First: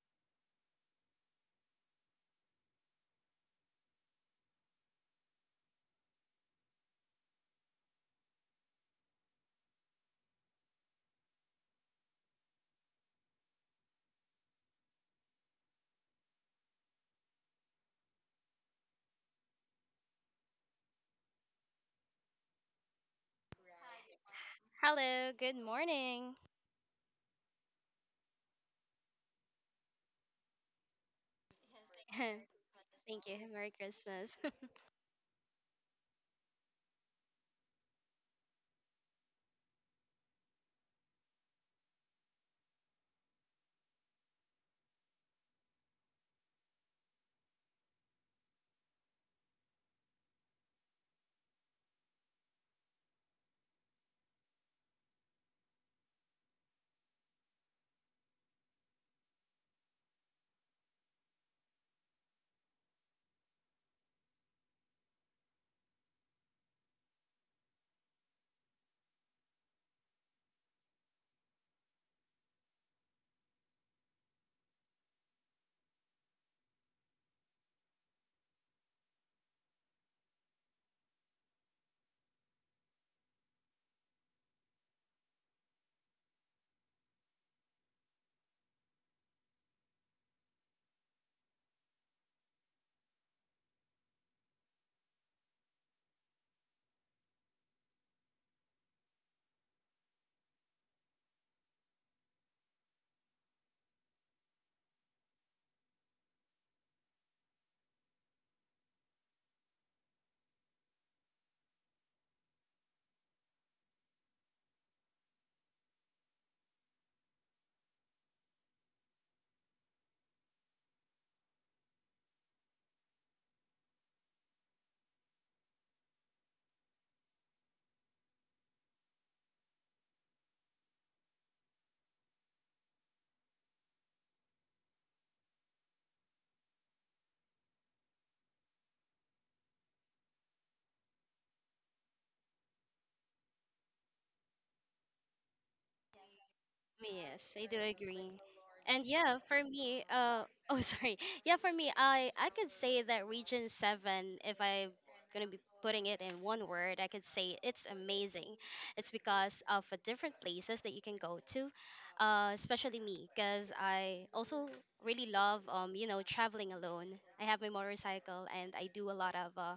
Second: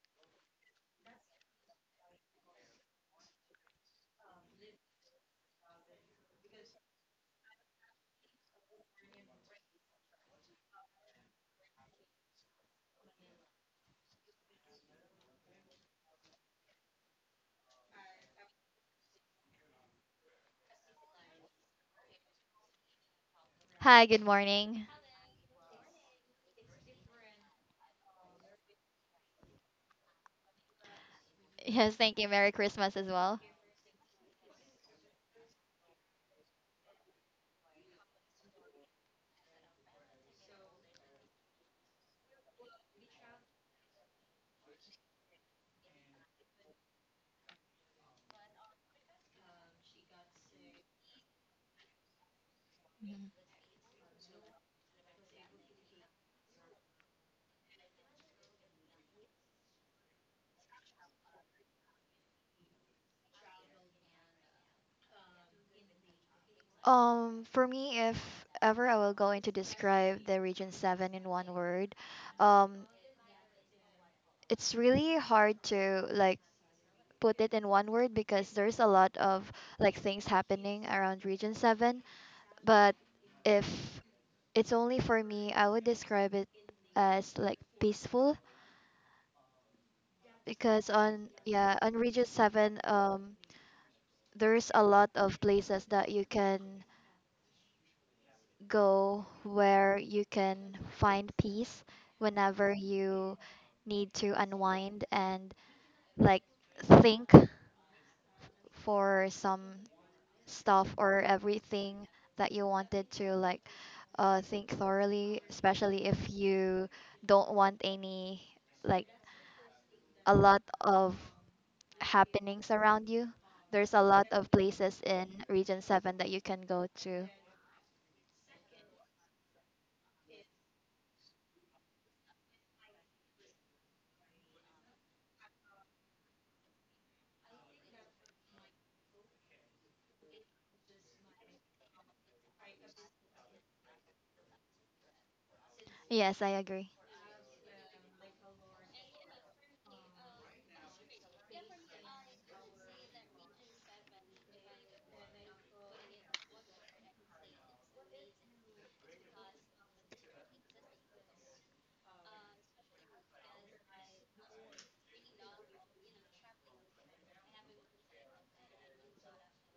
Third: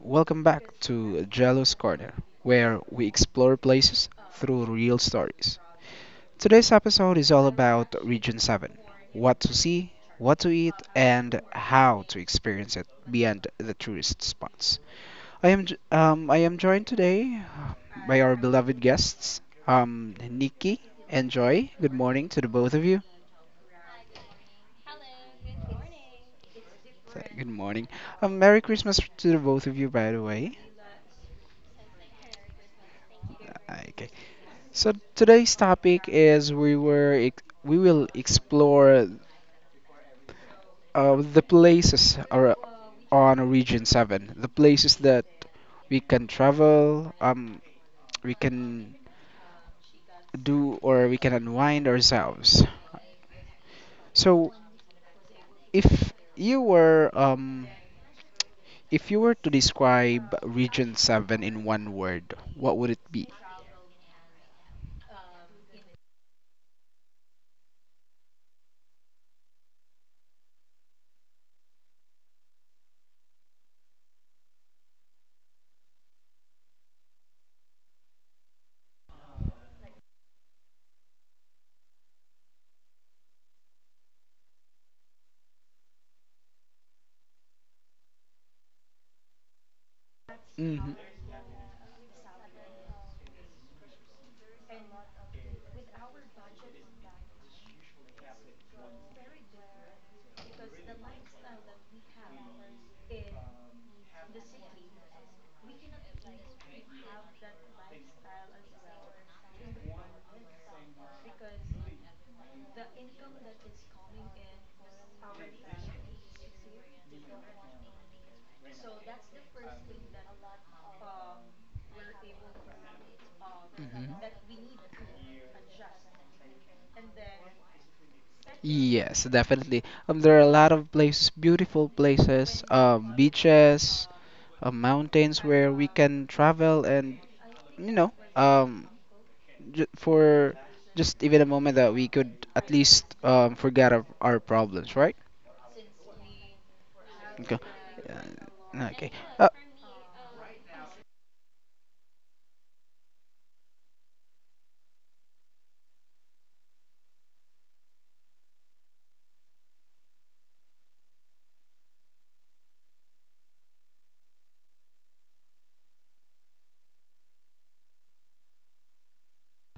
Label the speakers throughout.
Speaker 1: Welcome back to Jealous Corner, where we explore places through real stories. Today's episode is all about Region 7 what to see, what to eat, and how to experience it beyond the tourist spots. I am joined today by our beloved guests, Nikki and Joy. Good morning to the both of you.
Speaker 2: Hi, good morning.
Speaker 3: Hello, good morning.
Speaker 1: Good morning. Merry Christmas to the both of you, by the way.
Speaker 2: Yes, thank you. Merry Christmas as
Speaker 3: Thank you.
Speaker 2: well.
Speaker 3: Merry
Speaker 1: Okay.
Speaker 3: Christmas.
Speaker 1: So today's topic is we will explore the on Region Seven, the places that we can travel, we can do or we can unwind ourselves.
Speaker 2: Mhm.
Speaker 1: So if you were um, if you were to describe Region Seven in one word, what would it be?
Speaker 2: For me, if ever I will going to describe the Region 7 in one word, um, it's really hard to like put it in one word because there's a lot of like things happening around Region 7. But if it's only for me, I would describe it as like peaceful because
Speaker 1: Mhm.
Speaker 2: on Region 7, there's a lot of places that you can go where you can find peace whenever you need to unwind and like think for some stuff or everything that you wanted to like think thoroughly, especially if you don't want any like a lot of happenings around you. There's a lot of places in Region 7 that you can go to.
Speaker 1: Yes, definitely. There are a lot of places, beautiful places, beaches, mountains where we can travel and you know, j for just even a moment that we could at least forget our problems, right?
Speaker 2: Yes, I agree.
Speaker 3: yes,
Speaker 1: Okay.
Speaker 3: I do agree. And
Speaker 1: Okay.
Speaker 3: yeah,
Speaker 1: Uh,
Speaker 3: for me, oh, sorry. Yeah, for me, I could say that Region 7, if I'm going to be putting it in one word, I could say it's amazing. It's because of the different places that you can go to. Especially me, because I also really love traveling alone. I have my motorcycle and I do a lot of uh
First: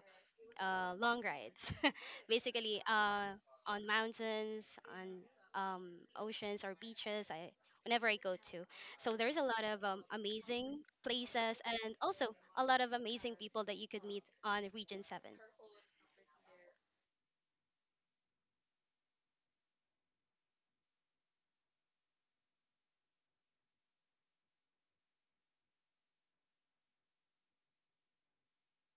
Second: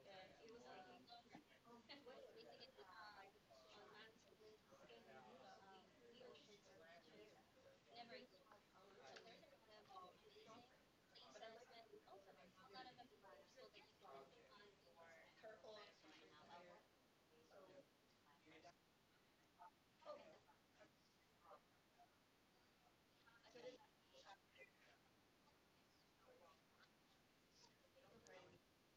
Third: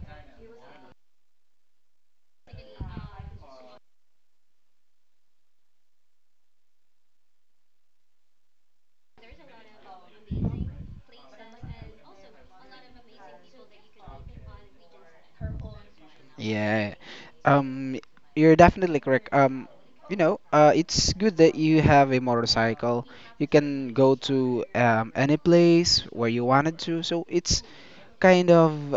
Speaker 3: uh, long rides, basically on mountains, on oceans or beaches. I whenever I go to, so there's a lot of amazing places, and also a lot of amazing people that you could meet on Region Seven.
Speaker 1: yeah. Um, you're definitely correct. You know, it's good that you have a motorcycle. You can go to any place where you wanted to. So it's kind of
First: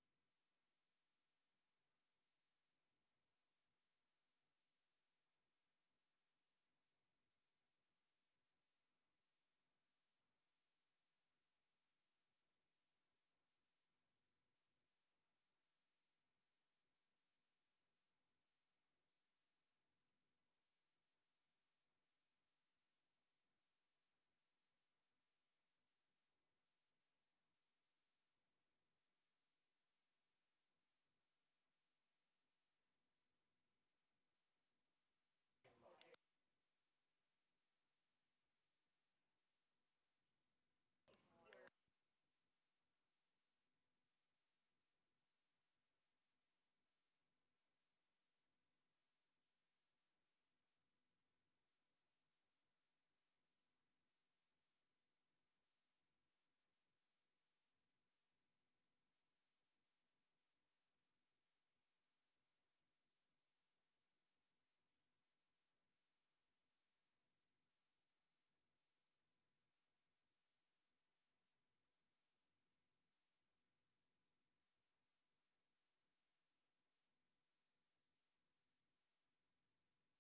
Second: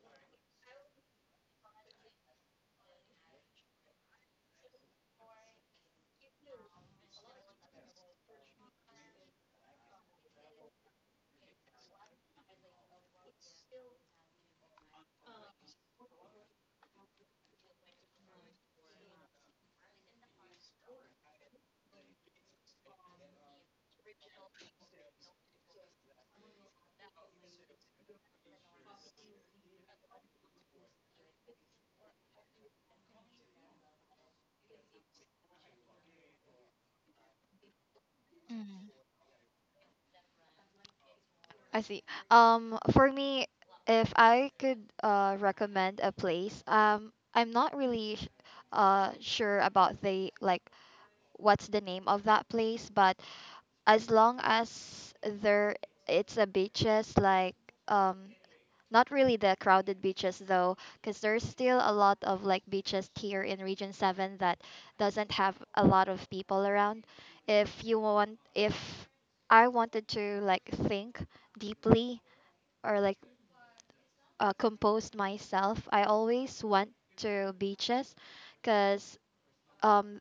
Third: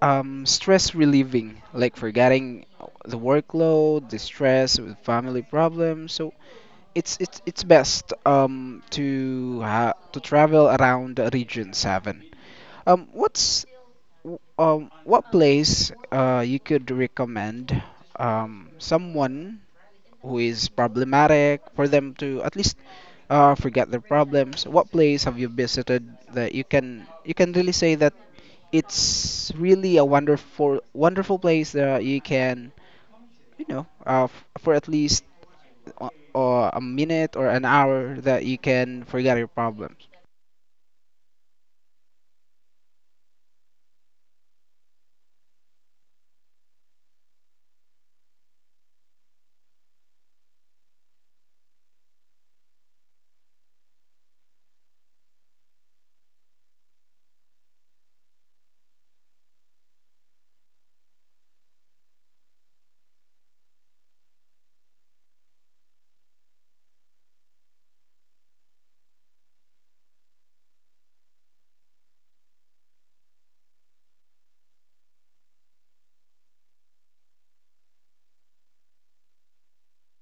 Speaker 1: stress relieving, like forgetting the workload, the stress, with family problems. So it's best to ha to travel around Region Seven. Um, what's what place you could recommend someone who is problematic for them to at least forget their problems? What place have you visited that you can really say that it's really a wonderful place that you can for at least a minute or an hour that you can
Speaker 2: Mm-hmm.
Speaker 1: forget your problems.
Speaker 2: I see. For me, if I could recommend a place, I'm not really sure about the like what's the name of that place, but as long as there it's a beaches like um not really the crowded beaches though, because there's still a lot of like beaches here in Region 7 that doesn't have a lot of people around. If I wanted to like think deeply or like composed myself. I always went to beaches because um,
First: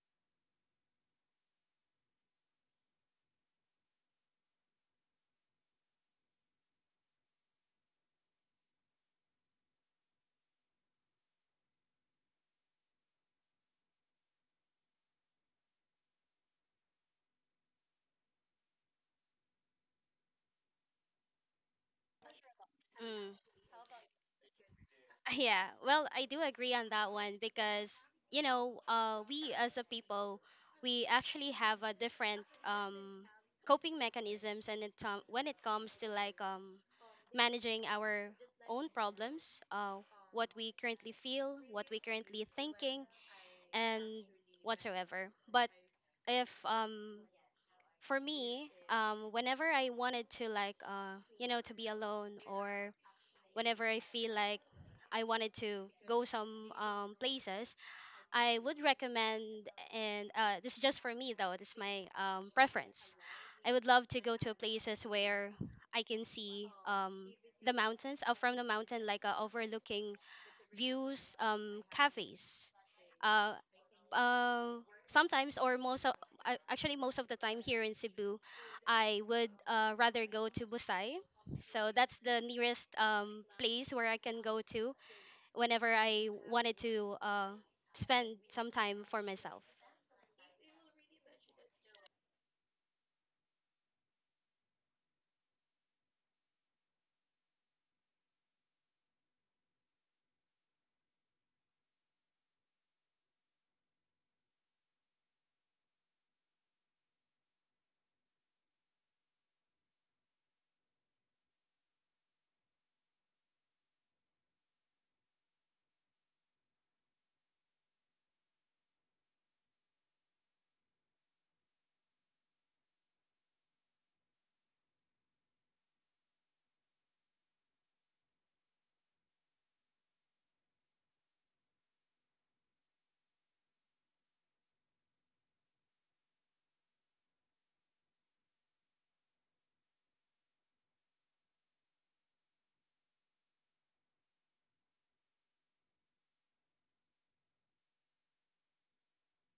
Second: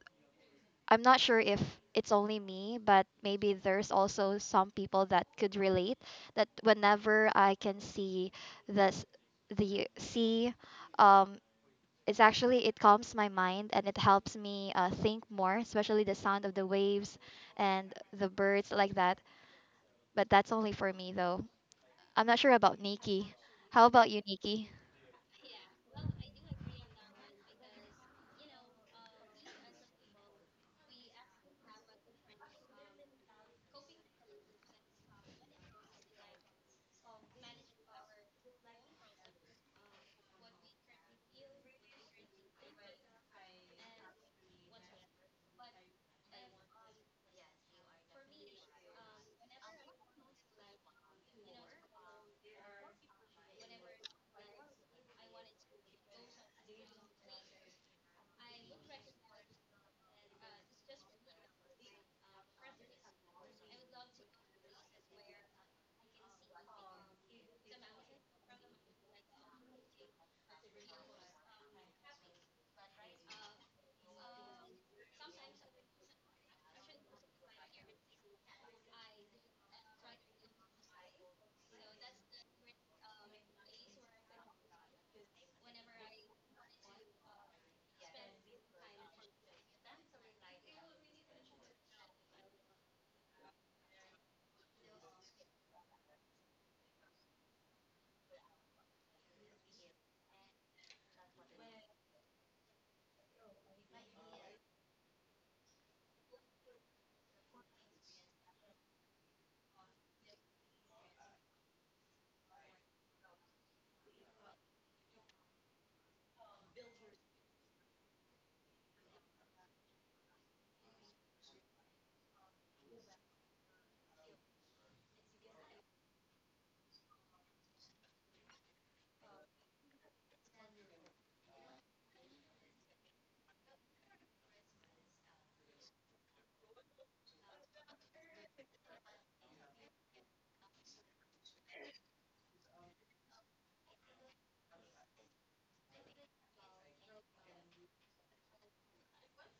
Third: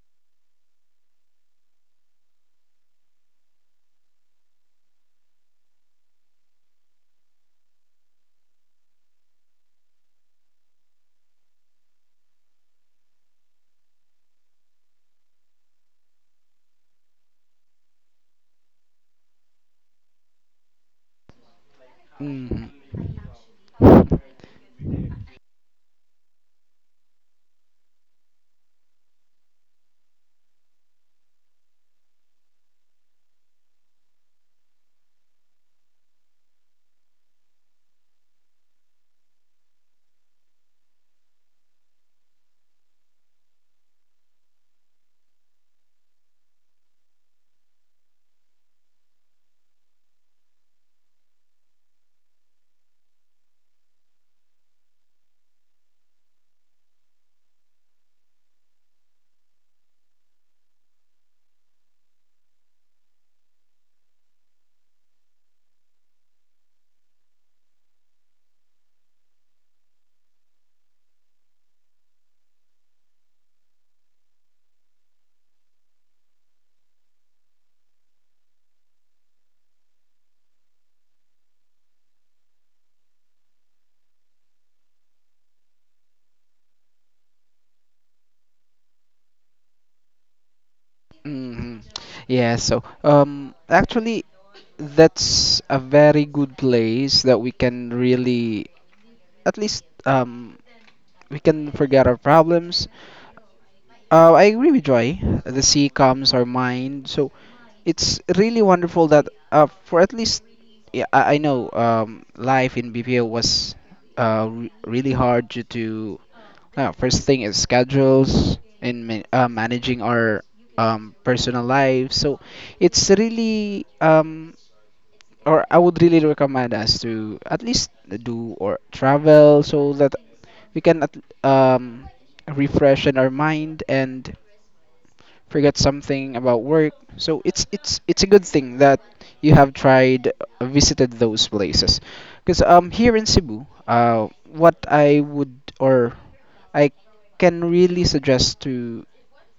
Speaker 2: I'm not sure if it's only me, but maybe there's also some people that could relate that whenever I can see this the sea, um, it calms my mind and it helps me think more, especially the sound of the waves and the birds like that, but that's only for me though. I'm not sure
Speaker 1: Hmm.
Speaker 2: about Nikki. How about you, Nikki?
Speaker 3: Yeah, well, I do agree on that one because, you know, we as a people, we actually have a different coping mechanisms, and it, when it comes to managing our own problems, what we currently feel, what we currently thinking, and whatsoever. But if for me, whenever I wanted to you know, to be alone, or whenever I feel like I wanted to go some places, I would recommend, and this is just for me though, this is my preference. I would love to go to places where I can see the mountains, from the mountain, like overlooking views, cafes. uh uh Sometimes, or most of actually most of the time here in Cebu, I would rather go to Busai, so that's the nearest place where I can go to whenever I wanted to spend some time for myself.
Speaker 1: Hmm. Yeah, so actually, that's a very good place that we can really, at least, we can forget our problems. I agree with Joy. The sea calms our mind, so it's really wonderful that for at least yeah, I know life in BPO was really hard due to first thing is schedules and managing our personal lives. So it's really or I would really recommend us to at least do or travel so that we can at- um refresh in our mind and forget something about work. So it's a good thing that you have tried visited those places because here in Cebu what I would or I can really suggest to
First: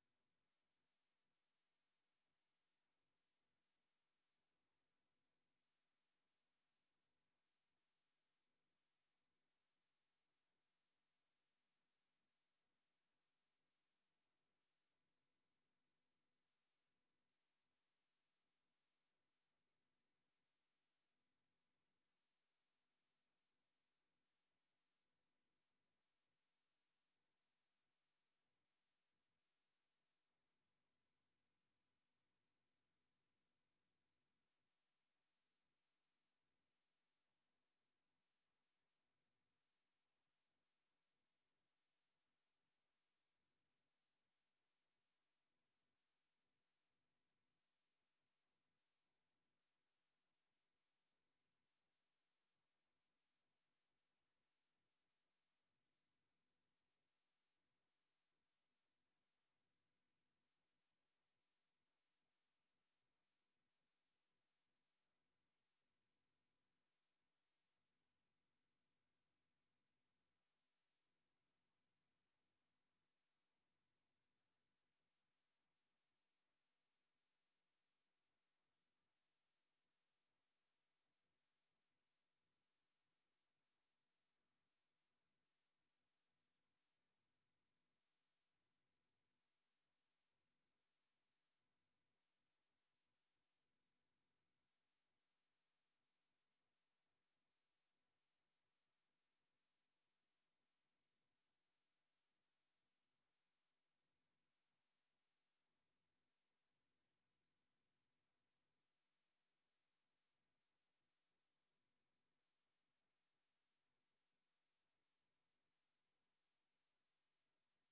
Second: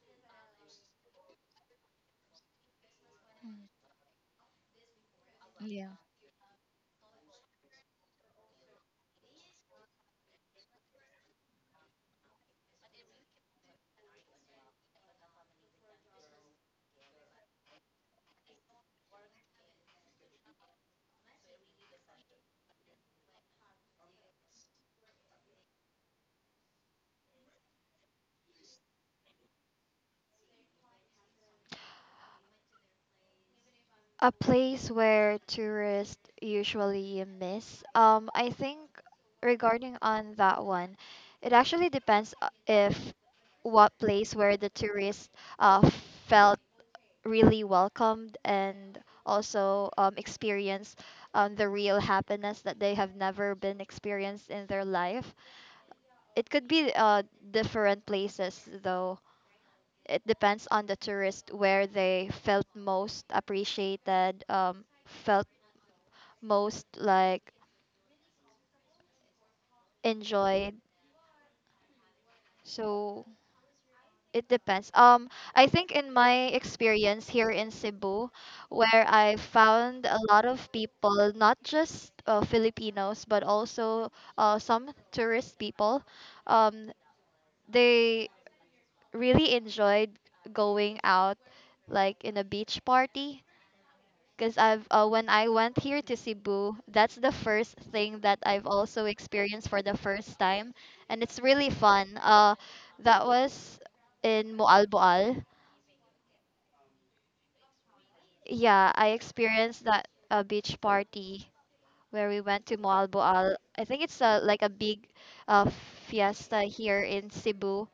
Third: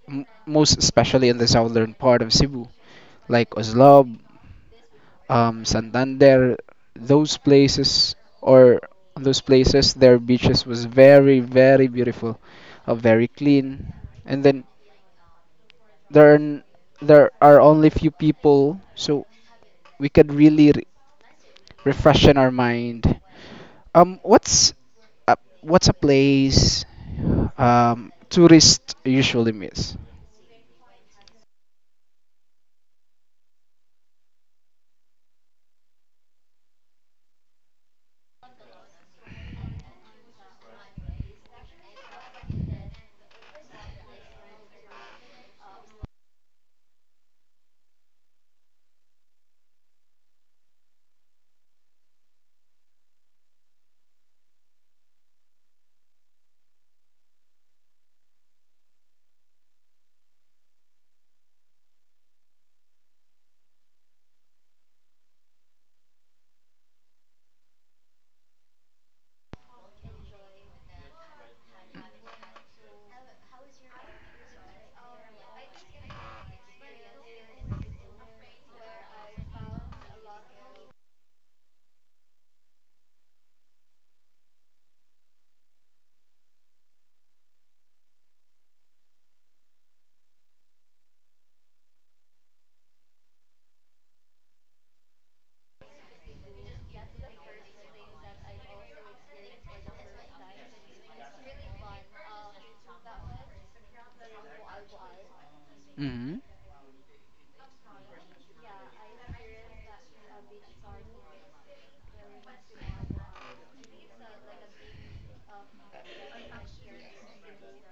Speaker 1: most especially in the southern part of Cebu like
Speaker 2: Mm.
Speaker 1: Oslob,
Speaker 2: Yeah.
Speaker 1: Santander, those places or those places, their beaches was very, very beautiful, very clean. And then there are, n- there are only few people, so we could really refreshen our mind. Um, what's what's a place tourists usually miss?
Speaker 2: A place where tourists usually miss. I think regarding on that one, it actually depends if what place where the tourist uh, felt really welcomed and also experienced the real happiness that they have never been experienced in their life. It could be different places though. It depends on the tourist where they felt most appreciated, felt most like enjoyed. So it depends. I think in my experience here in Cebu, where I found a lot of people, not just Filipinos, but also some tourist people, um, they really enjoyed going out like in a beach party. Because I've when I went here to Cebu, that's the first thing that I've also experienced for the first time, and it's really fun. That was in Moalboal.
Speaker 1: Mm-hmm.
Speaker 2: Yeah, I experienced that beach party where we went to Moalboal. I think it's like a big uh, fiesta here in Cebu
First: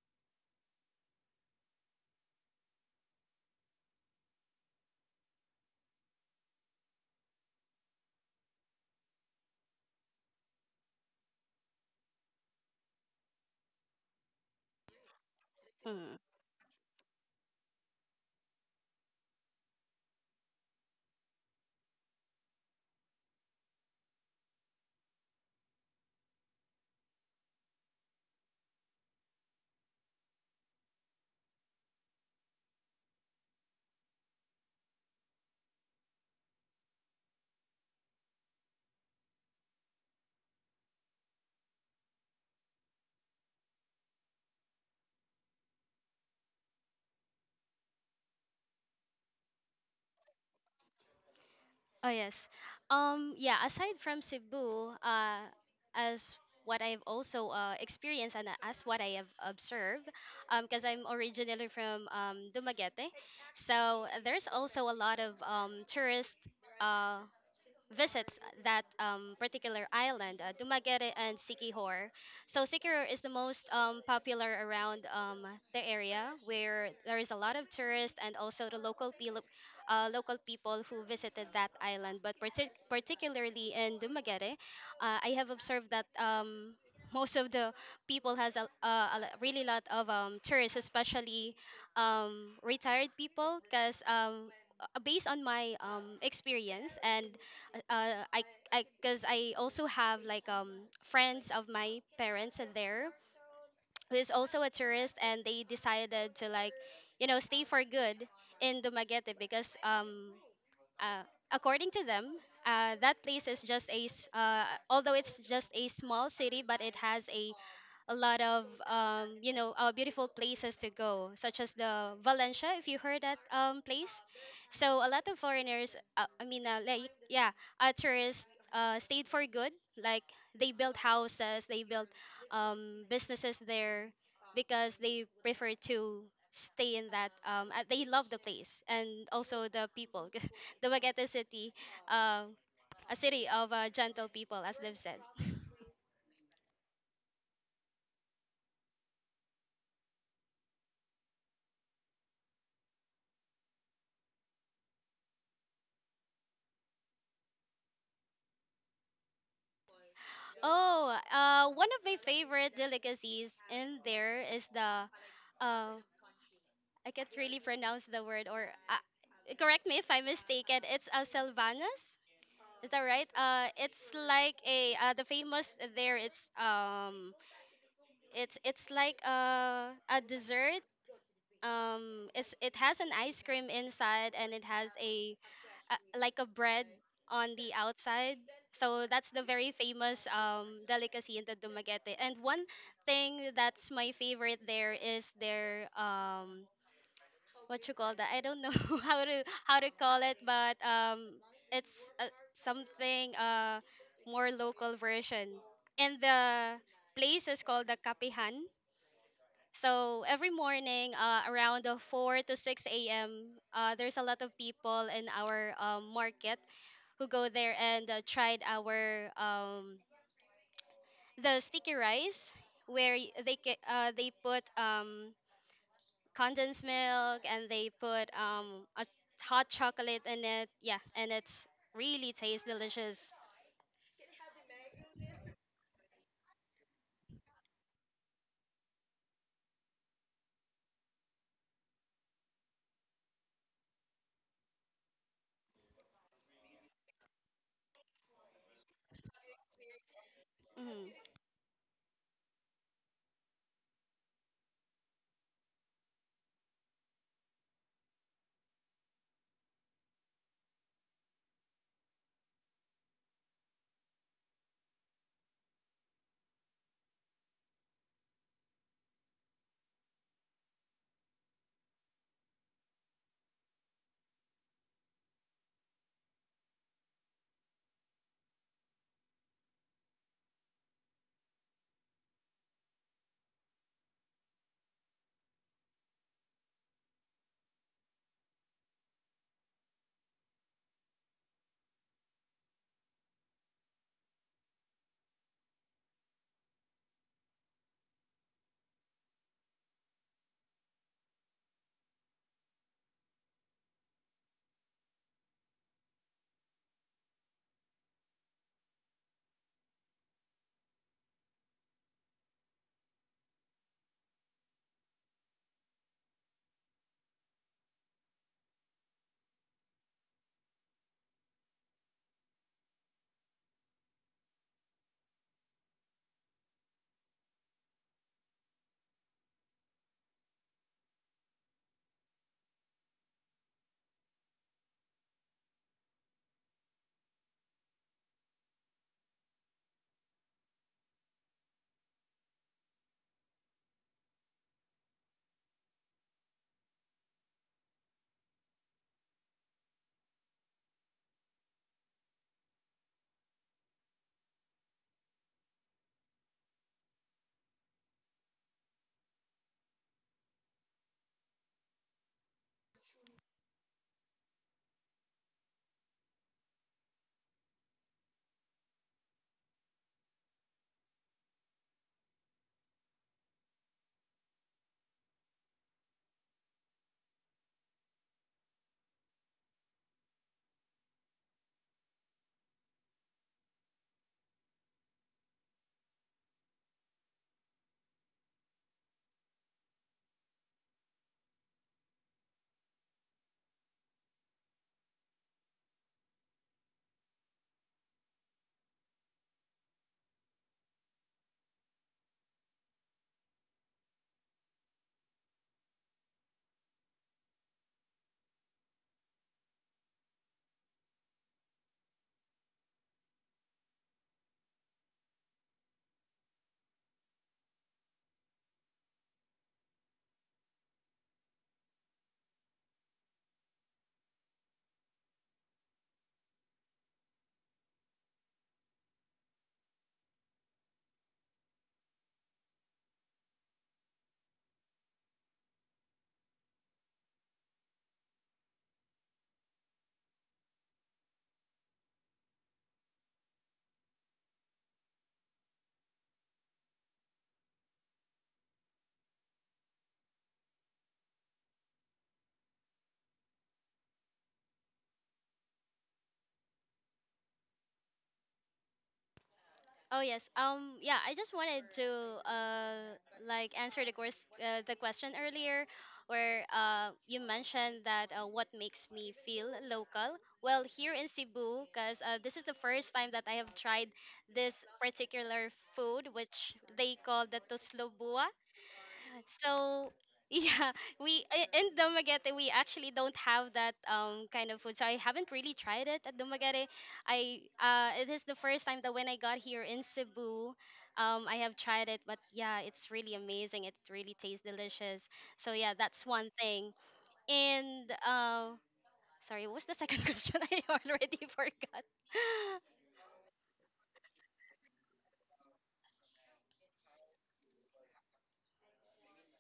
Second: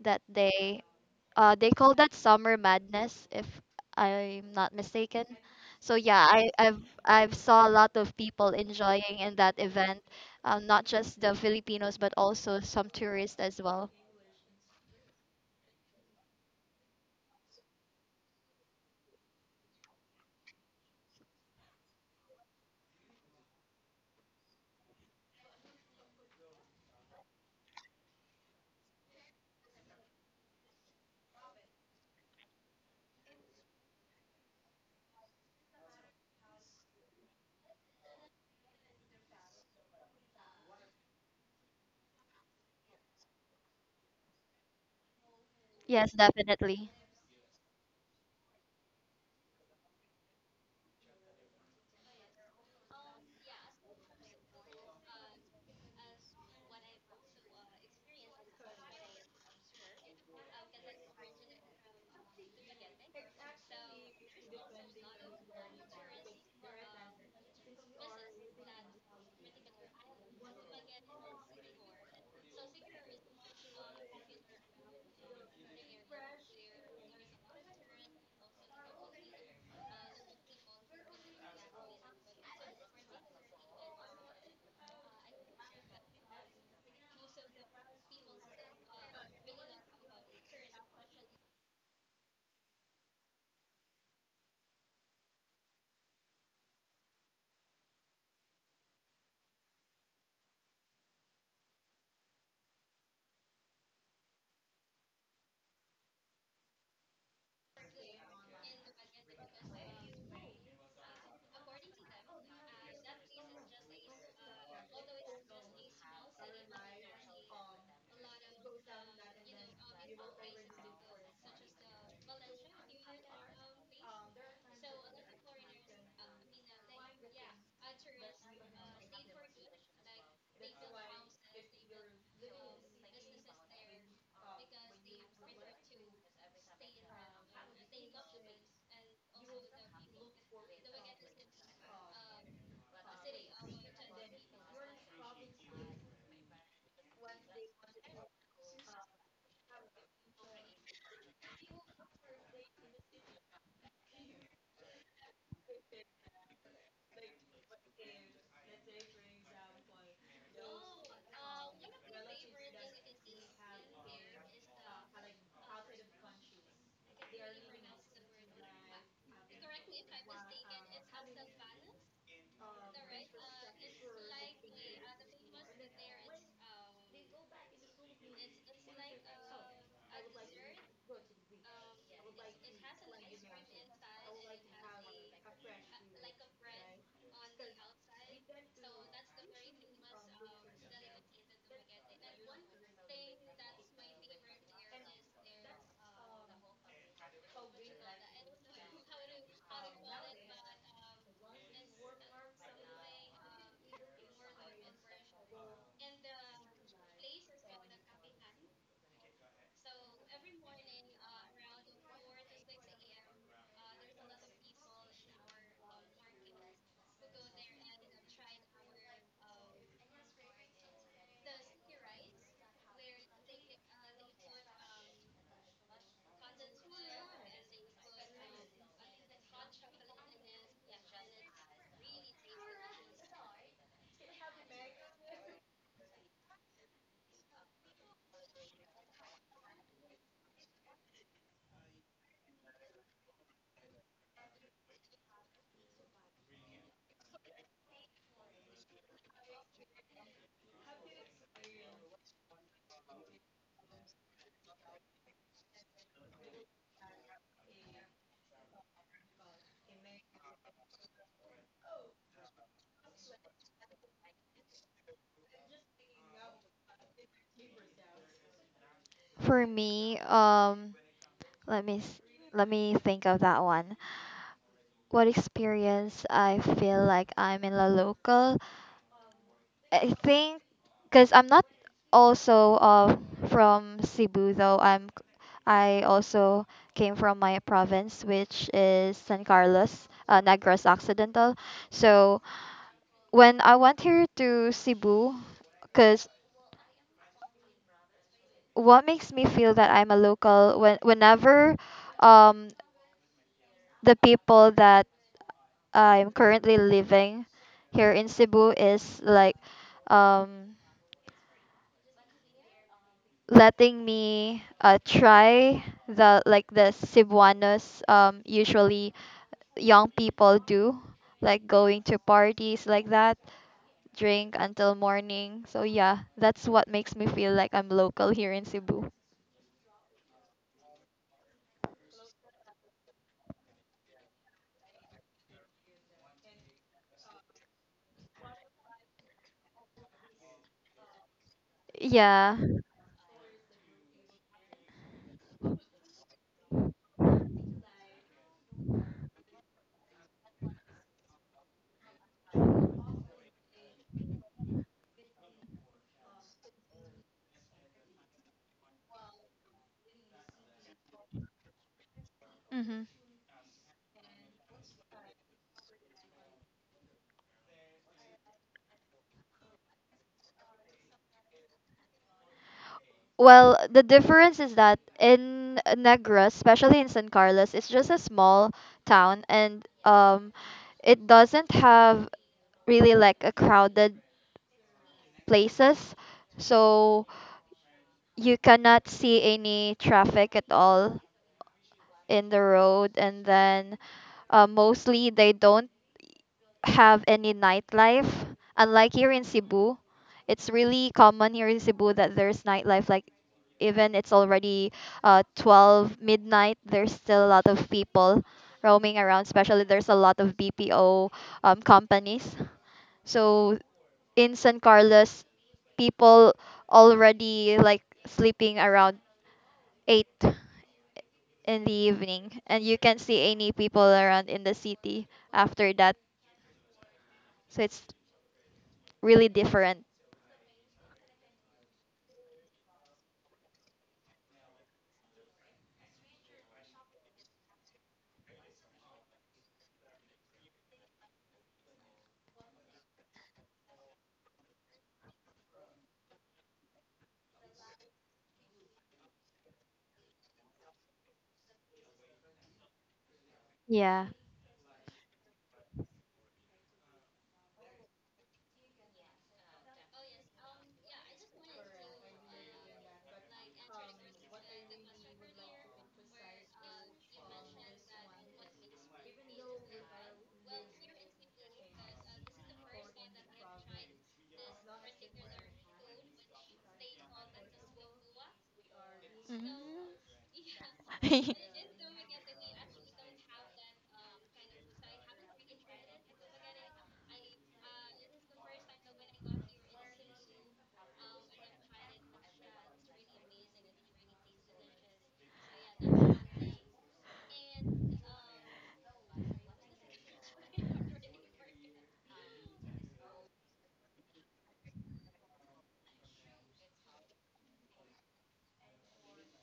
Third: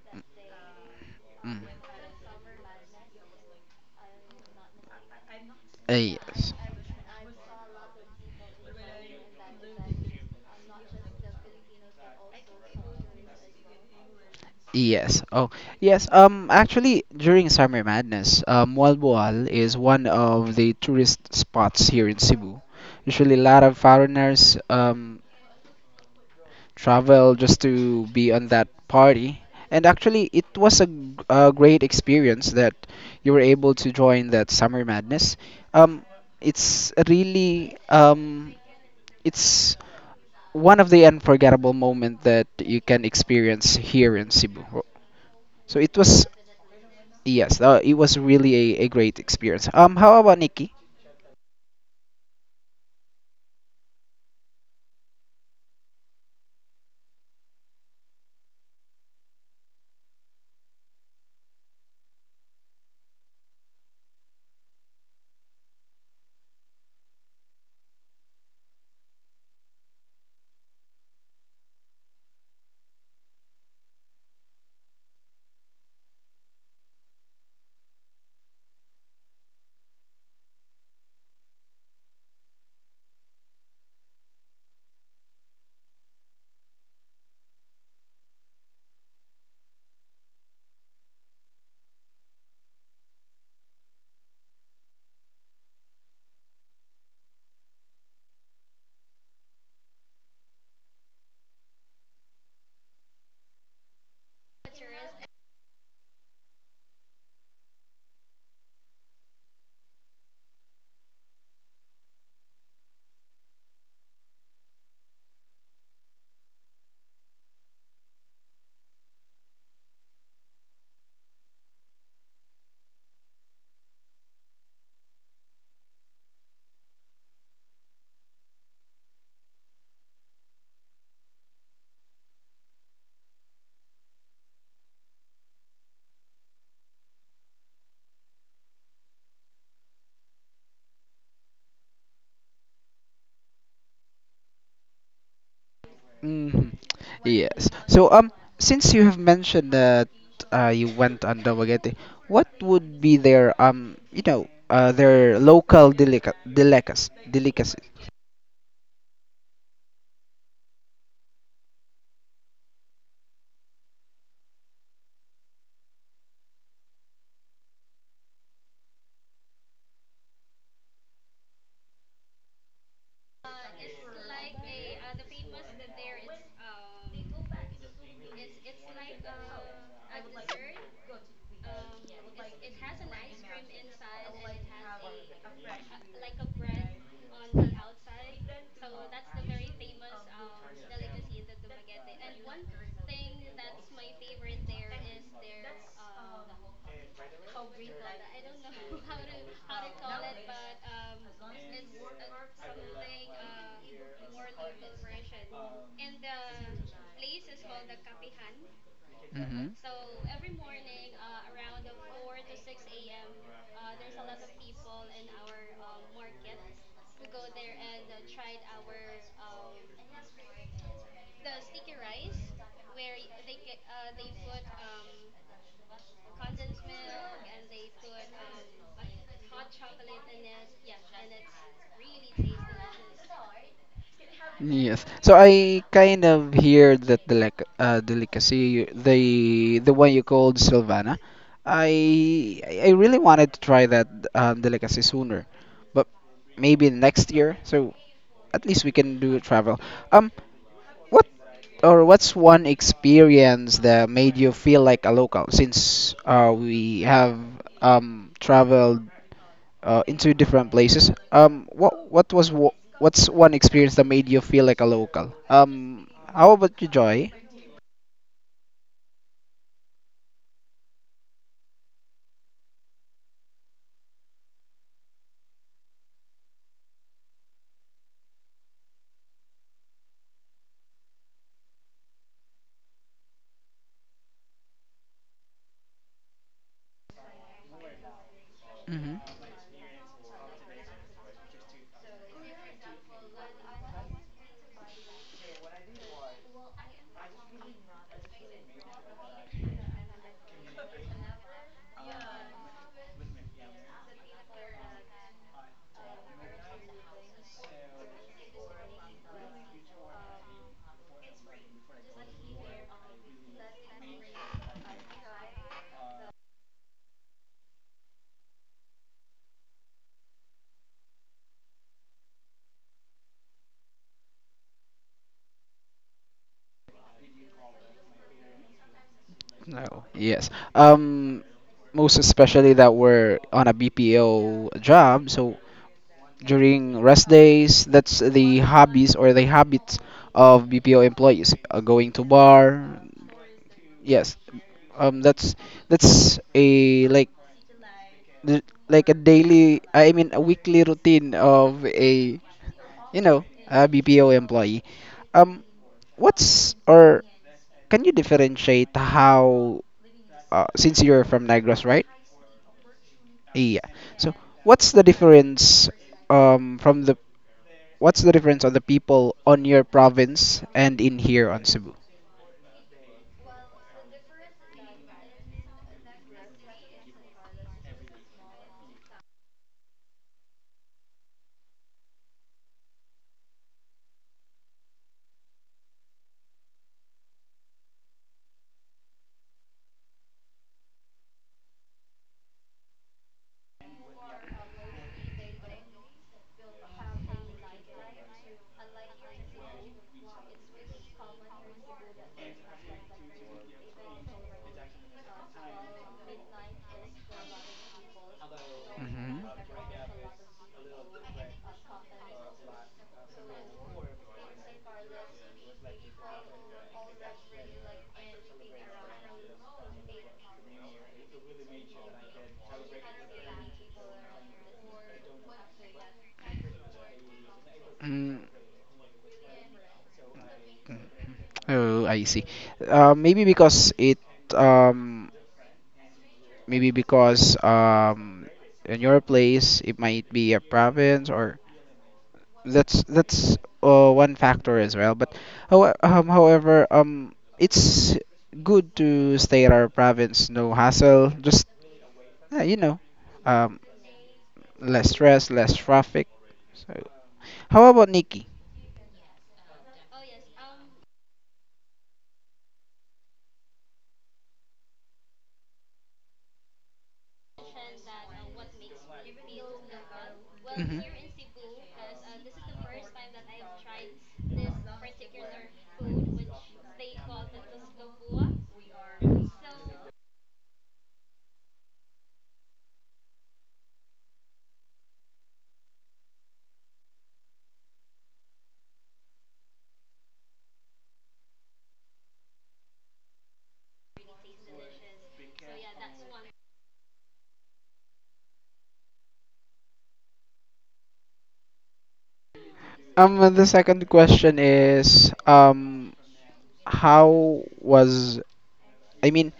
Speaker 2: that day.
Speaker 1: Mm.
Speaker 2: They call that Summer Madness, if I'm not mistaken.
Speaker 1: Ah,
Speaker 2: So, yeah, i
Speaker 1: yes.
Speaker 2: i've i've saw a lot of people enjoying in that event, not just the Filipinos but also some tourists as well.
Speaker 1: Yes. Oh, yes.
Speaker 3: Hmm.
Speaker 1: Actually, during Summer Madness, Walboal is one of the tourist spots here in Cebu. Usually, a lot of foreigners travel just to be on that party. And actually, it was a, a great experience that you were able to join that Summer Madness. Um, it's really um, it's one of the unforgettable moment that you can experience here in Cebu. So it
Speaker 2: Yes,
Speaker 1: was
Speaker 2: definitely.
Speaker 1: yes, it was really a great experience. How about Nikki?
Speaker 3: Oh, yes. Yeah, aside from Cebu, as what I've also experienced and as what I have observed, because I'm originally from Dumaguete, so there's also a lot of tourist uh, visits that particular island, Dumaguete and Siquijor. So Siquijor is the most popular around the area, where there is a lot of tourists and also the local people who visited that island. But particularly in Dumaguete, I have observed that most of the people has a really lot of tourists, especially retired people, because based on my experience, and uh, I I because I also have like friends of my parents in there who is also a tourist, and they decided to like, you know, stay for good in Dumaguete because uh, according to them, that place is just although it's just a small city, but it has a lot of, beautiful places to go, such as the Valencia, if you heard that place. So a lot of foreigners, I mean, yeah, tourists stayed for good. Like, they built houses, they built businesses there, because they prefer to stay in that they love the place and also the people. Dumaguete City, um, a city of gentle people, as they've said.
Speaker 1: Hmm. Yes. So, since you have mentioned that you went on Dumaguete, what would be their you know, their local delicacies?
Speaker 3: Oh, one of my favorite delicacies in there is uh, I can't really pronounce the word, or correct me if I'm mistaken. It's a Sylvanas. Is that right? It's like a the famous there. It's like a dessert, it's it has an ice cream inside, and it has a like a bread on the outside. So that's the very famous delicacy in the Dumaguete. And one thing that's my favorite there is their what you call that, I don't know how to call it, but it's something more local version, and the place is called the Kapihan.
Speaker 1: Mm-hmm.
Speaker 3: So every morning, around the 4 to 6 a.m., there's a lot of people in our market who go there and tried our the sticky rice, where they put condensed milk, and they put a hot chocolate in it. Yeah, and it's really tastes delicious.
Speaker 1: Yes. So I kind of hear that the like delicacy the one you called Silvana. I really wanted to try that delicacy sooner, but maybe next year. So at least we can do travel. Um, what
Speaker 3: Mm-hmm.
Speaker 1: what's one experience that made you feel like a local since we have traveled into different places. What's one experience that made you feel like a local? How about you, Joy?
Speaker 2: For me, let me s- let me think of that one. What experience I feel like I'm in La Local? I think because I'm not also from Cebu though I also came from my province which is
Speaker 1: Hmm.
Speaker 2: San Carlos, Negros Occidental. So when I went here to Cebu, because what makes me feel that I'm a local whenever um, the people that I'm currently living here in Cebu is like um letting me try the like the Cebuanos usually young people do, like going to parties like that, drink until morning. So, yeah, that's what makes me feel like I'm local here in Cebu.
Speaker 1: No. Yes. Um, most especially that we're on a BPO job, so during rest days, that's the hobbies or the habits of BPO employees. Going to
Speaker 2: Yeah.
Speaker 1: bar. Yes. Um, that's that's a like th- like a daily. I mean, a weekly routine of a you know, a BPO employee. Um, what's or can you differentiate how? Since you're from Negros, right?
Speaker 2: Mm-hmm.
Speaker 1: Yeah. So what's the difference? From the what's the difference on the people on your province and in here on Cebu?
Speaker 2: Well, the difference is that in Negros, especially in San Carlos, it's just a small town and it doesn't have really like a crowded places. So you cannot see any traffic at all in the road, and then mostly they don't have any nightlife. Unlike here in Cebu, it's really common here in Cebu that there's nightlife. Like even it's already 12 midnight, there's still a lot of people roaming around.
Speaker 1: Hmm.
Speaker 2: Especially there's a lot of BPO companies. So in San Carlos, people already like sleeping around 8 in the evening, and you can't see any people around in the city after that, so it's
Speaker 1: Mm.
Speaker 2: really different.
Speaker 1: Oh, I see. Uh, maybe because it, um, maybe because in your place it might be a province or that's one factor as well. But however, it's good to stay at our province. No hassle. Just you know, um,
Speaker 2: Yeah.
Speaker 1: less stress, less traffic. So, how about Nikki?
Speaker 3: Oh, yes. Yeah, I just wanted to uh answer the course the question earlier, where you mentioned that, what makes me feel local. Well,
Speaker 1: Mhm.
Speaker 3: here in Cebu, because this is the first time that I have tried this particular food, which they call the toslobua. So
Speaker 2: Mm.
Speaker 3: yeah, we in Dumaguete, we actually don't have that kind of food. So I haven't really tried it at Dumaguete. I It is the first time that when I got here in Cebu, I have tried it, but yeah, it's really amazing. It really tastes delicious. So yeah, that's one thing. And sorry, what was the second question? I already forgot.
Speaker 1: The second question is how was I mean,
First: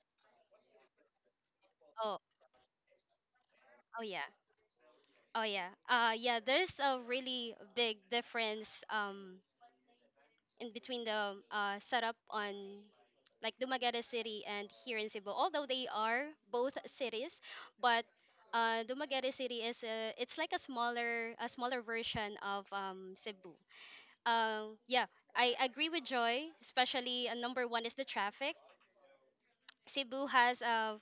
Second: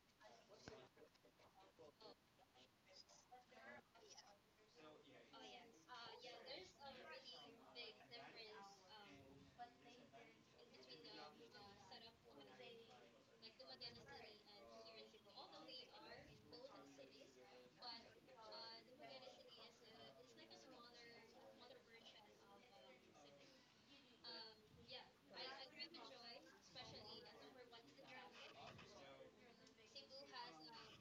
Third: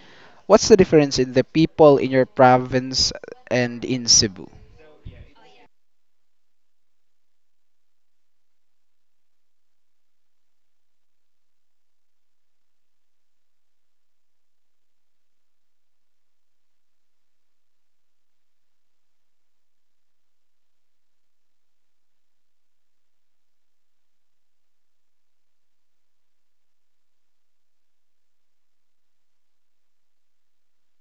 Speaker 1: what's the difference in the people in
Speaker 3: Oh,
Speaker 1: your province and
Speaker 3: oh
Speaker 1: in
Speaker 3: yeah.
Speaker 1: Cebu?
Speaker 3: Oh yeah, there's a really big difference in between the setup on like Dumaguete City and here in Cebu. Although they are both cities, but Dumaguete City is it's like a smaller version of Cebu. Yeah, I agree with Joy. Especially number one is the traffic. Cebu has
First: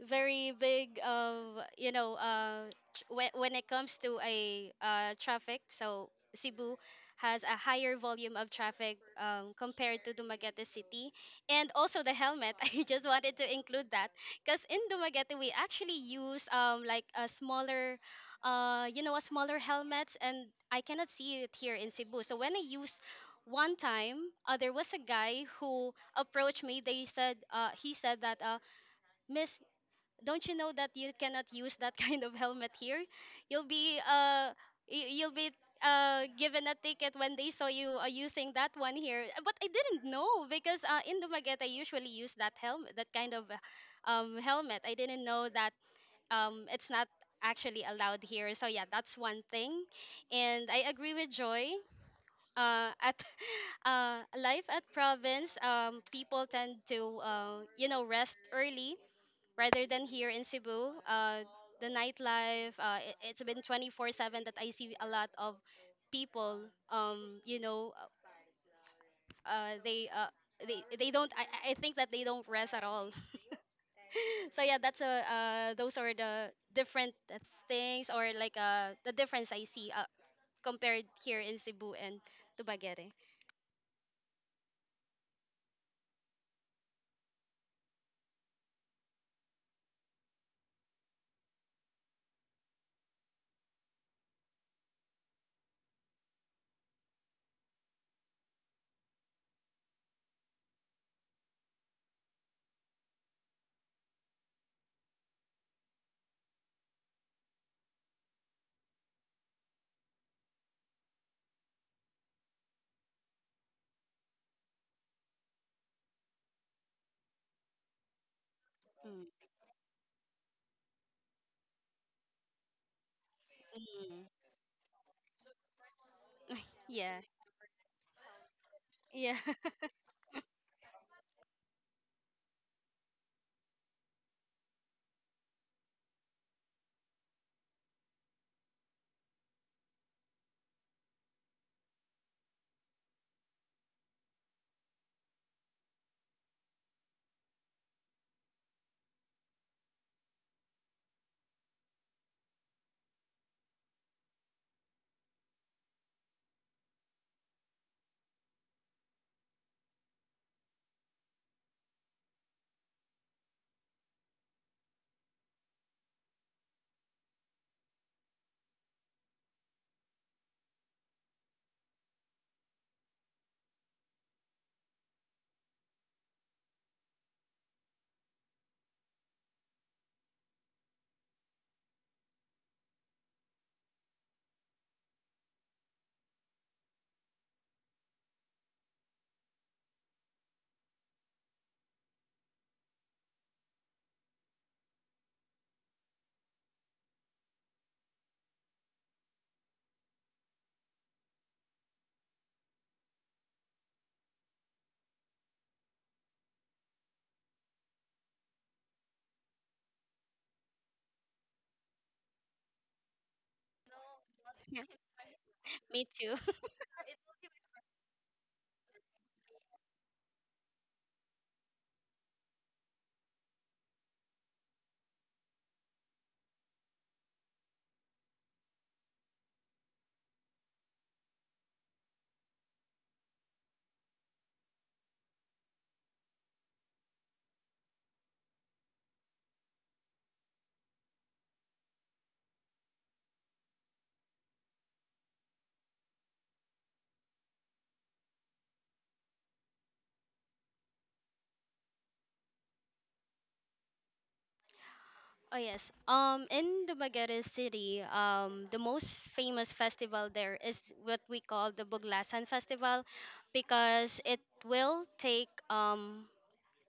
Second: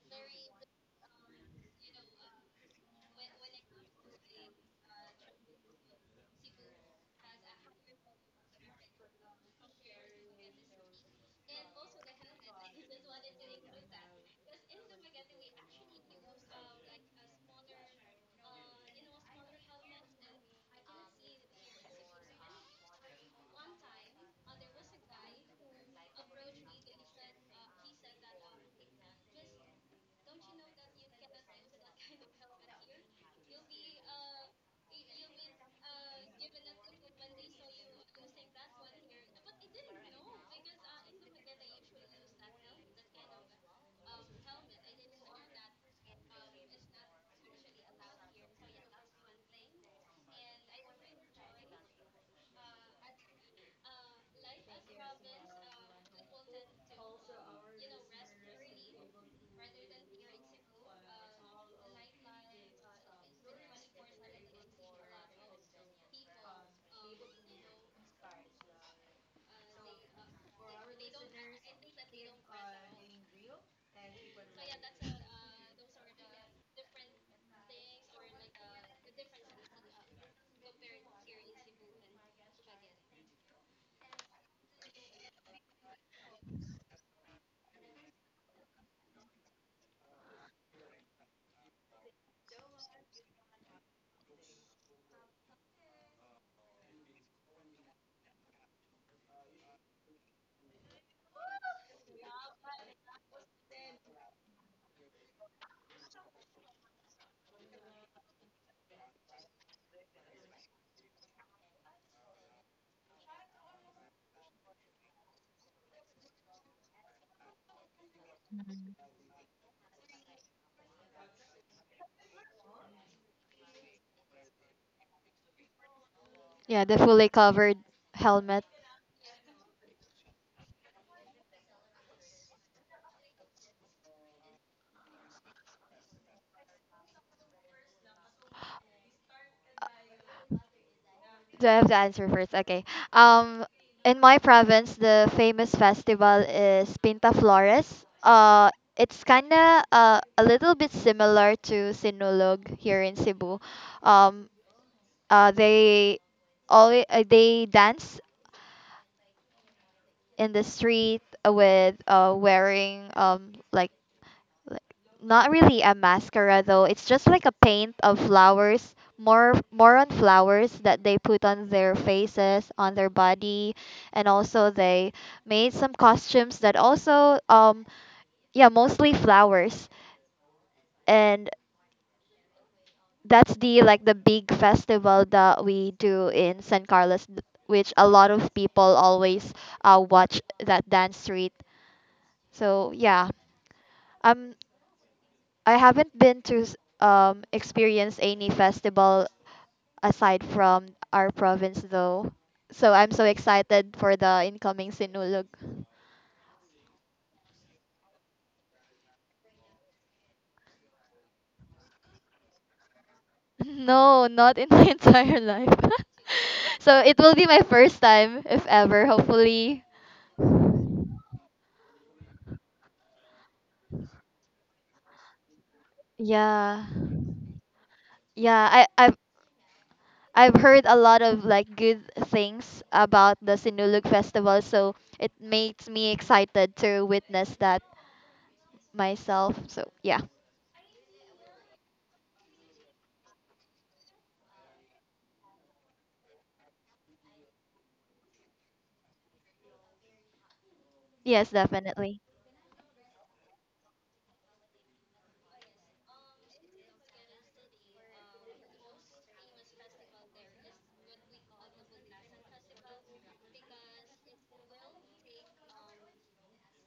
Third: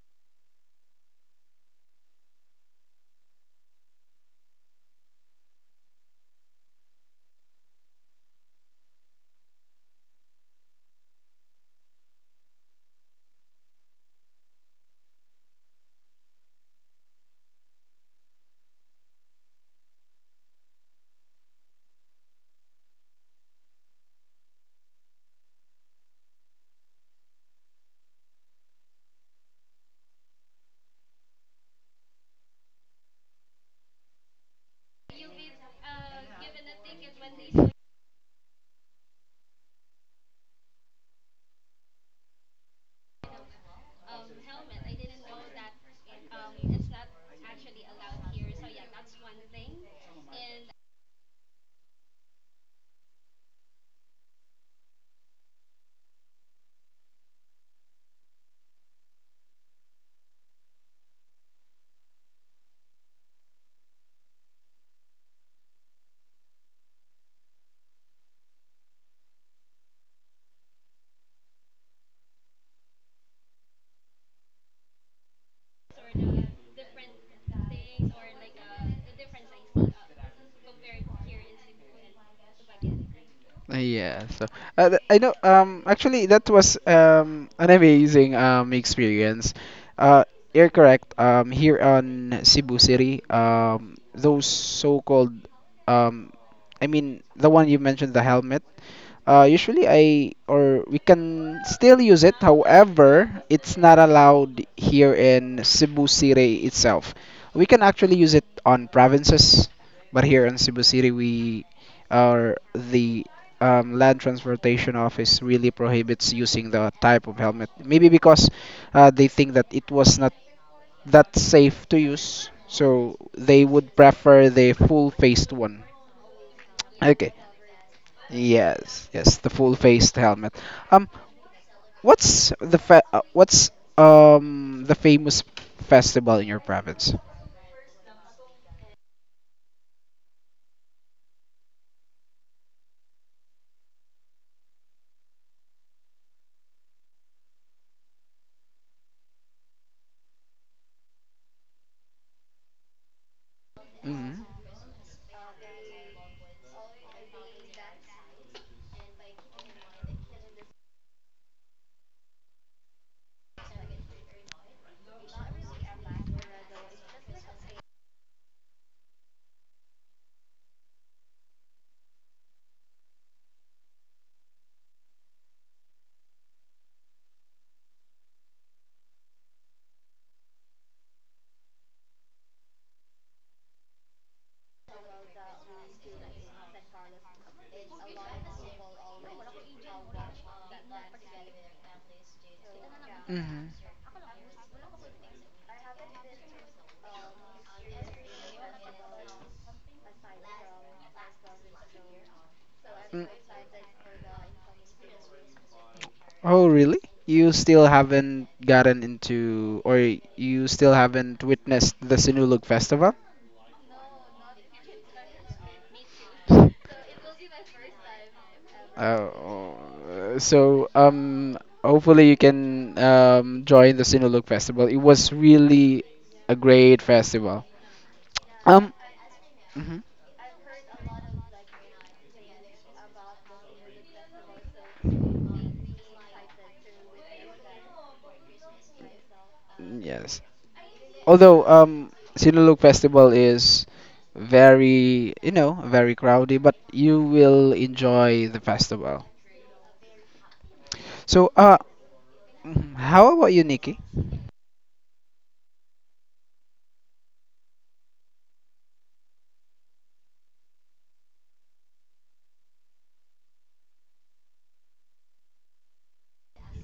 Speaker 3: very big of, you know, when it comes to a traffic. So Cebu has a higher volume of traffic compared to Dumaguete City. And also the helmet. I just wanted to include that because in Dumaguete, we actually use like a smaller you know a smaller helmets, and I cannot see it here in Cebu. So when I use one time, there was a guy who approached me. They said He said that, miss, don't you know that you cannot use that kind of helmet here? You'll be you'll be given a ticket when they saw you using that one here. But I didn't know, because in Dumaguete, I usually use that helmet, that kind of helmet. I didn't know that it's not actually allowed here. So yeah, that's one thing. And I agree with Joy. At life at province, people tend to you know, rest early, rather than here in Cebu. The nightlife, it's been 24/7 that I see a lot of people. Uh, they uh, they don't. I think that they don't rest at all. so yeah, that's a those are the different things, or like the difference I see, compared here in Cebu and Tubaguere.
Speaker 1: Yeah, so I know. Actually, that was an amazing experience. You're correct. Here on Cebu City, those so-called um, the one you mentioned, the helmet. Usually I or we can still use it. However, it's not allowed here in Cebu City itself. We can actually use it on provinces, but here in Cebu City we or the land transportation office really prohibits using the type of helmet. Maybe because
Speaker 3: Mm.
Speaker 1: they think that it was not that safe to use, so they would
Speaker 3: Mm.
Speaker 1: prefer the full faced one.
Speaker 2: Yeah, the
Speaker 3: Yeah,
Speaker 2: fully
Speaker 1: Okay.
Speaker 2: covered helmet.
Speaker 1: Yes,
Speaker 3: yeah,
Speaker 1: yes, the full faced helmet. Um, what's the famous festival in your province?
Speaker 2: Do I have to answer first? Okay. Um, in my province, the famous festival is Pinta Flores. It's kind of a little bit similar to Sinulog here in Cebu.
Speaker 1: Mm-hmm.
Speaker 2: Um, uh, they they dance in the street, with wearing like not really a mascara though. It's just like a paint of flowers, more on flowers that they put on their faces, on their body, and also they made some costumes that also yeah, mostly flowers. And that's the big festival that we do in San Carlos, which a lot of people always watch that dance street. So, yeah,
Speaker 1: Mm-hmm.
Speaker 2: um I haven't been to experience any festival aside from our province though. So I'm so excited for the incoming Sinulog.
Speaker 1: Oh, really? You still haven't gotten into, or you still haven't witnessed the Sinulog Festival?
Speaker 2: No, not in my entire life.
Speaker 3: me too.
Speaker 2: So it will be my first time if ever, hopefully.
Speaker 1: So, hopefully you can join the Sinulog Festival. It was really a
Speaker 2: Yeah.
Speaker 1: great festival.
Speaker 2: Yeah, I
Speaker 1: Um,
Speaker 2: I've
Speaker 1: mhm,
Speaker 2: I've heard a lot of like good things about the Sinulog festival, so it makes me excited to witness that myself. So, yeah.
Speaker 1: yes. Although, Sinulog Festival is very, you know, very crowded, but you will enjoy the festival.
Speaker 2: Yes,
Speaker 1: So,
Speaker 2: definitely.
Speaker 1: mhm, how about you, Nikki?
Speaker 3: Oh, yes. In Dumaguete City, the most famous festival there is what we call the Buglasan Festival, because it will take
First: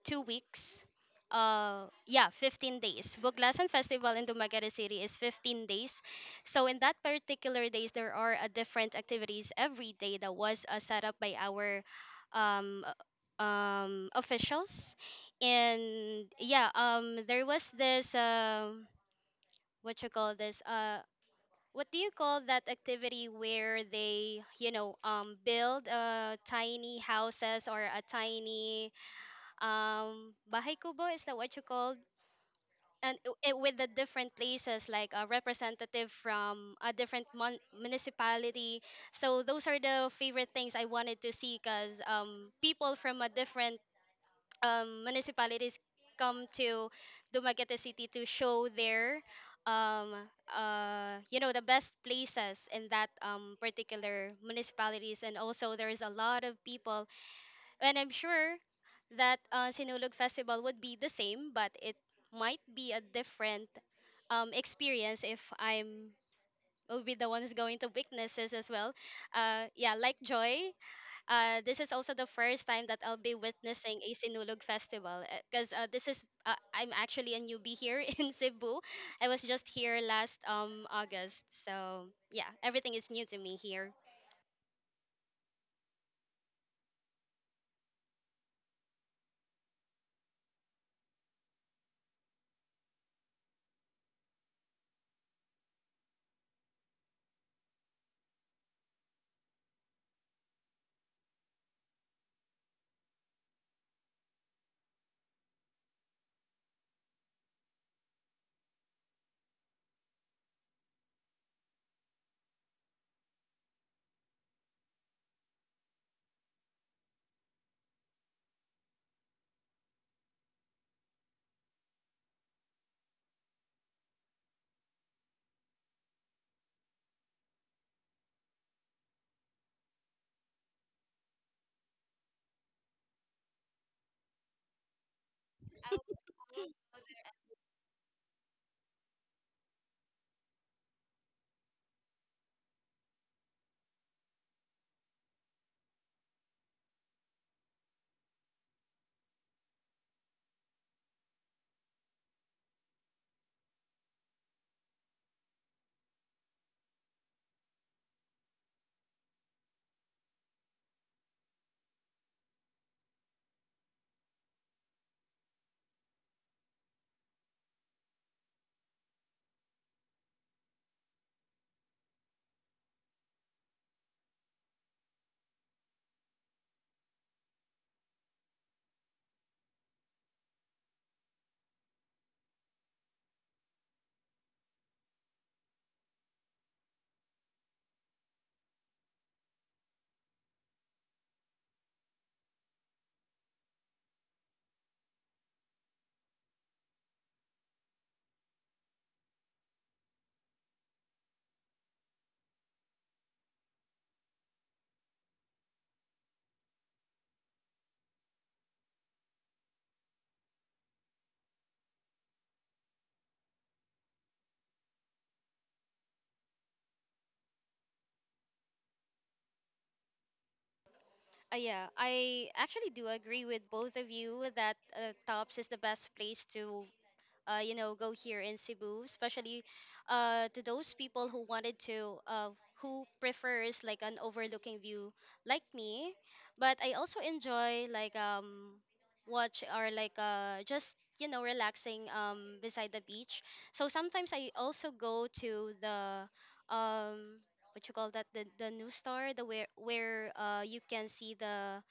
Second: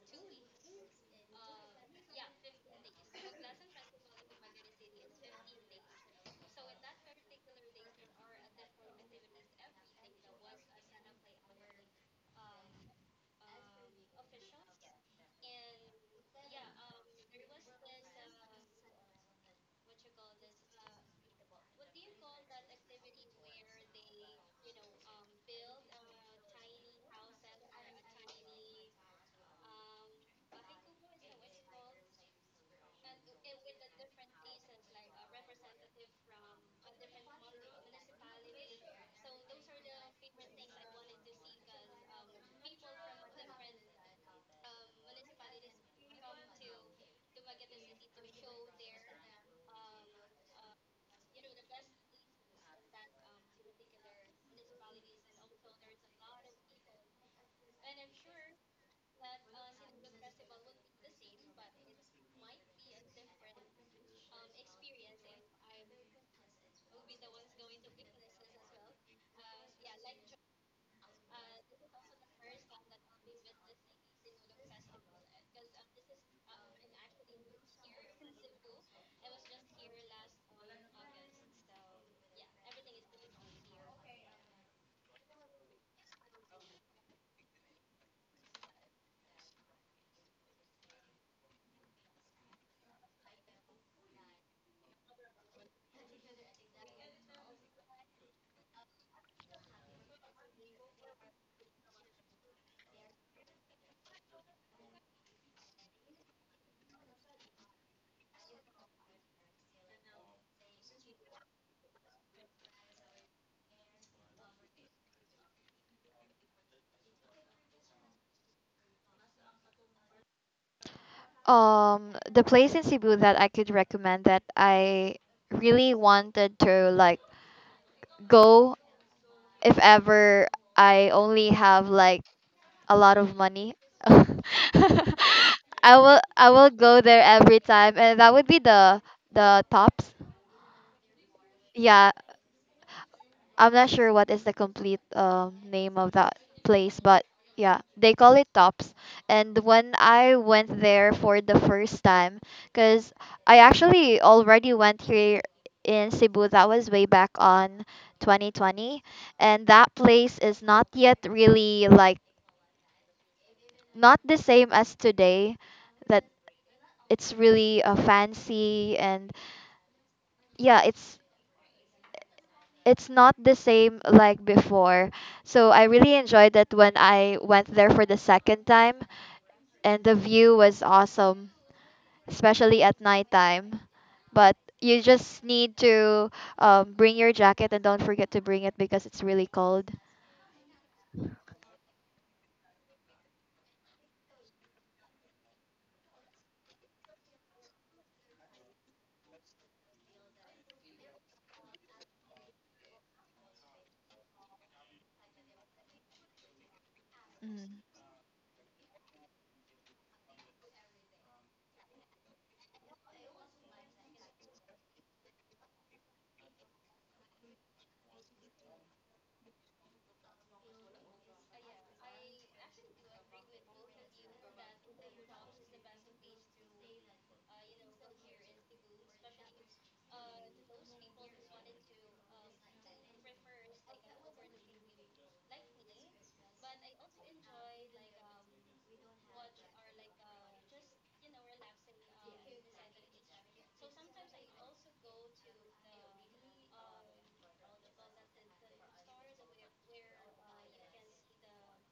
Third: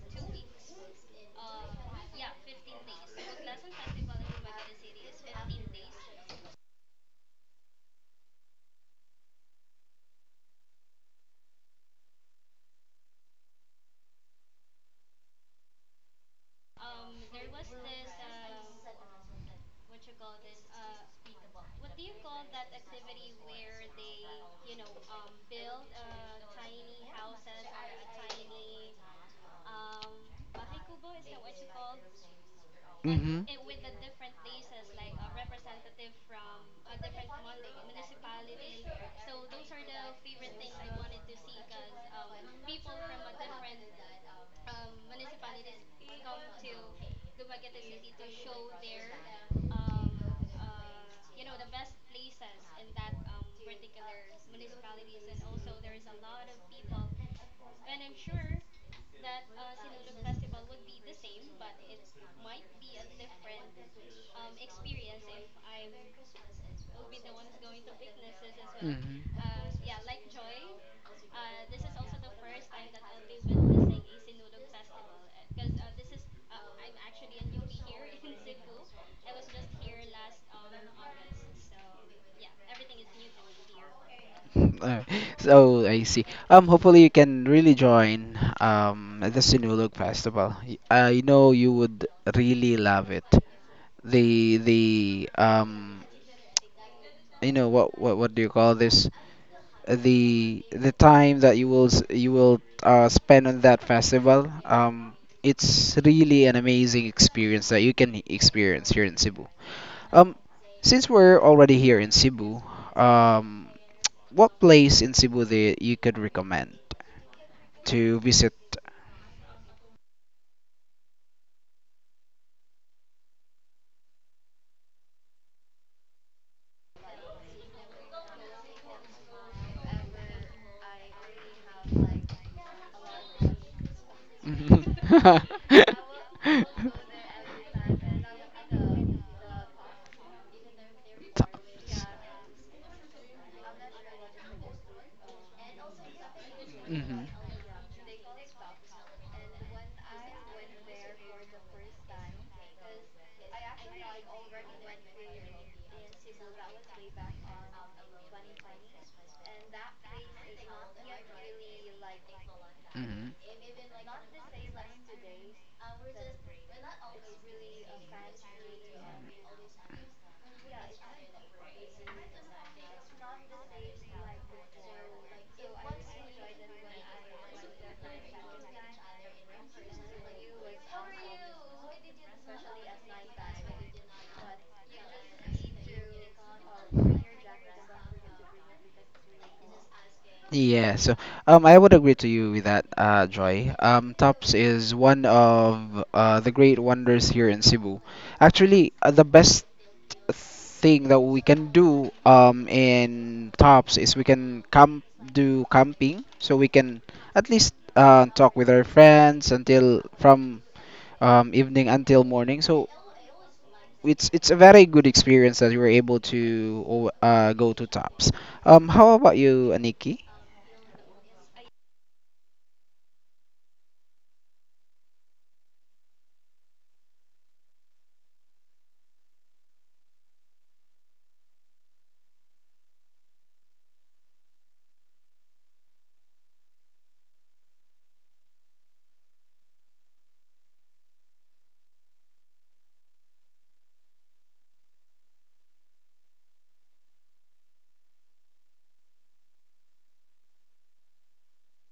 Speaker 3: 2 weeks. Yeah, 15 days. Buglasan Festival in Dumaguete City is 15 days. So in that particular days, there are a different activities every day that was set up by our um uh, officials. And yeah, there was this, what you call this uh what do you call that activity where they, you know, build tiny houses, or a tiny bahay kubo, is that what you called? And
Speaker 1: Mm-hmm.
Speaker 3: with the different places, like a representative from a different municipality. So those are the favorite things I wanted to see, because people from a different municipalities come to Dumaguete City to show their um you know, the best places in that particular municipalities. And also there's a lot of people, and I'm sure that, Sinulog Festival would be the same, but it might be a different experience if I'm will be the one who's going to witnesses as well.
Speaker 1: Mm-hmm.
Speaker 3: Yeah, like Joy, this is also the first time that I'll be witnessing a Sinulog festival, because this is I'm actually a newbie here in Cebu. I was just here last August, so yeah, everything is new to me here.
Speaker 1: Uh, so I see. Hopefully you can really join the Sinulog Festival. I know you would really love it. The You know what do you call this? The time that you will spend on that festival, it's really an amazing experience that you can experience here in Cebu, um since we're already here in Cebu, um what place in Cebu that you could recommend to visit?
Speaker 2: The place in Cebu that I could recommend that I really wanted to like go, if ever I only have like a lot of money. I will go there every time, and that would be the tops. Yeah, I'm not sure what is the complete name of that place, but
Speaker 1: Hmm.
Speaker 2: yeah, they call it Tops. And when I went there for the first time, because I actually already went here in Cebu, that was way back on 2020, and that place is not yet really like
Speaker 1: Mhm.
Speaker 2: not the same as today. That it's really fancy, and yeah, it's not the same like before. So I really enjoyed it when I went there for the second time, and the view was awesome, especially at nighttime. But you just need to bring your jacket and don't forget to bring it because it's really cold.
Speaker 1: Yeah, so I would agree to you with that, Joy. Tops is one of the great wonders here in Cebu. Actually, the best thing that we can do in tops is we can camp do camping so we can at least
Speaker 2: Mm.
Speaker 1: talk with our friends until from evening until morning, so it's a very good experience that you were able to go to tops. How about you aniki?
Speaker 3: Yeah, I actually do agree with both of you that, Tops is the best place to you know, go here in Cebu, especially to those people who wanted to, who prefers like an overlooking view, like me. But I also enjoy like, watch, or like just you know, relaxing beside the beach. So sometimes I also go to the um, what you call that, the new star, the where you can see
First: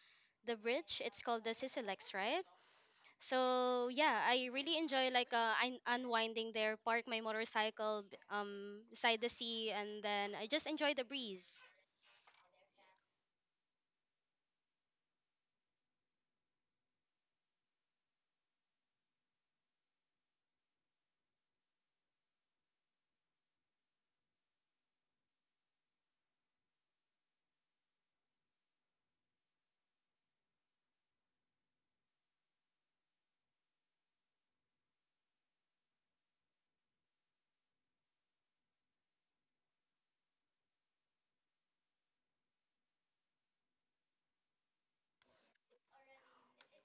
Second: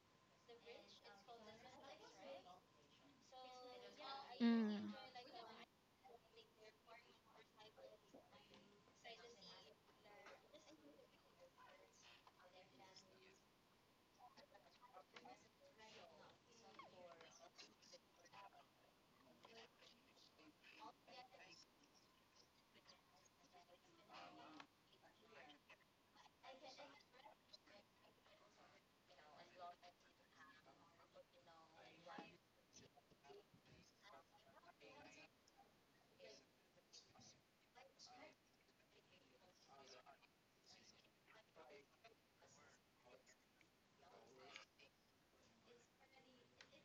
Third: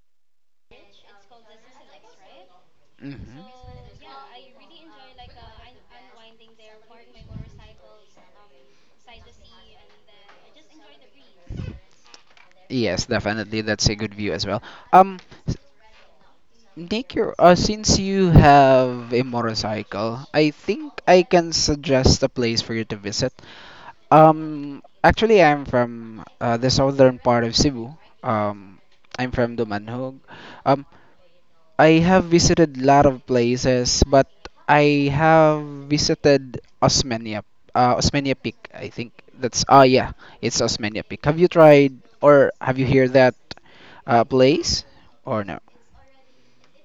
Speaker 3: the bridge. It's called the Sisilex, right?
Speaker 1: Hmm.
Speaker 3: So yeah, I really
Speaker 2: Mm.
Speaker 3: enjoy like unwinding there, park my motorcycle beside the sea, and then I just enjoy the breeze.
Speaker 1: Yes, definitely. That's a good view as well. Um, s- Nick, you're, since you have a motorcycle, I think I can suggest a place for you to visit. Actually, I'm from the southern part of Cebu. Um, I'm from Dumanhog. Um, I have visited a lot of places, but I have visited Osmania, Osmania Peak. I think that's ah yeah, it's Osmania Peak. Have you tried or have you heard that place or no?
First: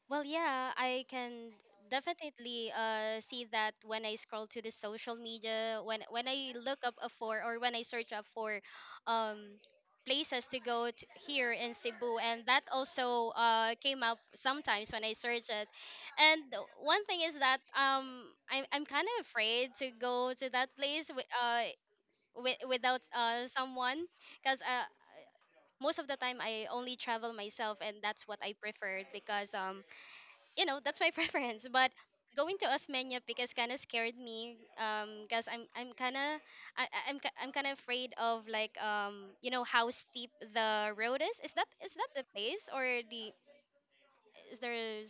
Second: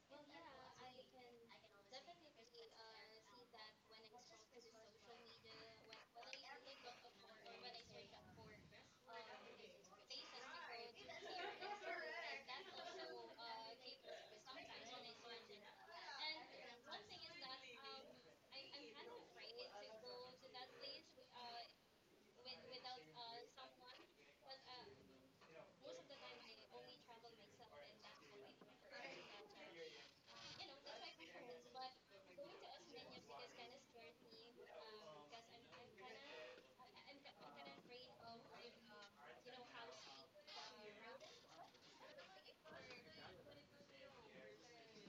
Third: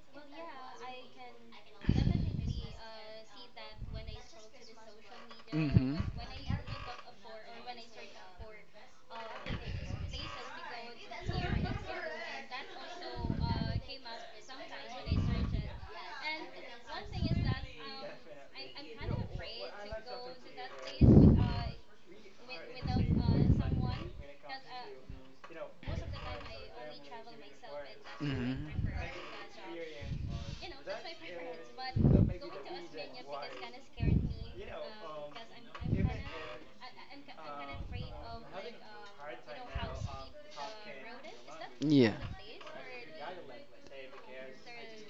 Speaker 3: Well, yeah, I can definitely see that when I scroll to the social media,
Speaker 1: Hmm.
Speaker 3: when I look up a for or when I search up for um, places to go to here in Cebu, and that also came up sometimes when I search it. And one thing is that I'm kind of afraid to go to that place without someone because most of the time I only travel myself, and that's what I preferred because you know that's my preference but going to Osmeña because kind of scared me because I'm kind of I'm kind of afraid of like you know how steep the road is that, is that the place, or the, is there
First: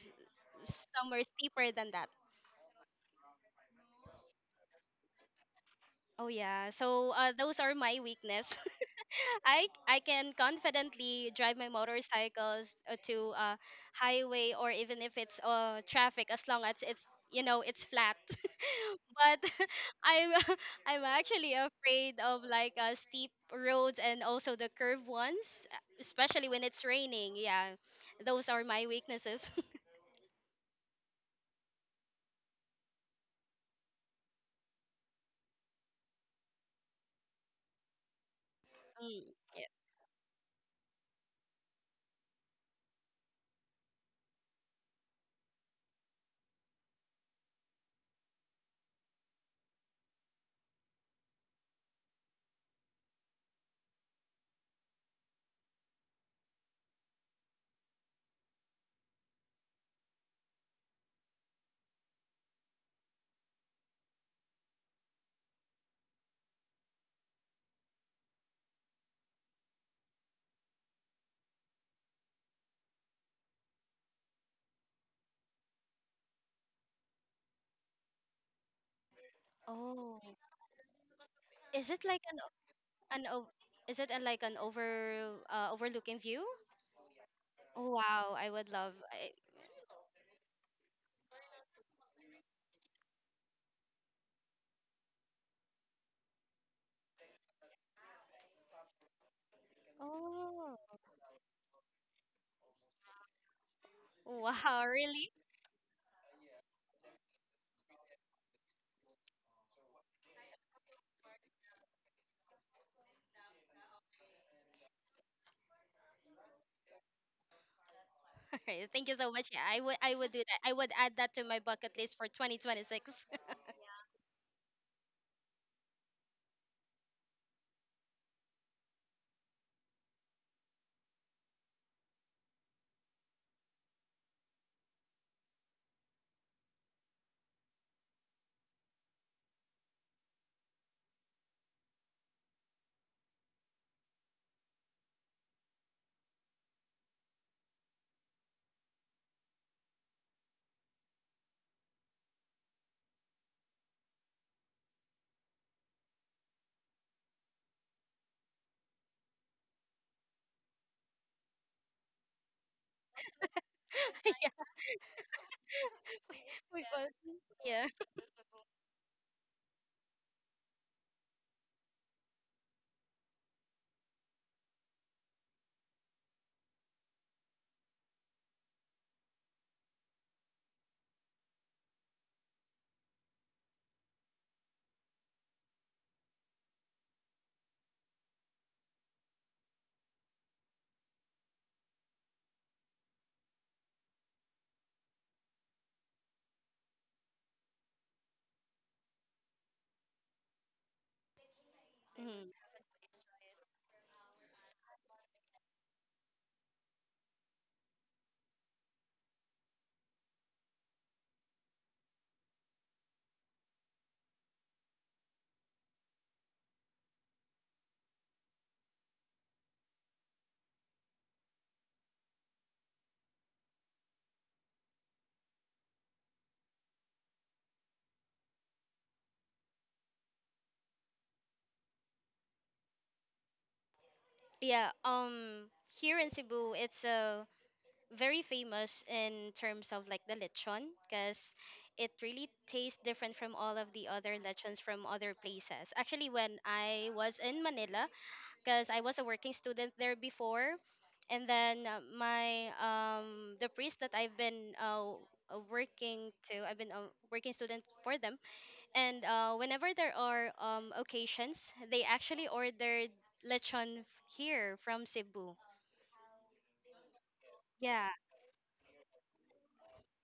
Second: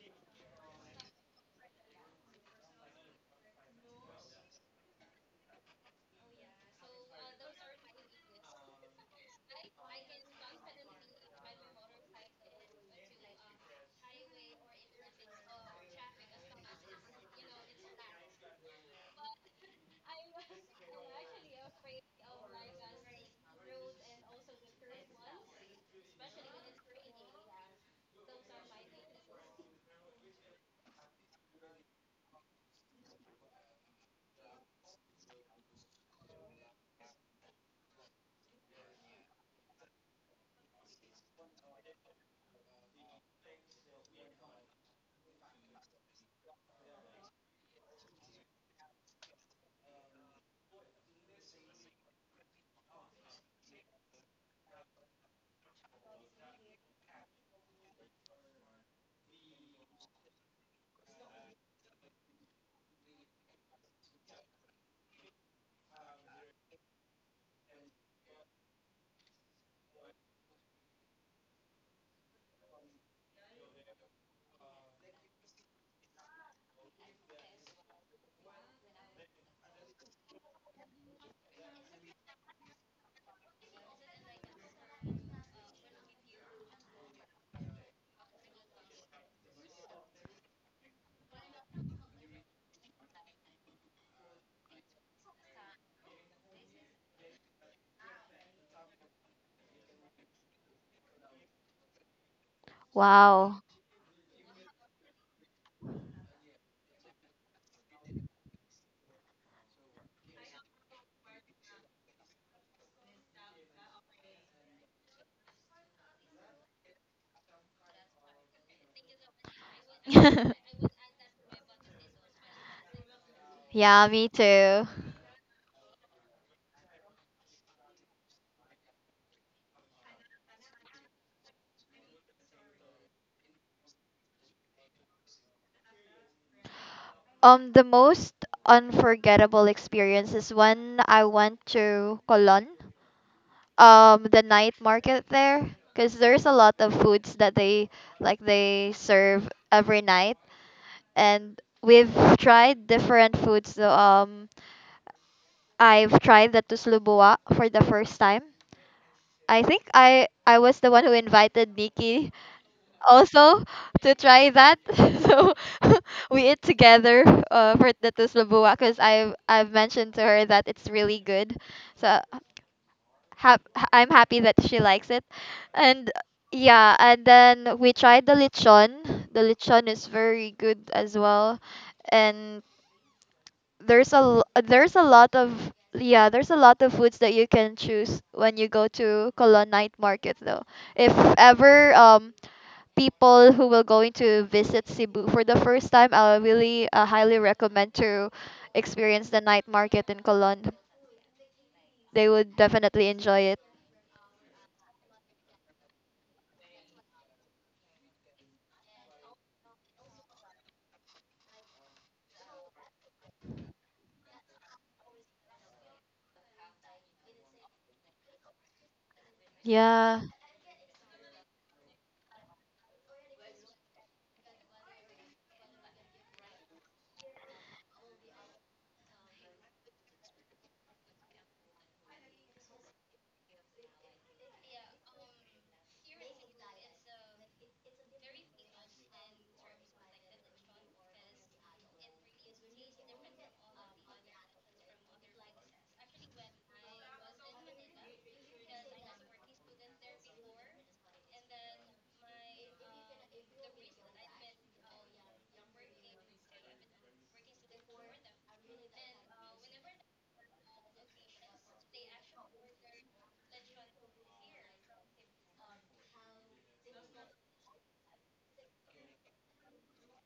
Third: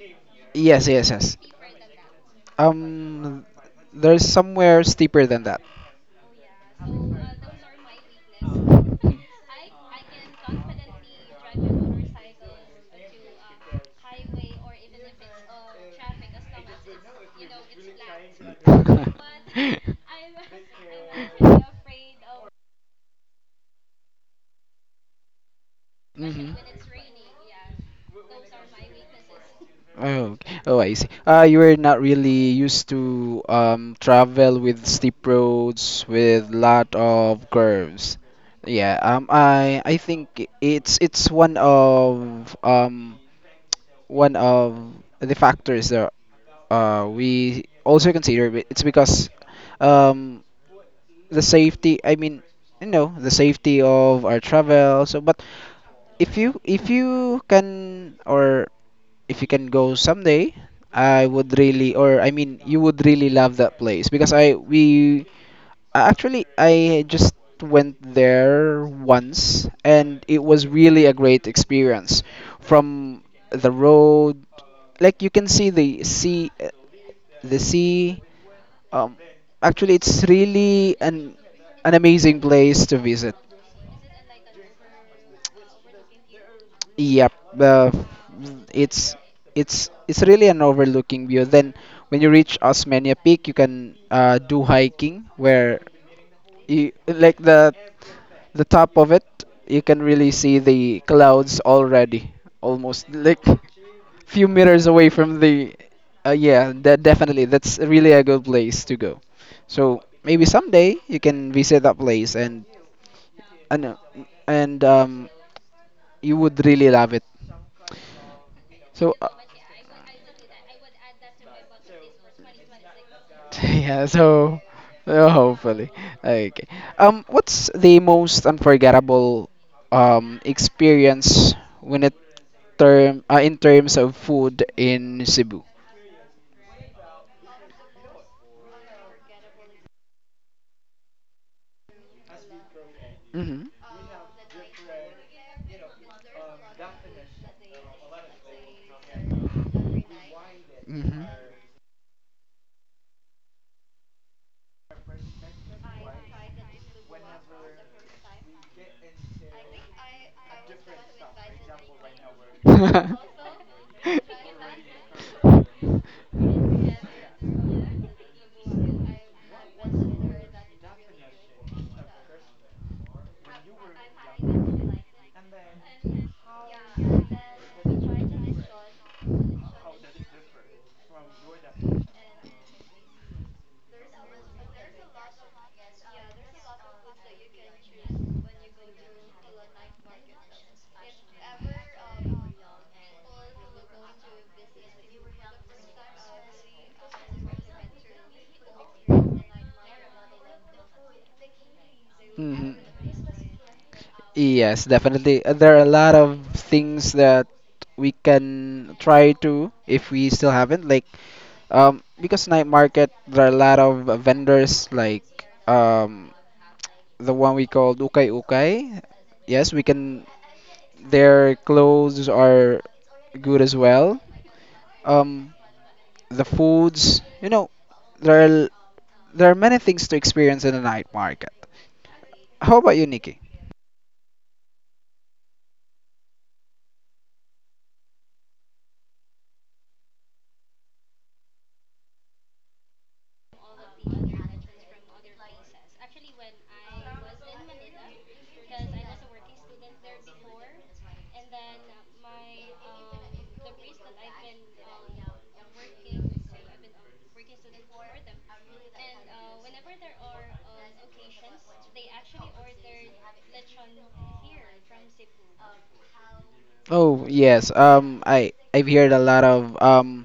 Speaker 3: s-
Speaker 1: Yes, yes,
Speaker 3: somewhere
Speaker 1: yes.
Speaker 3: steeper than that?
Speaker 1: Um, there's somewhere steeper than that.
Speaker 3: Oh yeah, so those are my weakness. I can confidently drive my motorcycles to a highway or even if it's traffic as long as it's, you know, it's flat. But I'm I'm actually afraid of like steep roads and also the curved ones, especially
Speaker 1: Mhm.
Speaker 3: when it's raining. Yeah, those are my weaknesses.
Speaker 1: Oh, oh, I see. You were not really used to travel with steep roads with lot of curves. Yeah,
Speaker 3: Mm, yeah.
Speaker 1: I think it's one of the factors that we also consider. But it's because um the safety. I mean, you know, the safety of our travel. So, but if you can or if you can go someday, I would really or I mean, you would really love that place because I we actually, I just went there once and it was really a great experience. From the road, like you can see the sea. Um, actually,
Speaker 3: Oh,
Speaker 1: it's really
Speaker 3: is
Speaker 1: an
Speaker 3: it like
Speaker 1: amazing place to
Speaker 3: an
Speaker 1: visit.
Speaker 3: o- is it a, like an over overlooking view?
Speaker 1: Yep,
Speaker 3: Oh
Speaker 1: uh,
Speaker 3: wow, I would love.
Speaker 1: it's
Speaker 3: I,
Speaker 1: it's it's really an overlooking view. Then when you reach Osmania Peak, you can do hiking where you like the top of it you can really see
Speaker 3: oh.
Speaker 1: the clouds already almost like
Speaker 2: Wow.
Speaker 1: few
Speaker 3: Wow,
Speaker 1: meters away
Speaker 3: really?
Speaker 1: from the yeah, that definitely that's really a good place to go, so maybe someday you can visit that place and, uh, and you would really love it.
Speaker 3: All right, thank
Speaker 1: so,
Speaker 3: you
Speaker 1: uh,
Speaker 3: so much. Yeah, I would, I would do that. I would add that to my bucket list for 2026.
Speaker 2: Yeah,
Speaker 1: yeah,
Speaker 2: me
Speaker 1: so
Speaker 2: too.
Speaker 1: hopefully. Okay. What's the most unforgettable experience when it term in terms of food in Cebu?
Speaker 2: The most unforgettable experience is when I went to Colon.
Speaker 1: Mm-hmm.
Speaker 2: The night market there, because there's a lot of foods that they serve every night,
Speaker 1: Mm-hmm.
Speaker 2: and we've tried different foods. So, I've tried the tuslubuwa for the first time. I think I was the one who invited Nikki also to try that so we ate
Speaker 1: Yeah.
Speaker 3: We both-
Speaker 2: together,
Speaker 3: yeah.
Speaker 2: for the tuslubuwa, because I've mentioned to her that it's really good, so I'm happy that she likes it. And yeah, and then we tried the lechon. The lechon is very good as well. And there's a l- there's a lot of yeah, there's a lot of foods that you can choose when you go to Colon Night Market though. If ever people who will going to visit Cebu for the first time, I really highly recommend to experience the night market in Colon. They
Speaker 3: Mhm.
Speaker 2: would
Speaker 1: Mhm.
Speaker 2: definitely enjoy it.
Speaker 1: Yes, definitely. There are a lot of things that we can try to if we still haven't. Because night market, there are a lot of vendors like um, the one we called Ukay Ukay. Yes, we
Speaker 2: Yeah.
Speaker 1: can. Their clothes are good as well. Um, the foods, there are there are many things to experience in the night market. How about you, Nikki?
Speaker 3: Yeah, here in Cebu it's very famous in terms of like the lechon because it really tastes different from all of the other lechons from other places. Actually, when I was in Manila, because I was a working student there before. And then my the priest that I've been working to, I've been a working student for them. And whenever there are occasions, they actually ordered lechon here from Cebu.
Speaker 1: Oh yes,
Speaker 3: Yeah.
Speaker 1: I've heard a lot of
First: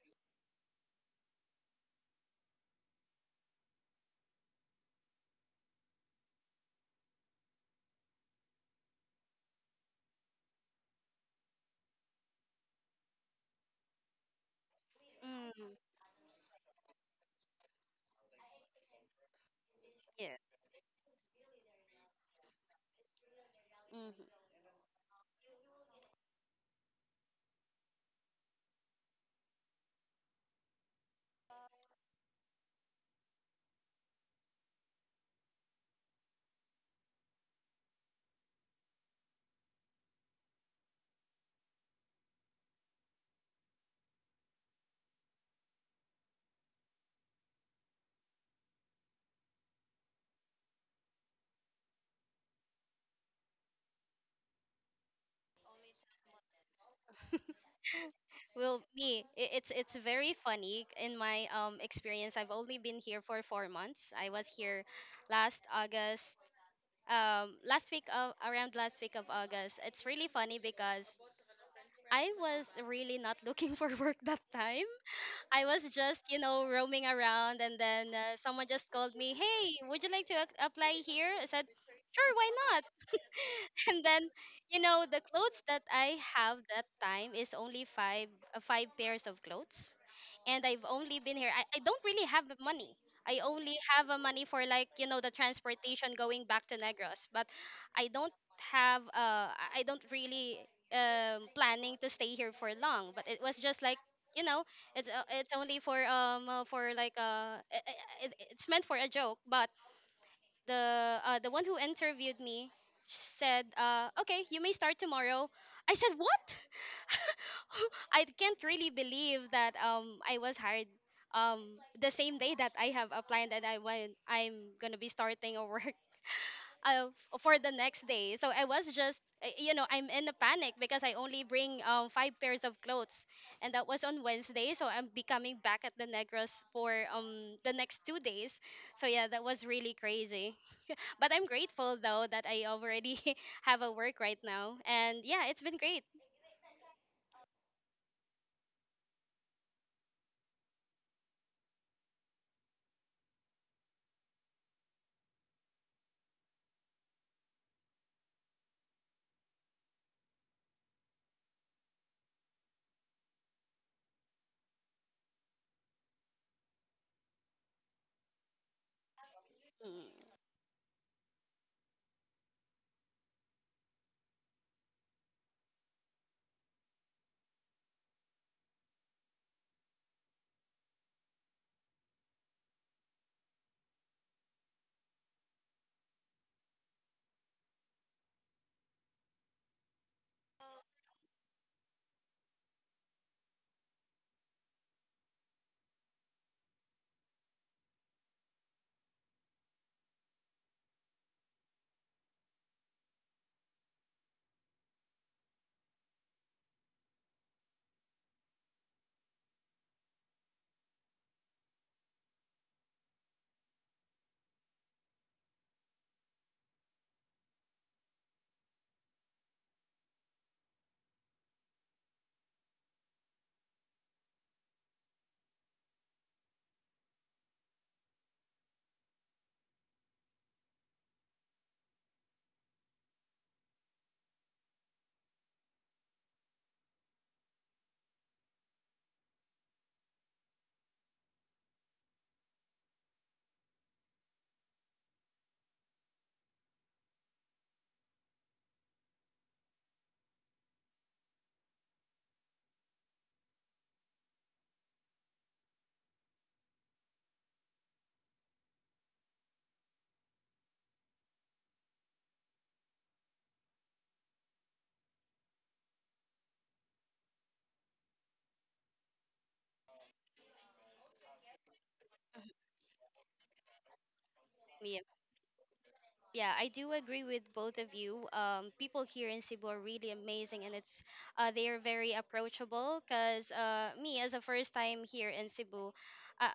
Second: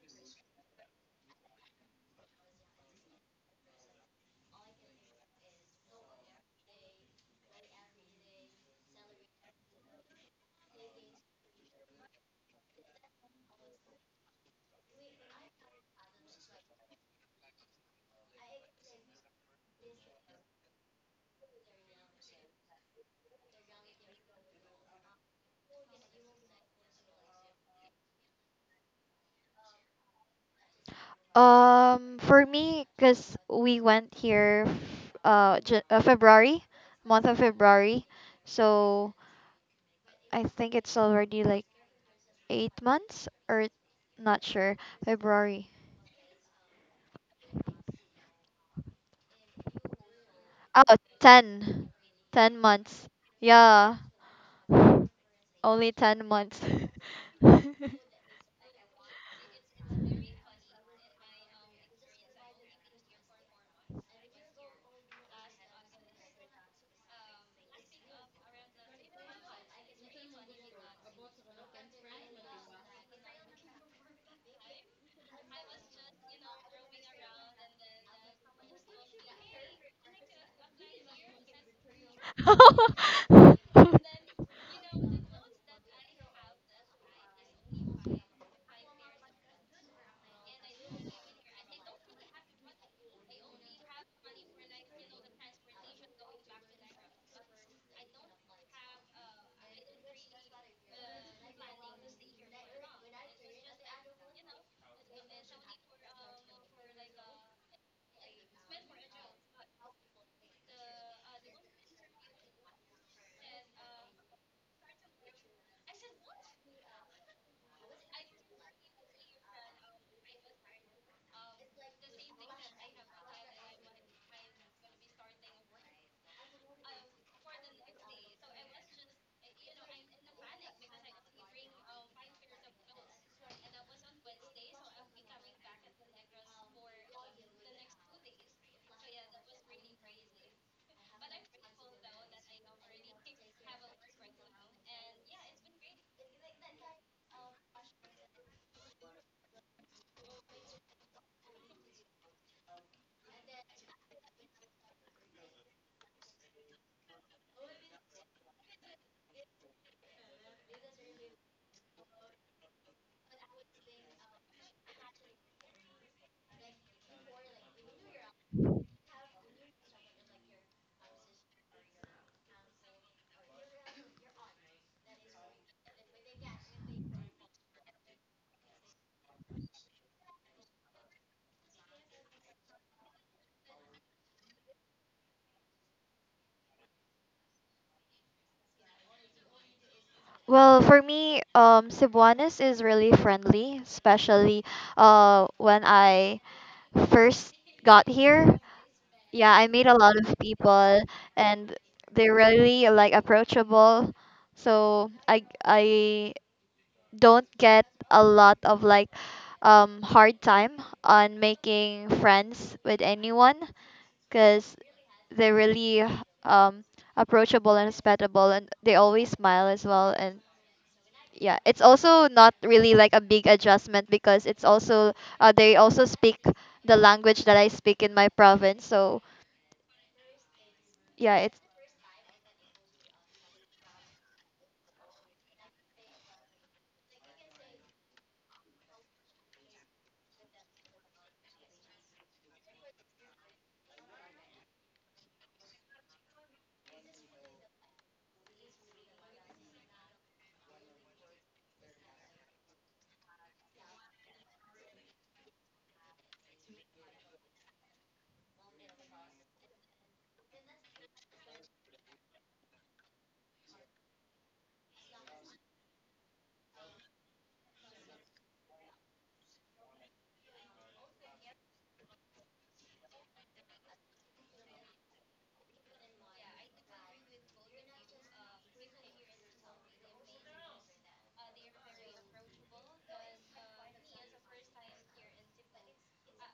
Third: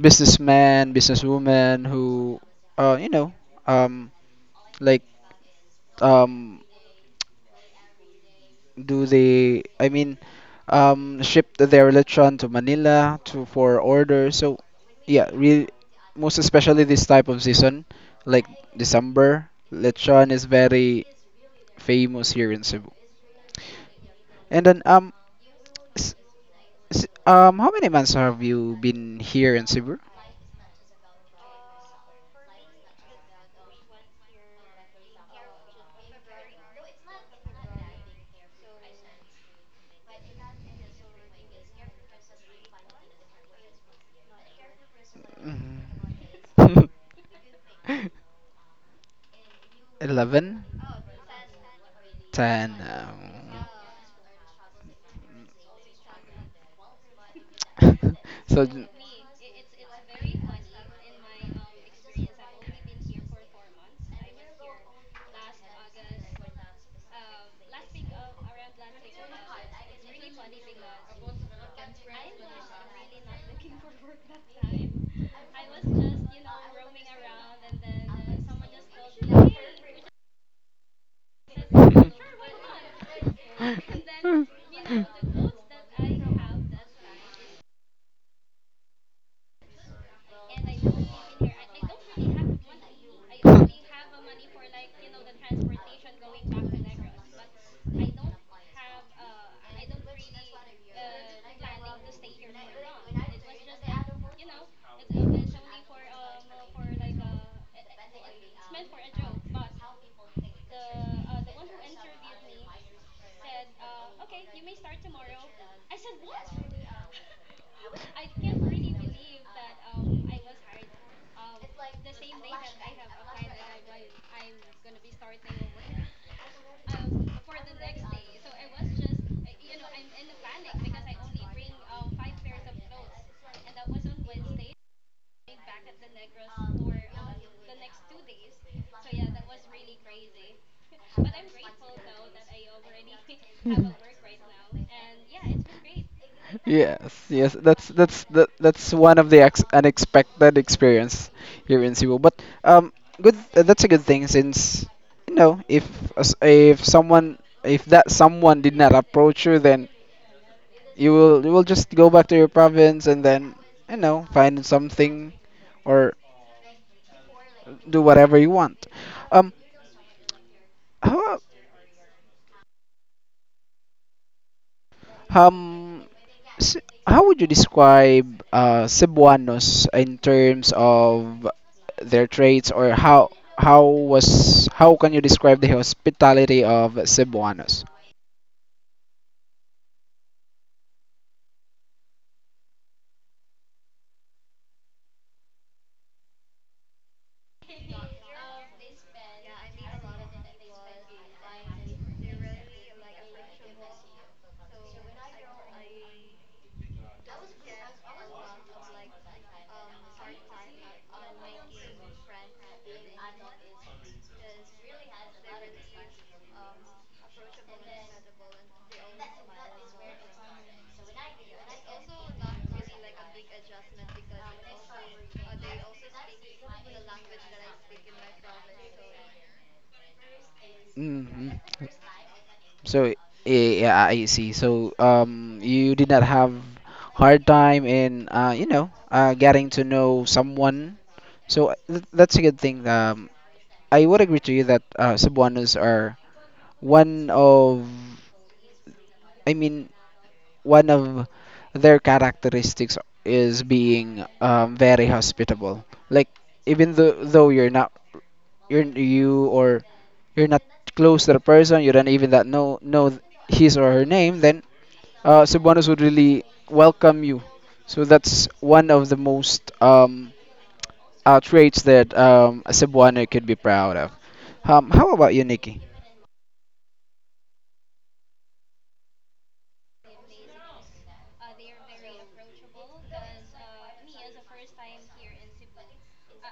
Speaker 1: businessmen, businesswomen who, you know, um, like um do they ship their electron to Manila to for order. So yeah, really,
Speaker 3: Mm,
Speaker 1: most especially this type of season, like December
Speaker 3: yeah.
Speaker 1: lechon is very famous here in Cebu.
Speaker 3: Hmm.
Speaker 1: And then um s- s- um how many months have you been here in Cebu?
Speaker 2: For me, cause we went here, February, month of February, so I think it's already like 8 months or not sure. February.
Speaker 1: Mhm. 11.
Speaker 2: Oh, 10. Ten
Speaker 1: Ten.
Speaker 2: months. Yeah, only 10 months.
Speaker 1: Um, so
Speaker 3: Well, me, I- it's very funny. In my experience, I've only been here for 4 months. I was here last August, last week of around last week of August. It's really funny because I was really not looking for work that time. I was just, you know, roaming around, and then someone just called me. Hey, would you like to ac- apply here? I said, sure, why not? And then, you know, the clothes that I have that time is only five five pairs of clothes, and I've only been here. I don't really have the money. I only have a money for like, you know, the transportation going back to Negros, but I don't have uh, I don't really planning to stay here for long, but it was just like, you know, it's only for like it's meant for a joke, but the one who interviewed me said, "Okay, you may start tomorrow." I said, "What?" I can't really believe that I was hired the same day that I have applied, and I went I'm gonna be starting a work uh, for the next day. So I was just you know I'm in a panic because I only bring five pairs of clothes, and that was on Wednesday. So I'm be coming back at the Negros for the next 2 days. So yeah, that was really crazy. But I'm grateful though that I already have a work right now, and yeah, it's been great.
Speaker 1: Yes, yes, that's one of the unexpected experience here in Cebu. But um, good, that's a good thing since you know if someone if that someone did not approach you, then you will just go back to your province and then you know find something or do whatever you want. Um,
Speaker 3: Mm.
Speaker 1: how um s- how would you describe Cebuanos in terms of their traits, or how can you describe the hospitality of Cebuanos?
Speaker 2: Well, for me, Cebuanos is really friendly, especially when I first got here. Yeah, I meet a lot of people, and they're really like approachable. So I don't get a lot of like hard time on making friends with anyone because they're really um approachable and hospitable, and they always smile as well. And yeah, it's also not really like a big adjustment because it's also they also speak the language that I speak in my province, so yeah,
Speaker 1: hmm
Speaker 2: it's—
Speaker 1: So yeah, I see. So you did not have hard time in getting to know someone. So th that's a good thing. I would agree to you that Cebuanos are one of, I mean, one of their characteristics is being very hospitable. Like even though you're you or you're not close to the person, you don't even that know th- his or her name, then Cebuanos would really welcome you. So that's one of the most traits that a Cebuano could be proud of.
Speaker 3: Yeah,
Speaker 1: How about you, Nikki?
Speaker 3: yeah, I do agree with both of you. People here in Cebu are really amazing, and it's they are very approachable. Cause me as a first time here in Cebu, uh,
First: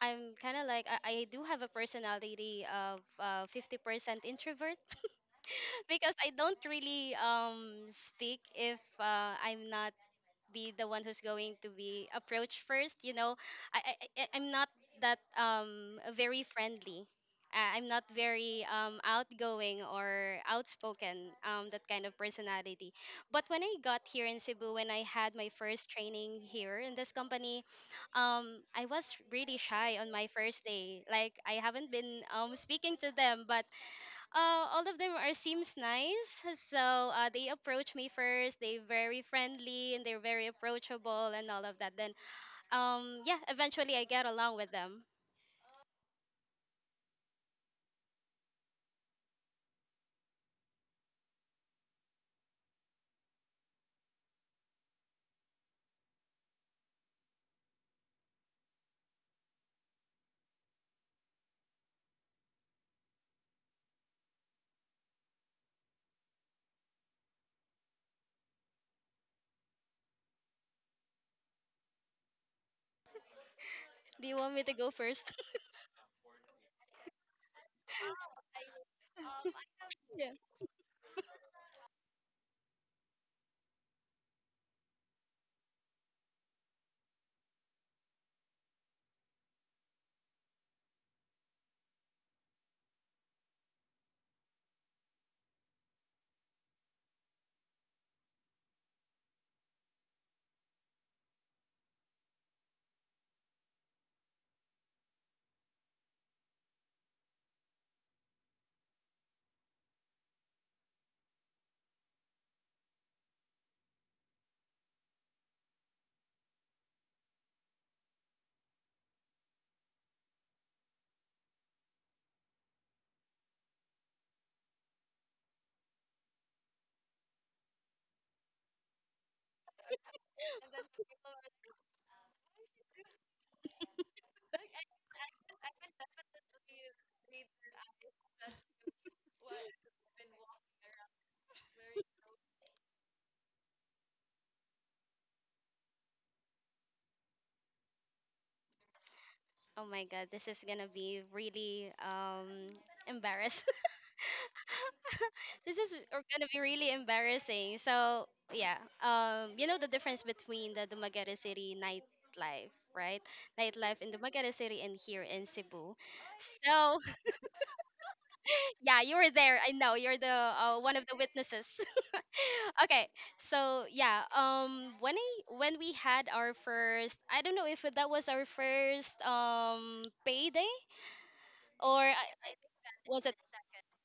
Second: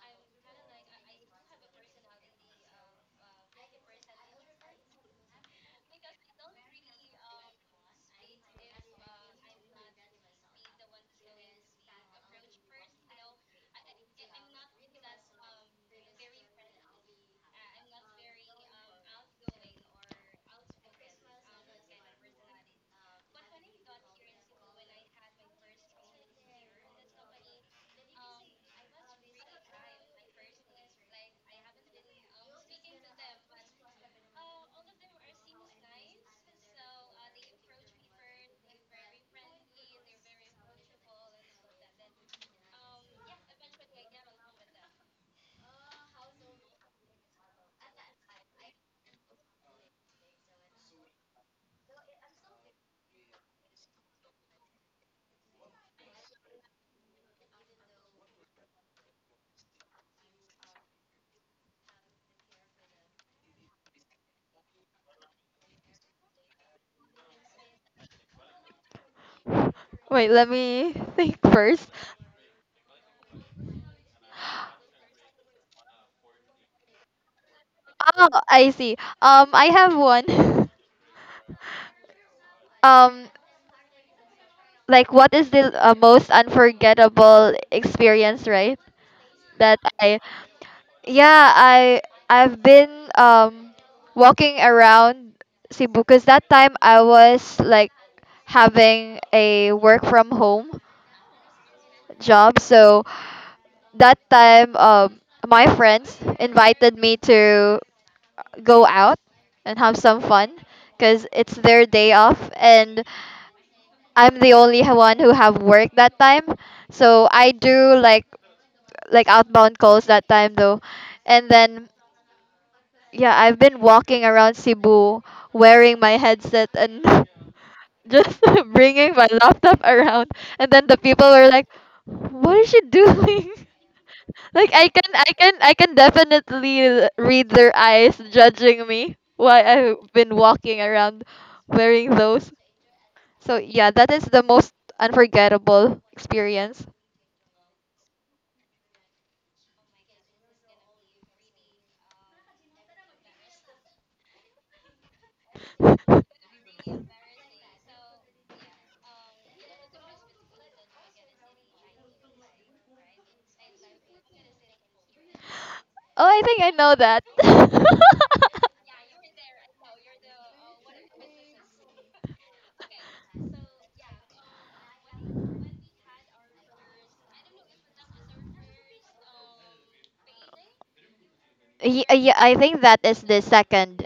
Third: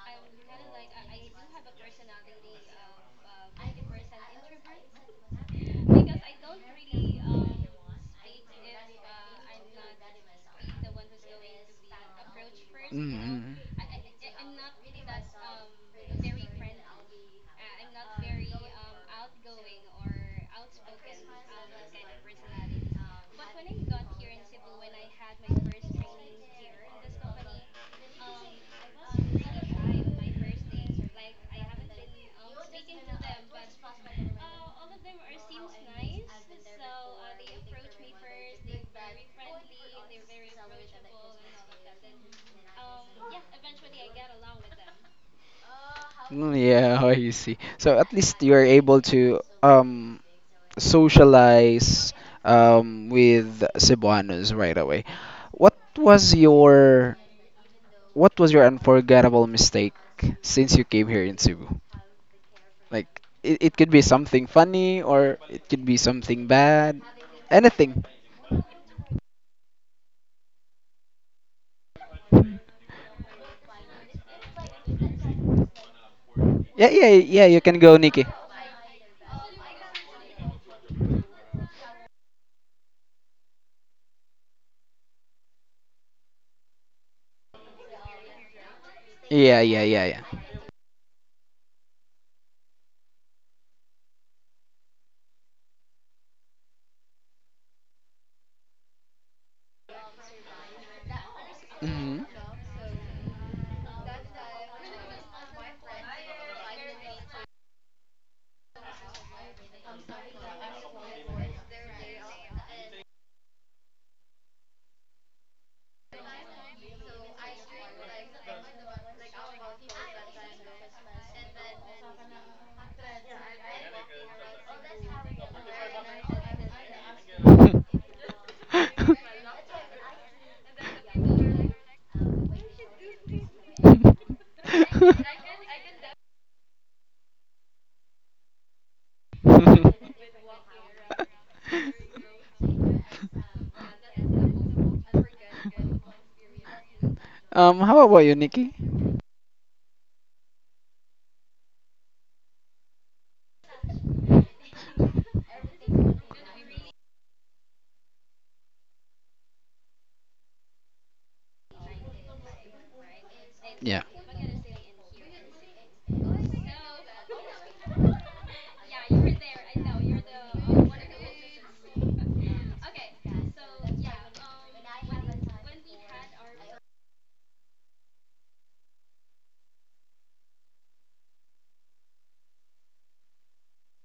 Speaker 3: I'm kind of like I do have a personality of 50% introvert because I don't really speak if I'm not be the one who's going to be approached first. You know, I, I I- I'm not that very friendly. I- I'm not very outgoing or outspoken that kind of personality. But when I got here in Cebu, when I had my first training here in this company, I was really shy on my first day. Like I haven't been speaking to them, but all of them are seems nice. So they approach me first. They very friendly and they're very approachable and all of that. Then yeah, eventually I get along with them.
Speaker 1: Mm, yeah, how you see. So at least you're able to socialize with Cebuanos right away. What was your what was your unforgettable mistake since you came here in Cebu? Like it could be something funny or it could be something bad. Anything.
Speaker 2: Wait, let me think first.
Speaker 3: Do you want me to go first?
Speaker 1: Yeah, yeah, yeah, you can go, Nikki.
Speaker 2: Oh, I see. I have one.
Speaker 3: Yeah.
Speaker 2: um, like what is the most unforgettable experience, right?
Speaker 1: Yeah,
Speaker 2: That
Speaker 1: yeah, yeah,
Speaker 2: I
Speaker 1: yeah.
Speaker 2: yeah, I I've been walking around Cebu because that time I was like having a work from home job, so that time my friends invited me to go out and have some fun because it's their day off, and I'm the only one who have work that time. So I do like outbound calls that time though. And then, yeah, I've been walking around Cebu wearing my headset and
Speaker 1: Hmm.
Speaker 2: just bringing my laptop around, and then the people were like, "What is she doing?" Like I can definitely read their eyes judging me why I've been walking around wearing those. So, yeah, that is the most unforgettable experience.
Speaker 1: How about you, Nikki?
Speaker 3: Oh my god, this is gonna be really embarrassed. This is are gonna be really embarrassing. So yeah, you know the difference between the Dumaguete City nightlife, right? Nightlife
Speaker 1: Yeah.
Speaker 3: in Dumaguete City and here in Cebu.
Speaker 2: Oh, I think I know
Speaker 3: So
Speaker 2: that.
Speaker 3: yeah, you were there. I know you're the one of the witnesses. Okay, so yeah, when we had our first, I don't know if that was our first payday, or
Speaker 2: Yeah, yeah, I
Speaker 3: I-
Speaker 2: think that is
Speaker 3: was it
Speaker 2: the second.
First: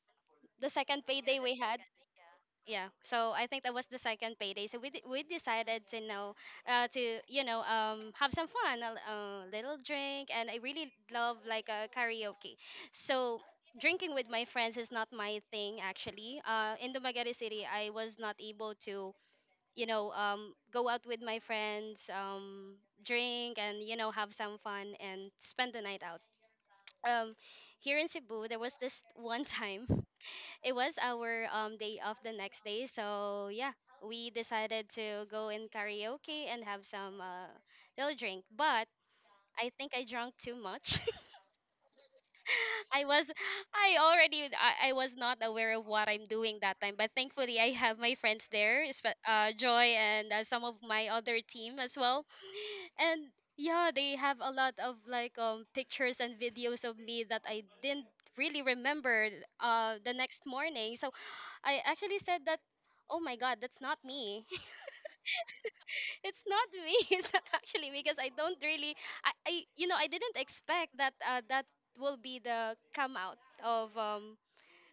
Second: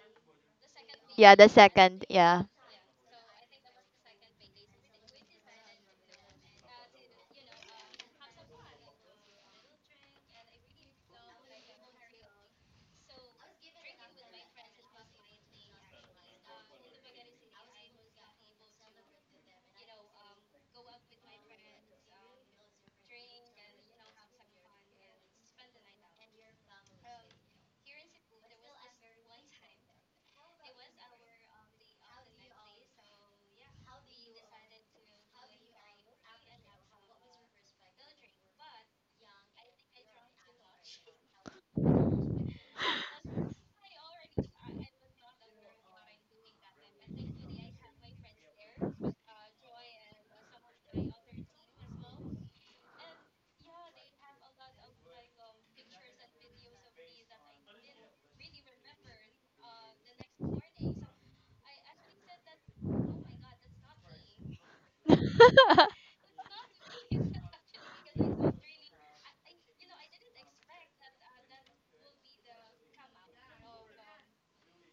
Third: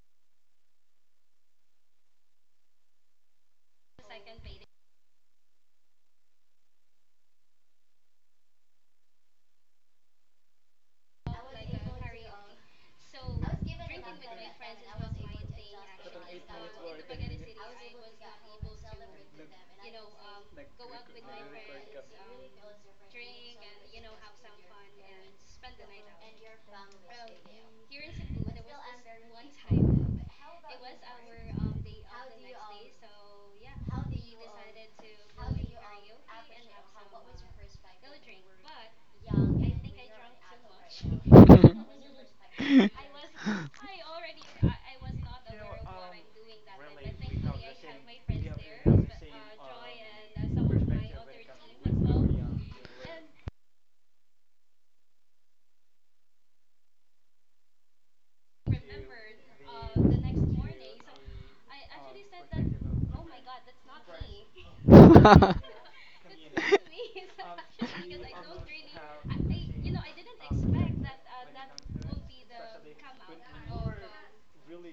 Speaker 3: the second
Speaker 2: Yeah,
Speaker 3: payday
Speaker 2: the
Speaker 3: we had?
Speaker 2: second. Yeah.
Speaker 3: Yeah, so I think that was the second payday, so we decided to know to you know have some fun a l- little drink, and I really love like karaoke. So drinking with my friends is not my thing actually in Dumaguete city I was not able to, you know, go out with my friends drink and, you know, have some fun and spend the night out um here in Cebu, there was this one time. It was our day off the next day, so yeah, we decided to go in karaoke and have some little drink. But I think I drank too much. I was, I already, I was not aware of what I'm doing that time. But thankfully, I have my friends there, espe- Joy and some of my other team as well. And yeah, they have a lot of like pictures and videos of me that I didn't really remember the next morning. So I actually said that, oh my God, that's not me. It's not me. It's not actually me because I don't really I you know I didn't expect that that will be the come out of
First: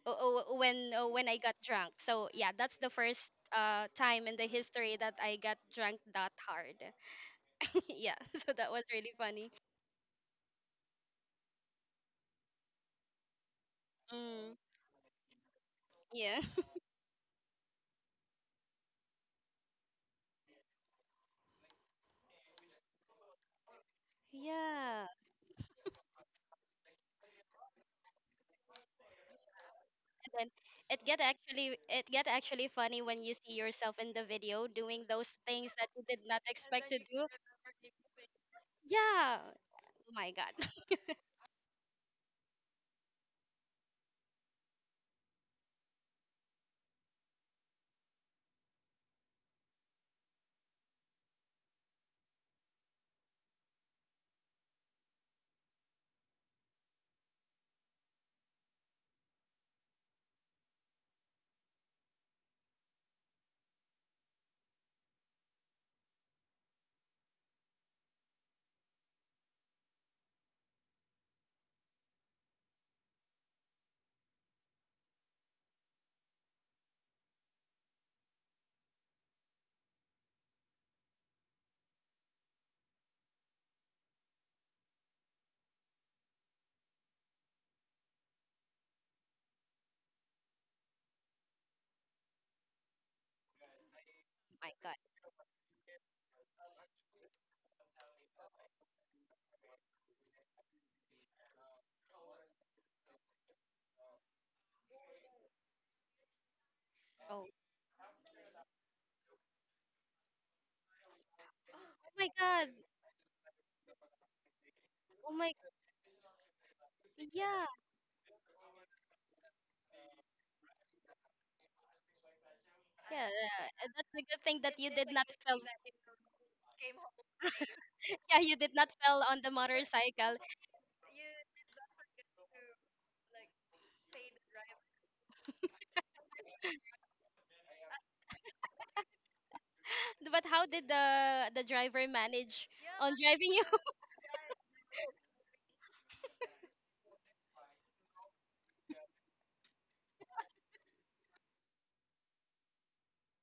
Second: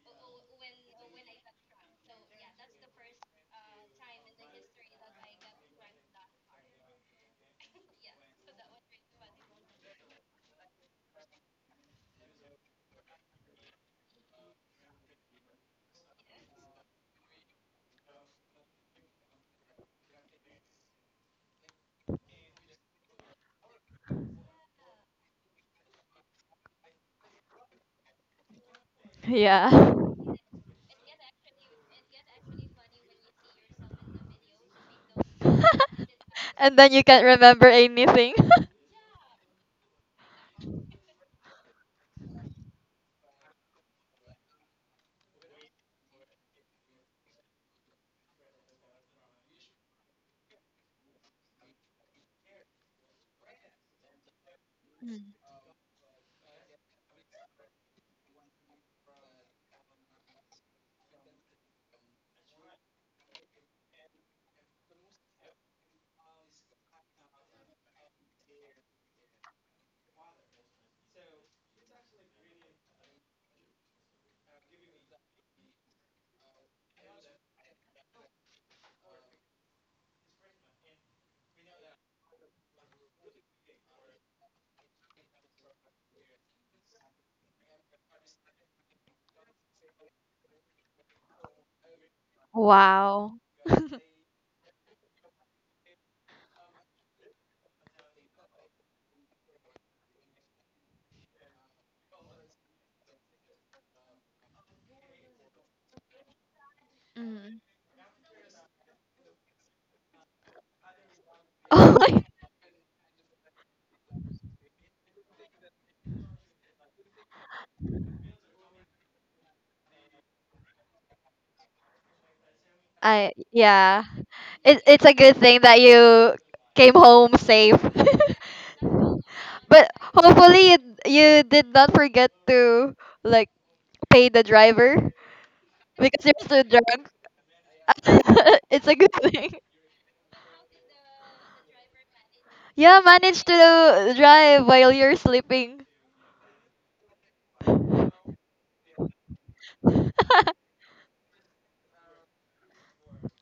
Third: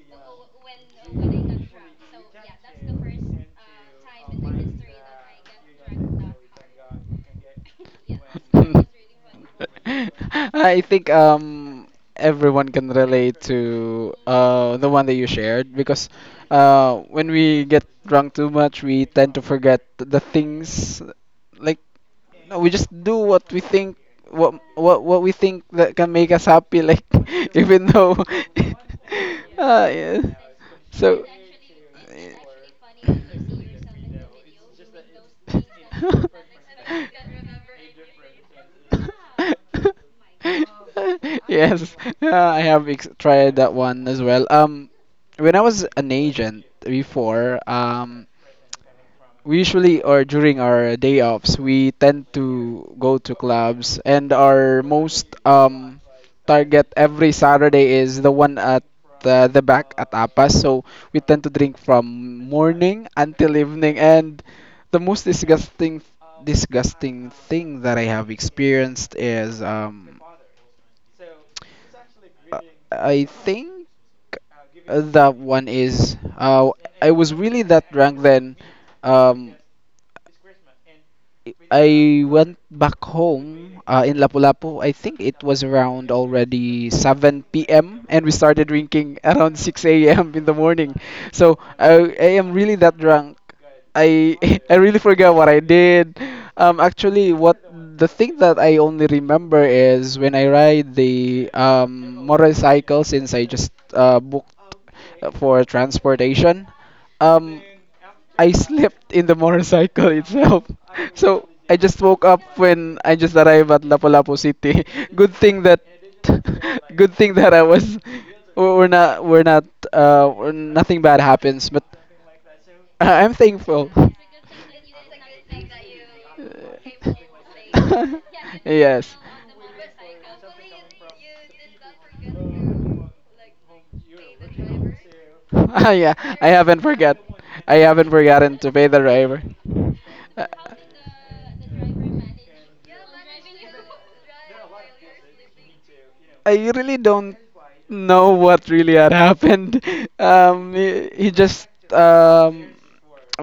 Speaker 3: o- o- when I got drunk. So yeah, that's the first time in the history that I got drunk that hard. Yeah, so that was really funny.
Speaker 1: I think everyone can relate to
Speaker 3: Mm,
Speaker 1: the one that you shared because
Speaker 3: yeah.
Speaker 1: when we get drunk too much we tend to forget the things, like no, we just do what we think, what what
Speaker 3: Yeah.
Speaker 1: what we think that can make us happy. Like even though yeah.
Speaker 3: And
Speaker 2: yeah.
Speaker 3: then
Speaker 1: So
Speaker 3: it get actually funny when you see yourself in the video doing those things that you did not
Speaker 2: And
Speaker 3: expect
Speaker 2: then
Speaker 3: to
Speaker 2: you can't
Speaker 3: do.
Speaker 2: remember anything.
Speaker 3: Yeah. Oh my god.
Speaker 1: yes, I have tried that one as well. When I was an agent before, we usually or during our day offs we tend to go to clubs, and our most
Speaker 2: Mm.
Speaker 1: target every Saturday is the one at the back at Apas. So we tend to drink from morning until evening, and the most disgusting thing that I have experienced is uh, I think That one is. I was really that drunk then. Um, I went back home in Lapu-Lapu. I think it was around already 7 p.m. and we started drinking around 6 a.m. in the morning. So I am really that drunk.
Speaker 2: Wow.
Speaker 1: I
Speaker 3: My
Speaker 1: I
Speaker 3: god.
Speaker 1: really forgot what I did. Actually, what the thing that I only remember is when I ride the motorcycle, since I just booked for transportation.
Speaker 3: Oh.
Speaker 1: Um,
Speaker 2: Mm.
Speaker 1: I slept in the motorcycle itself. So I
Speaker 2: Oh
Speaker 1: just
Speaker 3: Oh
Speaker 1: woke
Speaker 2: my.
Speaker 3: my
Speaker 1: up
Speaker 3: god.
Speaker 1: when I just arrived at Lapu-Lapu City. Good
Speaker 3: Oh my
Speaker 1: thing that good thing that I
Speaker 3: yeah.
Speaker 1: was we're we're not we're not we're nothing bad happens, but
Speaker 3: Yeah,
Speaker 1: I'm
Speaker 2: I
Speaker 3: yeah.
Speaker 1: thankful.
Speaker 3: And
Speaker 2: yeah.
Speaker 3: that's a good thing that
Speaker 2: It,
Speaker 3: you
Speaker 2: it's
Speaker 3: did
Speaker 2: a
Speaker 3: not
Speaker 2: good
Speaker 3: fell.
Speaker 2: thing that you came home safe.
Speaker 3: Yeah, you did not
Speaker 1: yes.
Speaker 3: fell on the
Speaker 2: But
Speaker 3: motorcycle.
Speaker 2: hopefully you did not forget to like pay the driver
Speaker 1: yeah,
Speaker 2: because
Speaker 1: I
Speaker 2: you're so
Speaker 1: haven't
Speaker 2: drunk.
Speaker 1: forgot. I haven't forgotten to pay
Speaker 2: It's a
Speaker 1: the
Speaker 2: good
Speaker 1: driver.
Speaker 2: thing.
Speaker 3: But
Speaker 1: Uh,
Speaker 3: how did the driver manage
Speaker 2: Yeah,
Speaker 3: on
Speaker 2: manage
Speaker 3: driving you?
Speaker 2: to drive while you're sleeping.
Speaker 1: I really don't know what really had happened. He just um,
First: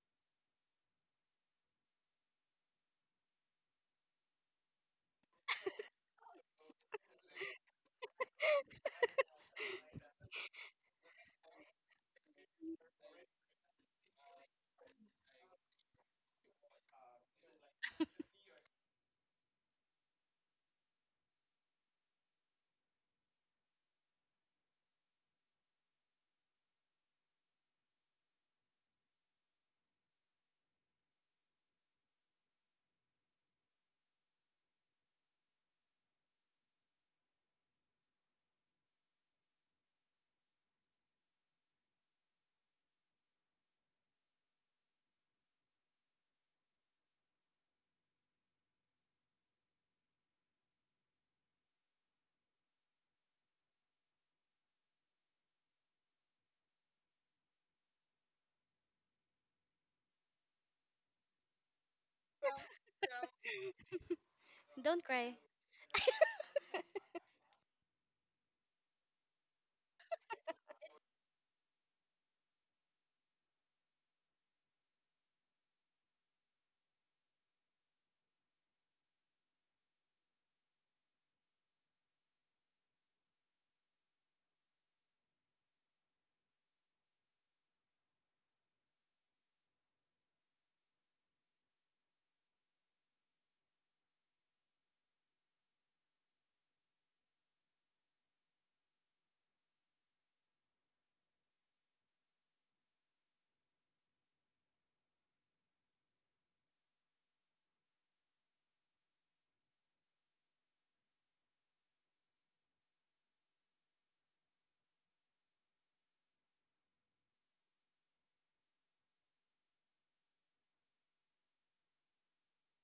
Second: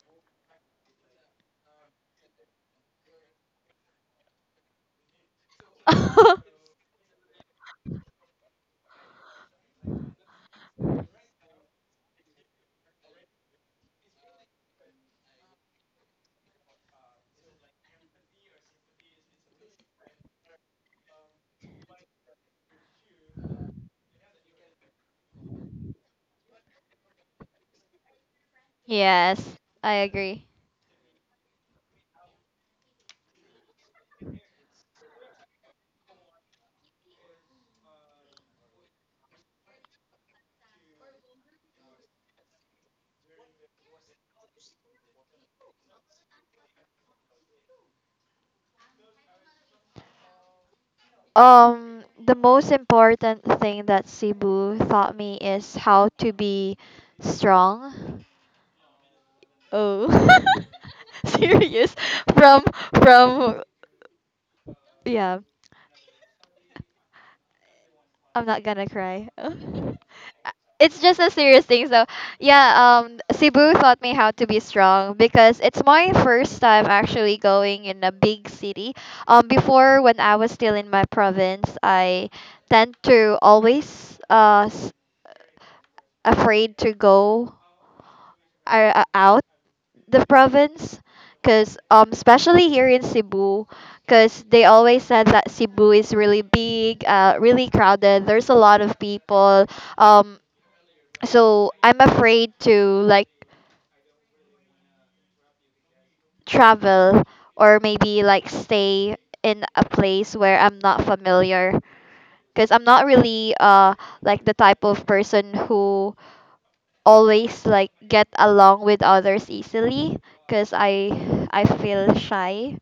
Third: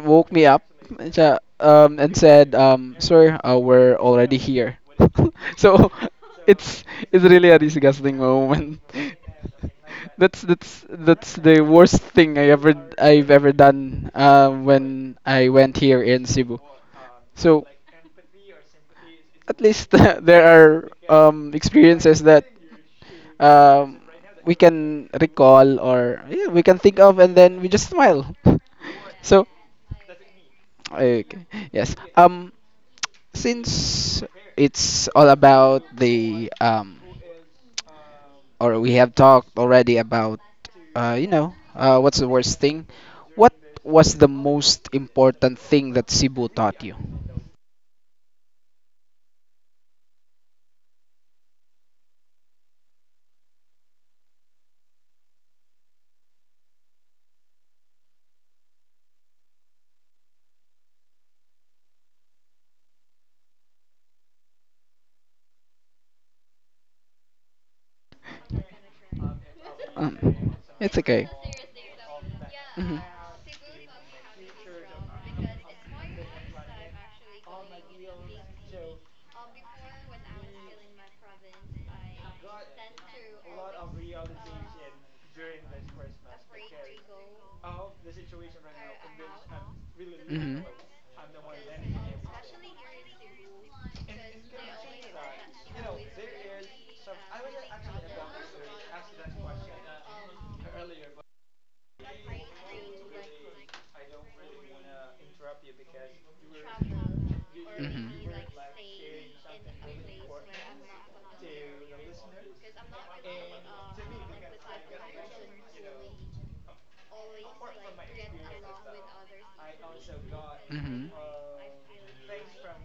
Speaker 1: woke me up and said, "Sir, we're already here." So it's it's really a disgusting moment. That's the worst thing I've ever done when I went here in Cebu. So at least there are experiences that um, we can recall, or yeah, we can think of, and then we just smile.
Speaker 2: Yes,
Speaker 1: So,
Speaker 2: I agree.
Speaker 1: okay, yes. Since it's all about the or we have talked already about what's the worst thing? What was the most important thing that Cebu taught you?
Speaker 2: The most important thing that Cebu taught me is how to be strong. Oh, serious? From from
Speaker 3: Don't cry.
Speaker 2: yeah. I'm not gonna cry. Uh,
Speaker 1: It's
Speaker 2: it's just
Speaker 1: okay.
Speaker 2: a serious thing. So, yeah,
Speaker 1: Mhm.
Speaker 2: Cebu taught me how to be strong because it's my first time actually going in a big city. Before when I was still in my province, I tend to always afraid to go are out the
Speaker 1: Mhm.
Speaker 2: province because especially here in Cebu because they always said that Cebu is really big really crowded, there's a lot of people, um so I'm afraid to like travel or
Speaker 1: Mhm. Mhm.
Speaker 2: maybe like stay in a place where I'm not familiar because I'm not really like the type of person who always like get along with others easily because
Speaker 1: Mhm.
Speaker 2: I feel shy.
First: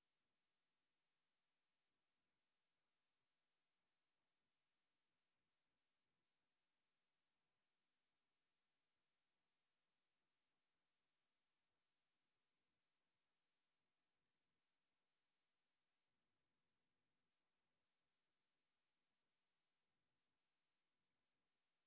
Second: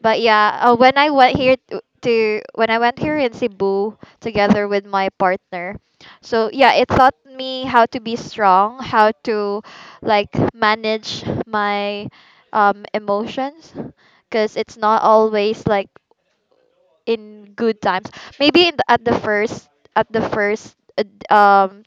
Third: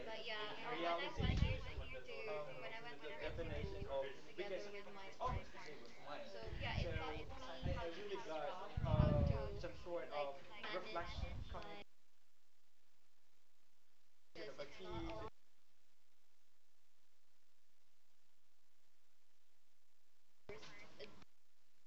Speaker 2: But yeah, when I went here to when I went here in Cebu together with my partner, so yeah, it taught me how to be strong, how to like manage my emotions, because it's not always like in good times. Maybe in the, at the first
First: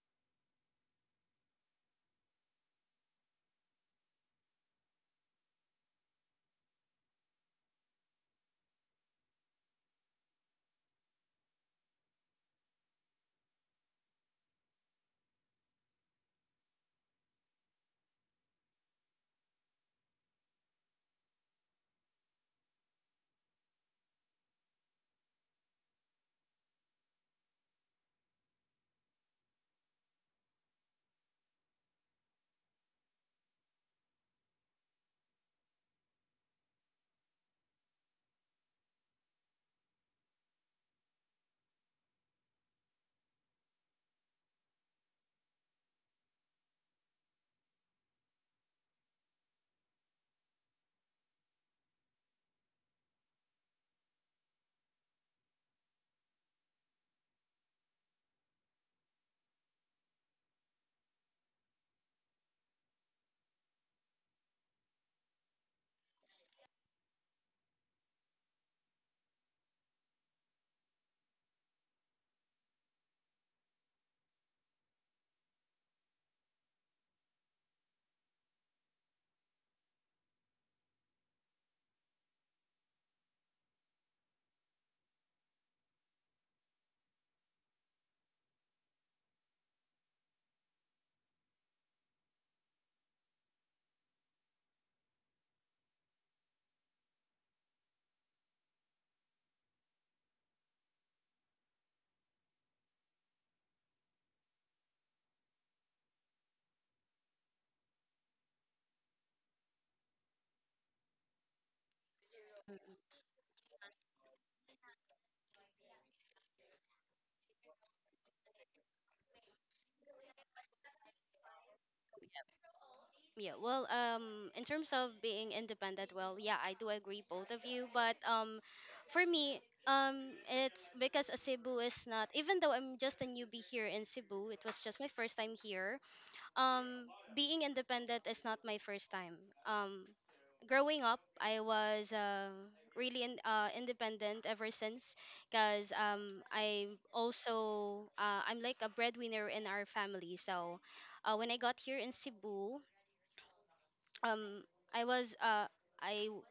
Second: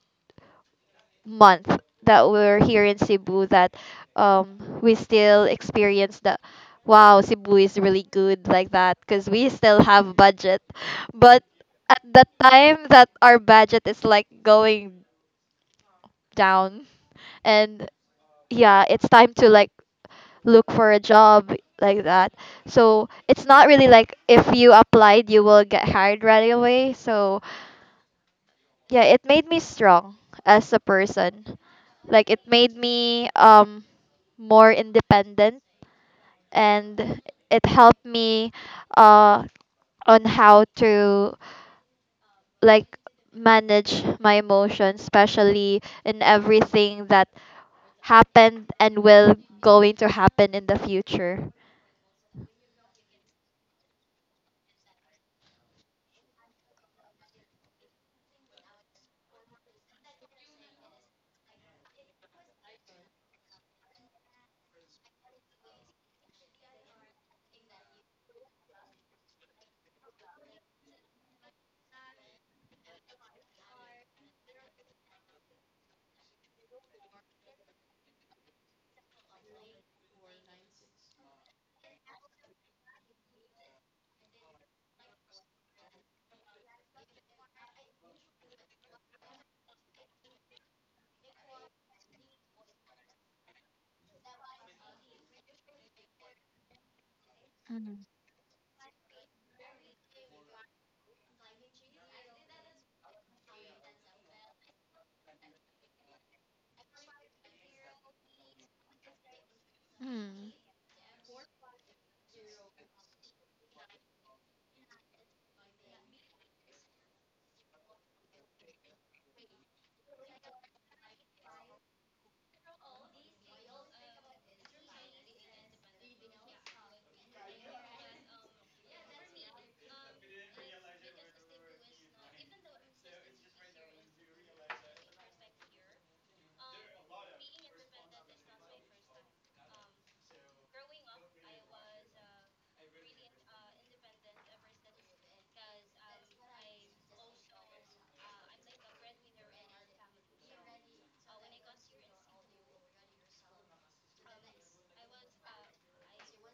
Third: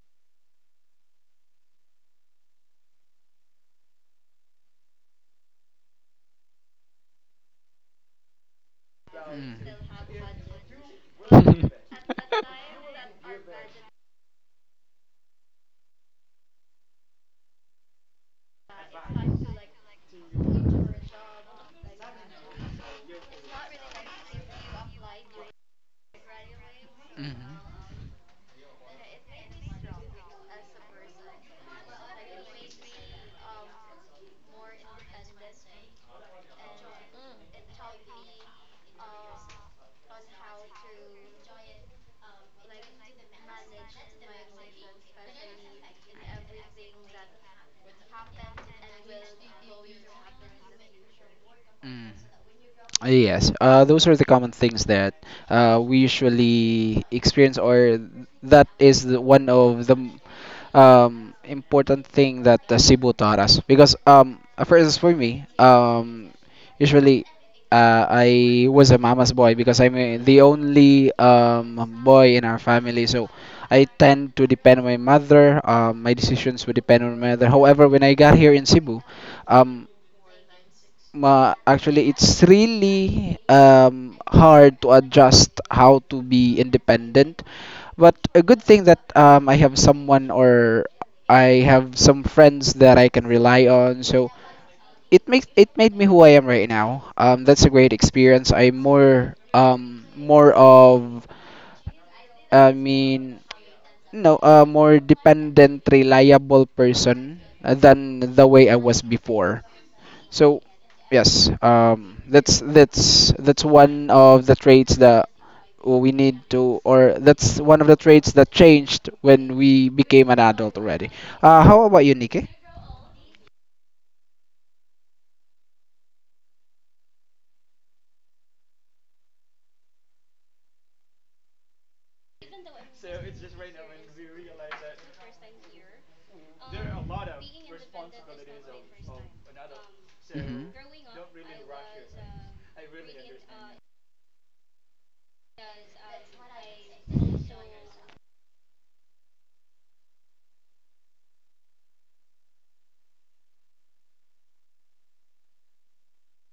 Speaker 2: month that we're here in Cebu, that we still experience the wow, Cebu is really good like that because we still have budget, but at the time that our budget is like going down and yeah, it's time to like look for a job like that, so it's not really like if you applied you will get hired right away. So
Speaker 1: Mhm.
Speaker 2: yeah, it made me strong as a person, like it made me more independent, and it helped me uh on how to like manage my emotions especially in everything that happened and will going to happen in the future.
Speaker 1: Mhm. Yes, those are the common things that we usually experience, or that is one of the important thing that Cebu taught us. Because for instance, for me, usually I was a mama's boy because I'm the only boy in our family, so I tend to depend on my mother. My decisions would depend on my mother. However, when I got here in Cebu, um, ma actually it's really hard to adjust how to be independent, but a good thing that I have someone, or I have some friends that I can rely on. So it makes it made me who I am right now. That's a great
Speaker 2: Mhm.
Speaker 1: experience. I'm more more of I mean no, a more dependent, reliable person than the way I was before.
Speaker 2: Mm.
Speaker 1: So yes, that's one of the traits that we need to, or that's one of the traits that changed when we became an adult already. How about you, Nikki?
Speaker 3: Yeah, yeah. Well, in terms of being independent, well, yeah, I do agree both of you, but for me, it's because Cebu is not. Even though I'm just a newbie here in Cebu, it was just my first time here. Um being independent is not my first time. Um
Speaker 1: Mhm. Mhm.
Speaker 3: growing up I was really in, independent ever since because I'm also I'm like a breadwinner in our family. So when I got here in cebu um I was I w-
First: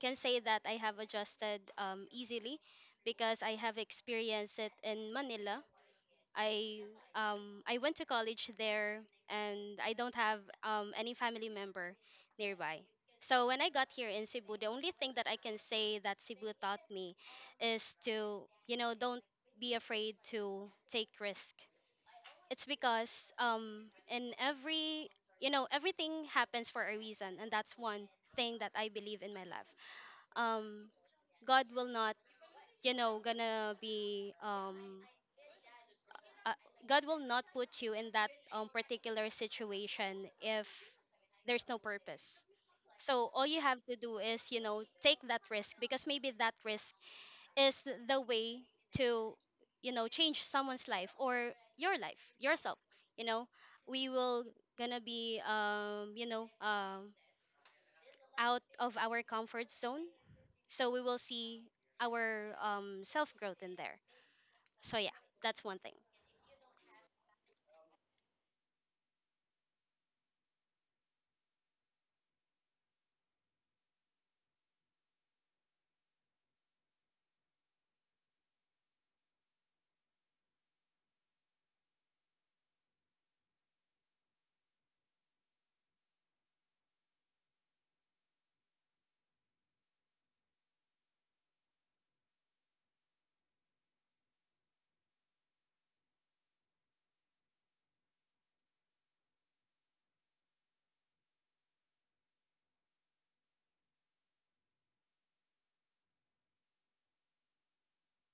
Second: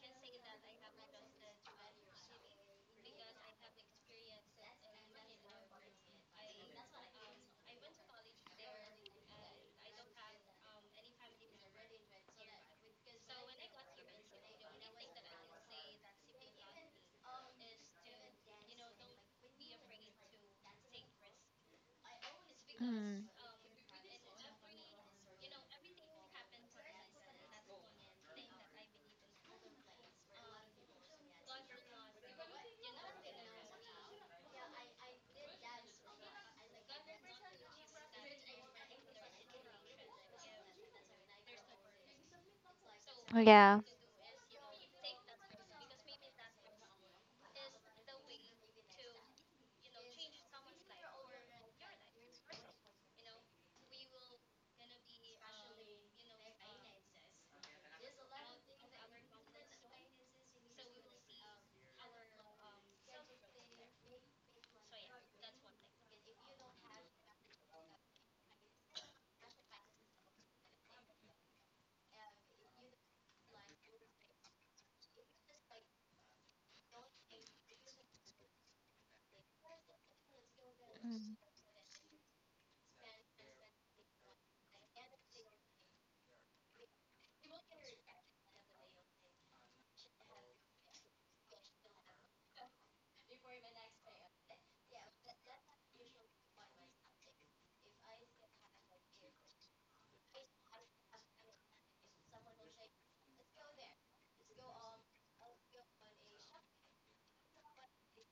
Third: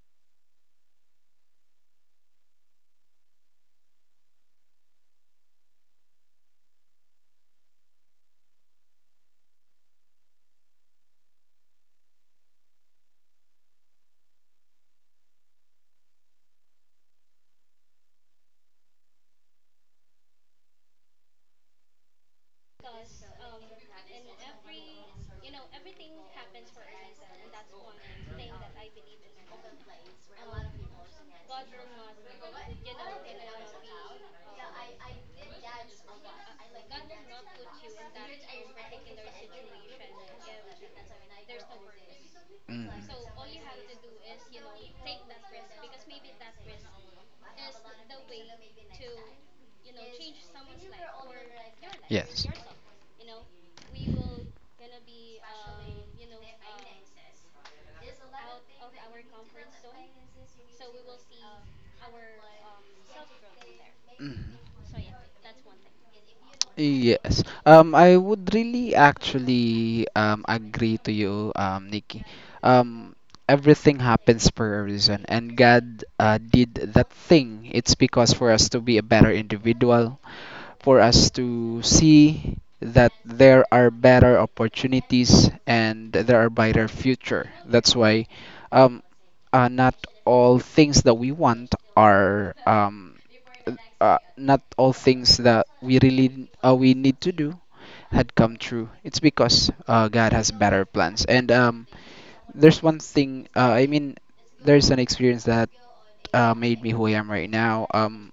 Speaker 3: can say that I have adjusted easily because I have experienced it in manila. I I went to college there, and I don't have any family member nearby. So when I got here in Cebu, the only thing that I can say that Cebu taught me is to, you know, don't be afraid to take risk. It's
Speaker 2: Mm.
Speaker 3: because in every, you know, everything happens for a reason, and that's one thing that I believe in my life. Um God will not, you know, gonna be uh, God will not put you in that particular situation if there's no purpose. So all you have
Speaker 2: Yeah.
Speaker 3: to do is, you know, take that risk because maybe that risk is th- the way to, you know, change someone's life or your life,
Speaker 1: Yes.
Speaker 3: yourself. You know, we will gonna be, you know, out of our comfort zone. So we will see our self growth in there.
Speaker 1: Mhm.
Speaker 3: So yeah, that's one thing.
Speaker 1: Yes. I would really actually agree to you, Nikki. Um, Everything happens for a reason, and God did that thing. It's because for us to be a better individual, for us
Speaker 2: Mm.
Speaker 1: to see that there are better opportunities and there are brighter future. That's why. Um, not all things that we want are Not all things that we really we need to do had come true. It's because God has better plans. And there's one thing. I mean, there's an experience that made me who I am right now.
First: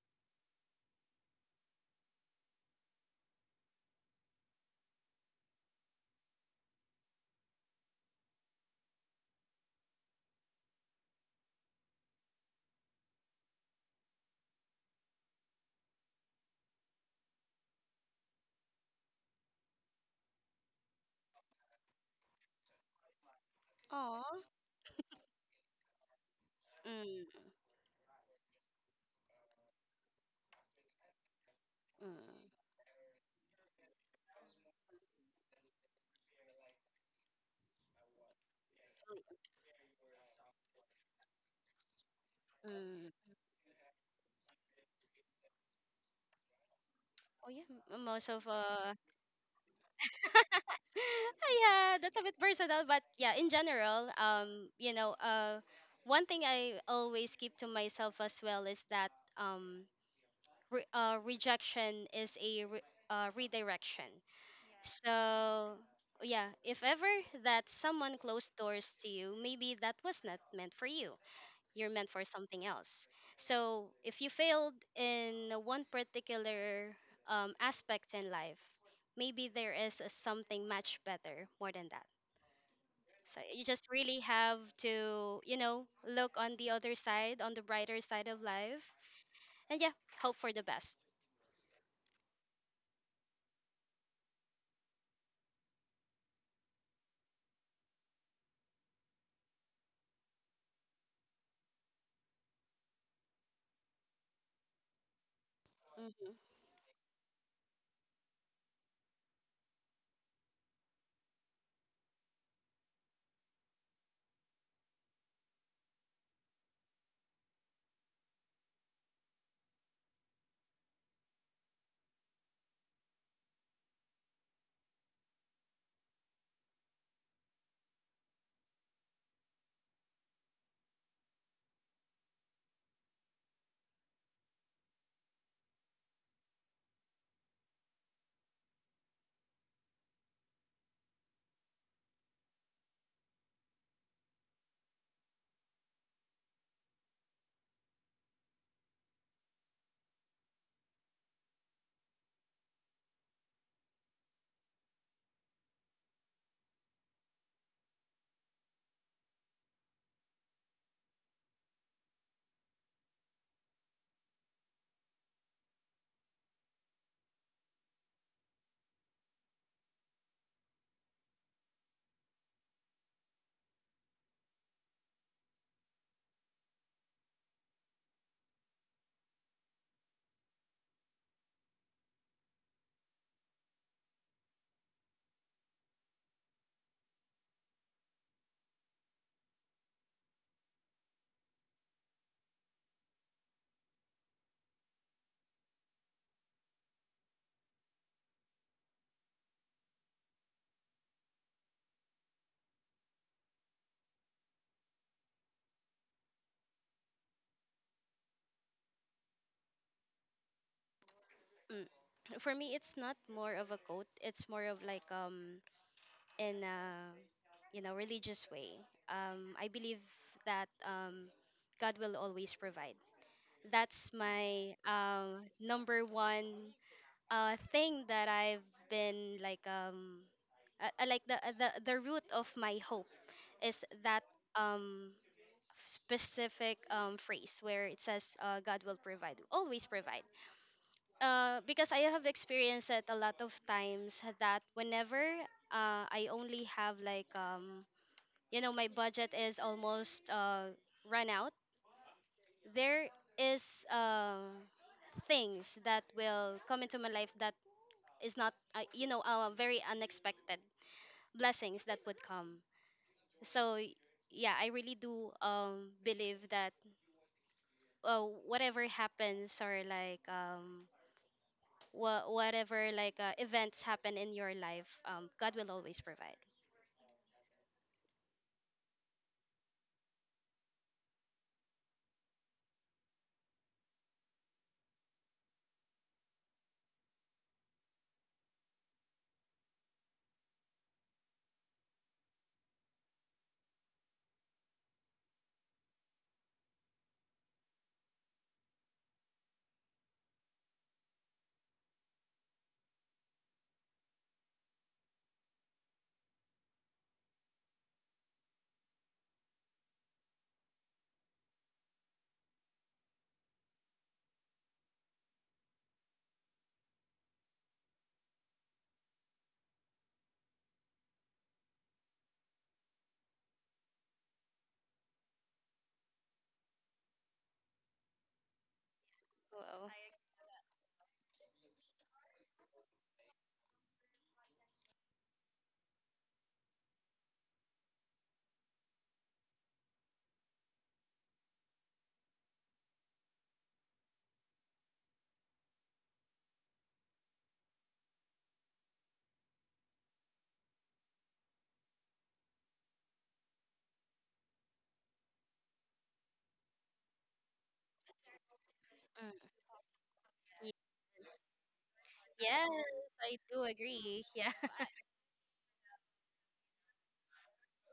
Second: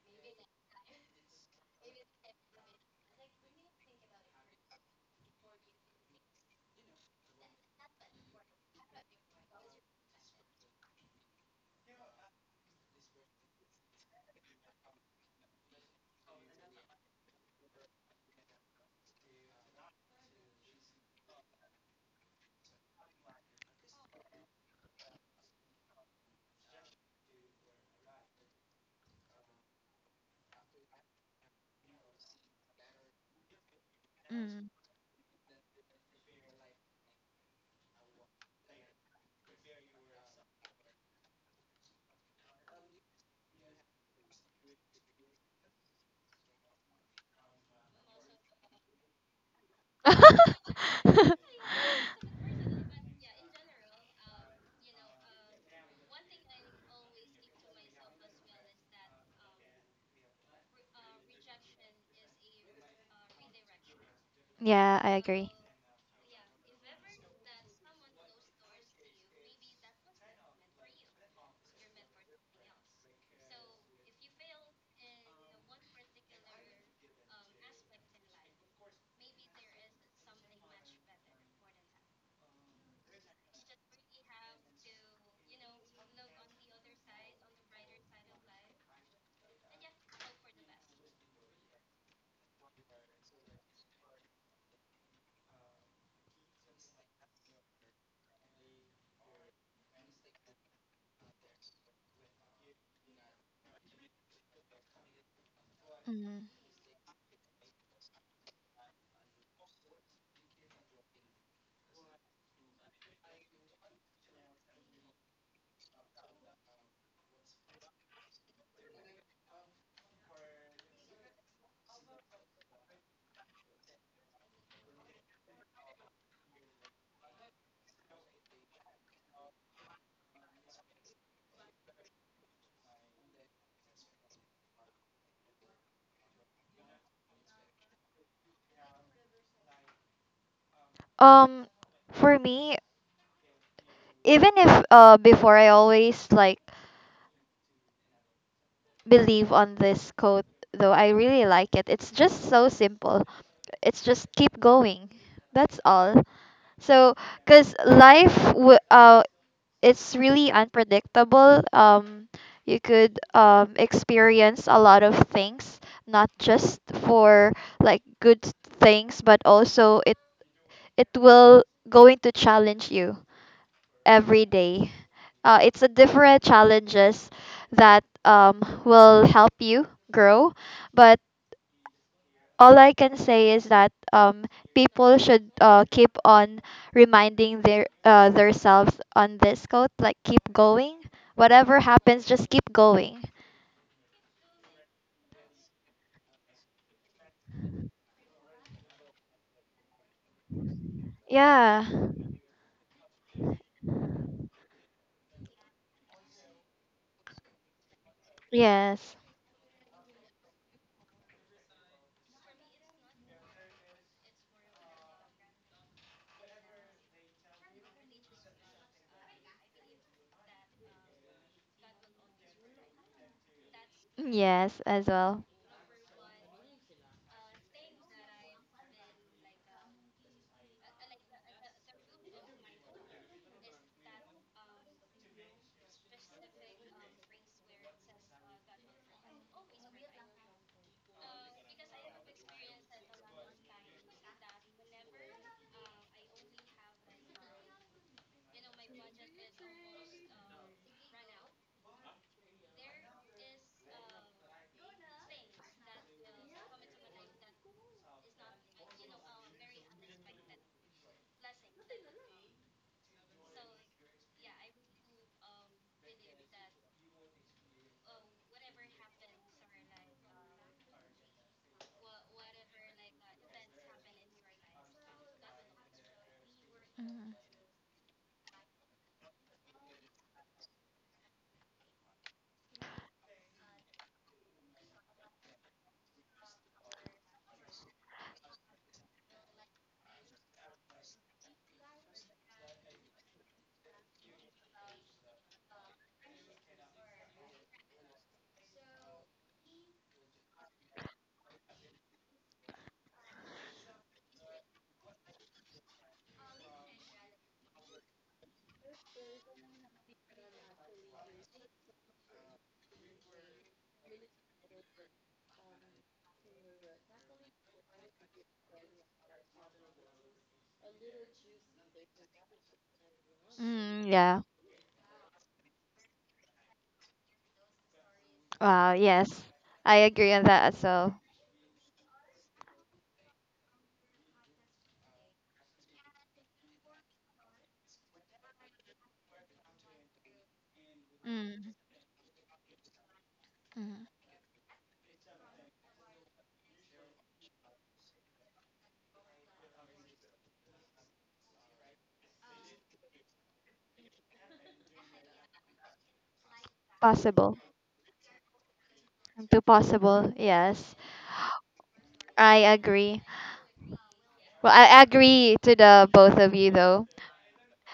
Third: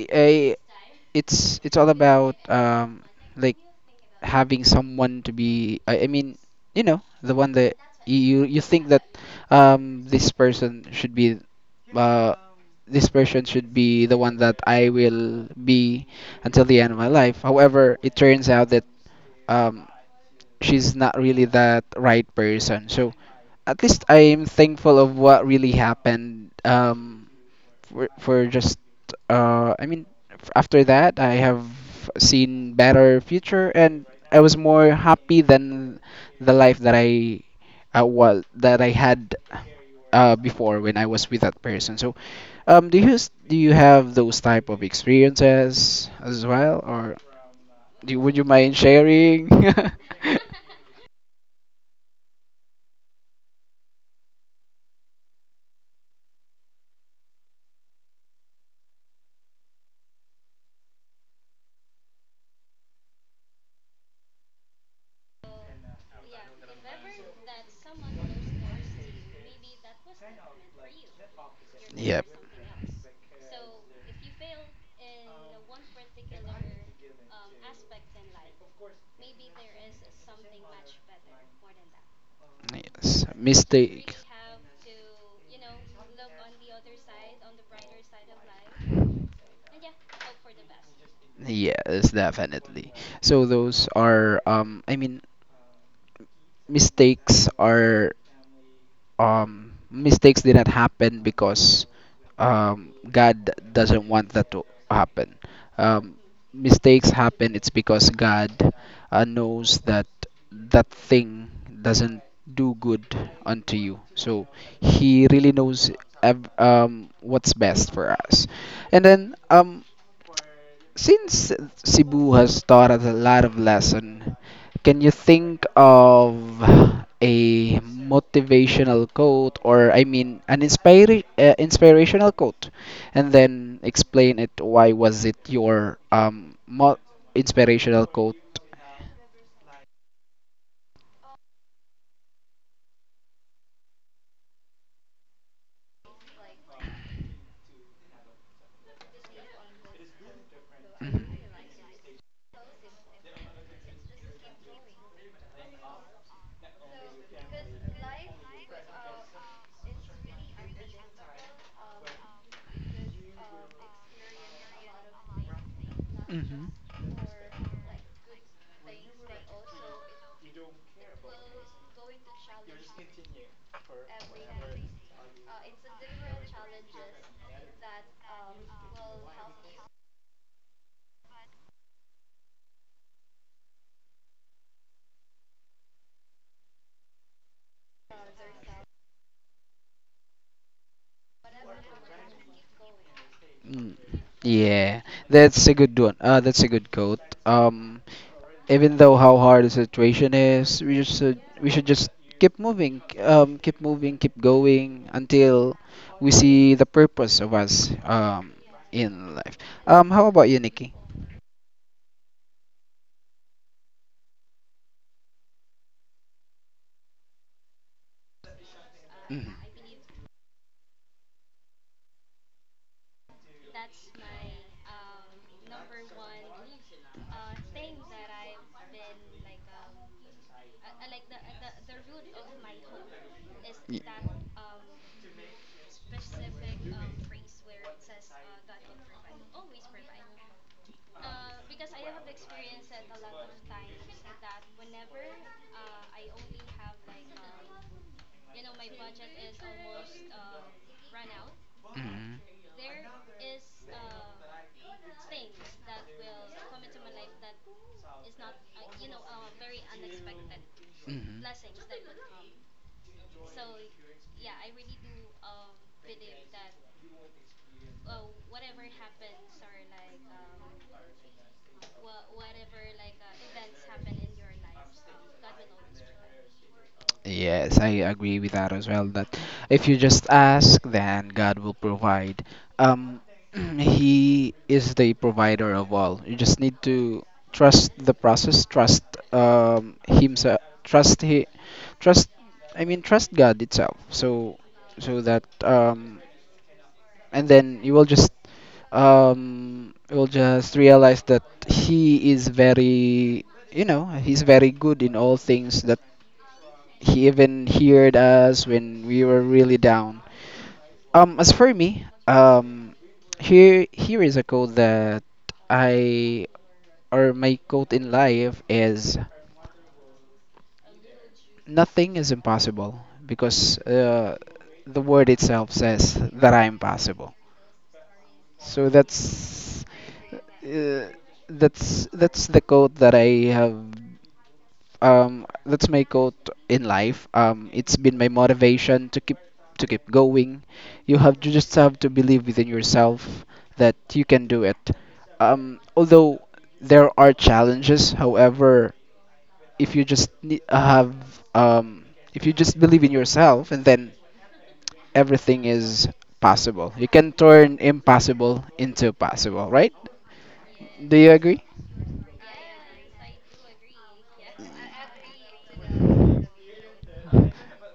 Speaker 1: I, it's all about like having someone to be you know the one that you think that this person should be uh the one that I will be until the end of my life. However, it turns out that um she's not really that right person. So at least
Speaker 3: Aww.
Speaker 1: I'm thankful of what really happened.
Speaker 3: Mm,
Speaker 1: For just uh, I mean, after that I have
Speaker 3: mm.
Speaker 1: seen better future, and I was
Speaker 2: Mm.
Speaker 1: more happy than the life that I well that I had before when I was with that person. So, do you do you have those type of experiences as well, or
Speaker 3: Oh yeah, m- most
Speaker 1: would you
Speaker 3: of
Speaker 1: mind sharing?
Speaker 3: yeah, that's a bit personal, but yeah, in general, you know, one thing I always keep to myself as well is that um, re- rejection is a re- redirection.
Speaker 2: Yeah, I agree.
Speaker 3: So yeah, if ever that someone closed doors to you, maybe that was not meant for you. You're meant for something else. So if you failed in one particular aspect in life, maybe there is a something much better more than that.
Speaker 1: Yes. So
Speaker 3: So
Speaker 1: You
Speaker 3: you just
Speaker 1: Mistake.
Speaker 3: really have to, you know, look on the other side, on the brighter side of life, and yeah, hope for the best.
Speaker 1: Yes, definitely. So those are mistakes are mistakes did not happen because God doesn't want that to happen. Um,
Speaker 3: Hmm.
Speaker 2: Mm.
Speaker 1: Mistakes happen, it's because God knows that that thing doesn't do good unto you. So He really knows what's best for us. And then since Cebu has taught us a lot of lesson, can you think of a motivational quote, or I mean an inspirational quote, and then explain it why was it your inspirational quote?
Speaker 2: Um, for me, even if before I always like believe on this quote, though I really like it. It's just so simple. It's just keep going. That's all. So, cause life, it's really unpredictable. You could experience a lot of things, not
Speaker 1: Mm-hmm.
Speaker 2: just for like good things, but also it will going to challenge you every day. It's a different challenges that will help you grow, but all I can say is that people should keep on reminding their themselves on this quote, like keep going. Whatever happens, just keep going.
Speaker 1: Mm. Yeah, that's a good one. That's a good quote. Even though how hard the situation is, we
Speaker 2: Yeah.
Speaker 1: should just keep moving, keep moving, keep going until we see the purpose of us
Speaker 2: Yes.
Speaker 1: in life. How about you, Nikki?
Speaker 3: Mm. For me, it's not more of a quote. It's more of like in a, you know, religious way.
Speaker 1: Mhm.
Speaker 3: I believe that God will always provide. That's my
Speaker 2: Yes, as well.
Speaker 3: number one thing that I've been like the root of my hope is
Speaker 1: Y-
Speaker 3: that um specific phrase where it says God will provide always provide because I have experienced it a lot of times that whenever I only have like um, you know, my budget is almost run out. There is
Speaker 1: Mhm.
Speaker 3: things that will come into my life that is not you know very unexpected
Speaker 1: Mhm.
Speaker 3: blessings that would come. So y- yeah I really do believe that whatever happens or like wha- whatever like events happen in your life god will always provide.
Speaker 2: Mm.
Speaker 1: Yes, I agree with that as well. That if you just ask, then God will provide. Um, He is the provider of all. You just need to trust the process, trust Himself, trust. I mean, trust God itself. So, so that and then you will just realize that He is very, you know, He's very good in all things, that he even heard us when we were really down. As for me, here is a quote that I or my quote in life is nothing is impossible, because
Speaker 2: Mm, yeah.
Speaker 1: the word itself says that I'm possible. So
Speaker 2: Wow. Yes,
Speaker 1: that's
Speaker 3: Wow.
Speaker 2: I agree on that as
Speaker 1: uh,
Speaker 2: well.
Speaker 1: that's the quote that I have let's make in life. It's been my motivation to keep going. You just
Speaker 2: Mm.
Speaker 1: have to believe within yourself that
Speaker 2: Mm.
Speaker 1: you can do it. Although there are challenges, however, if you just um, believe in yourself, and then everything is possible. You can
Speaker 2: Possible.
Speaker 1: turn impossible into
Speaker 3: Mm,
Speaker 2: Too
Speaker 1: possible, right?
Speaker 2: possible, yes.
Speaker 1: Do you
Speaker 3: yes.
Speaker 1: agree?
Speaker 2: I
Speaker 3: Yes,
Speaker 2: agree.
Speaker 3: I do agree, yeah.
Speaker 2: Well, I agree to the both of you though.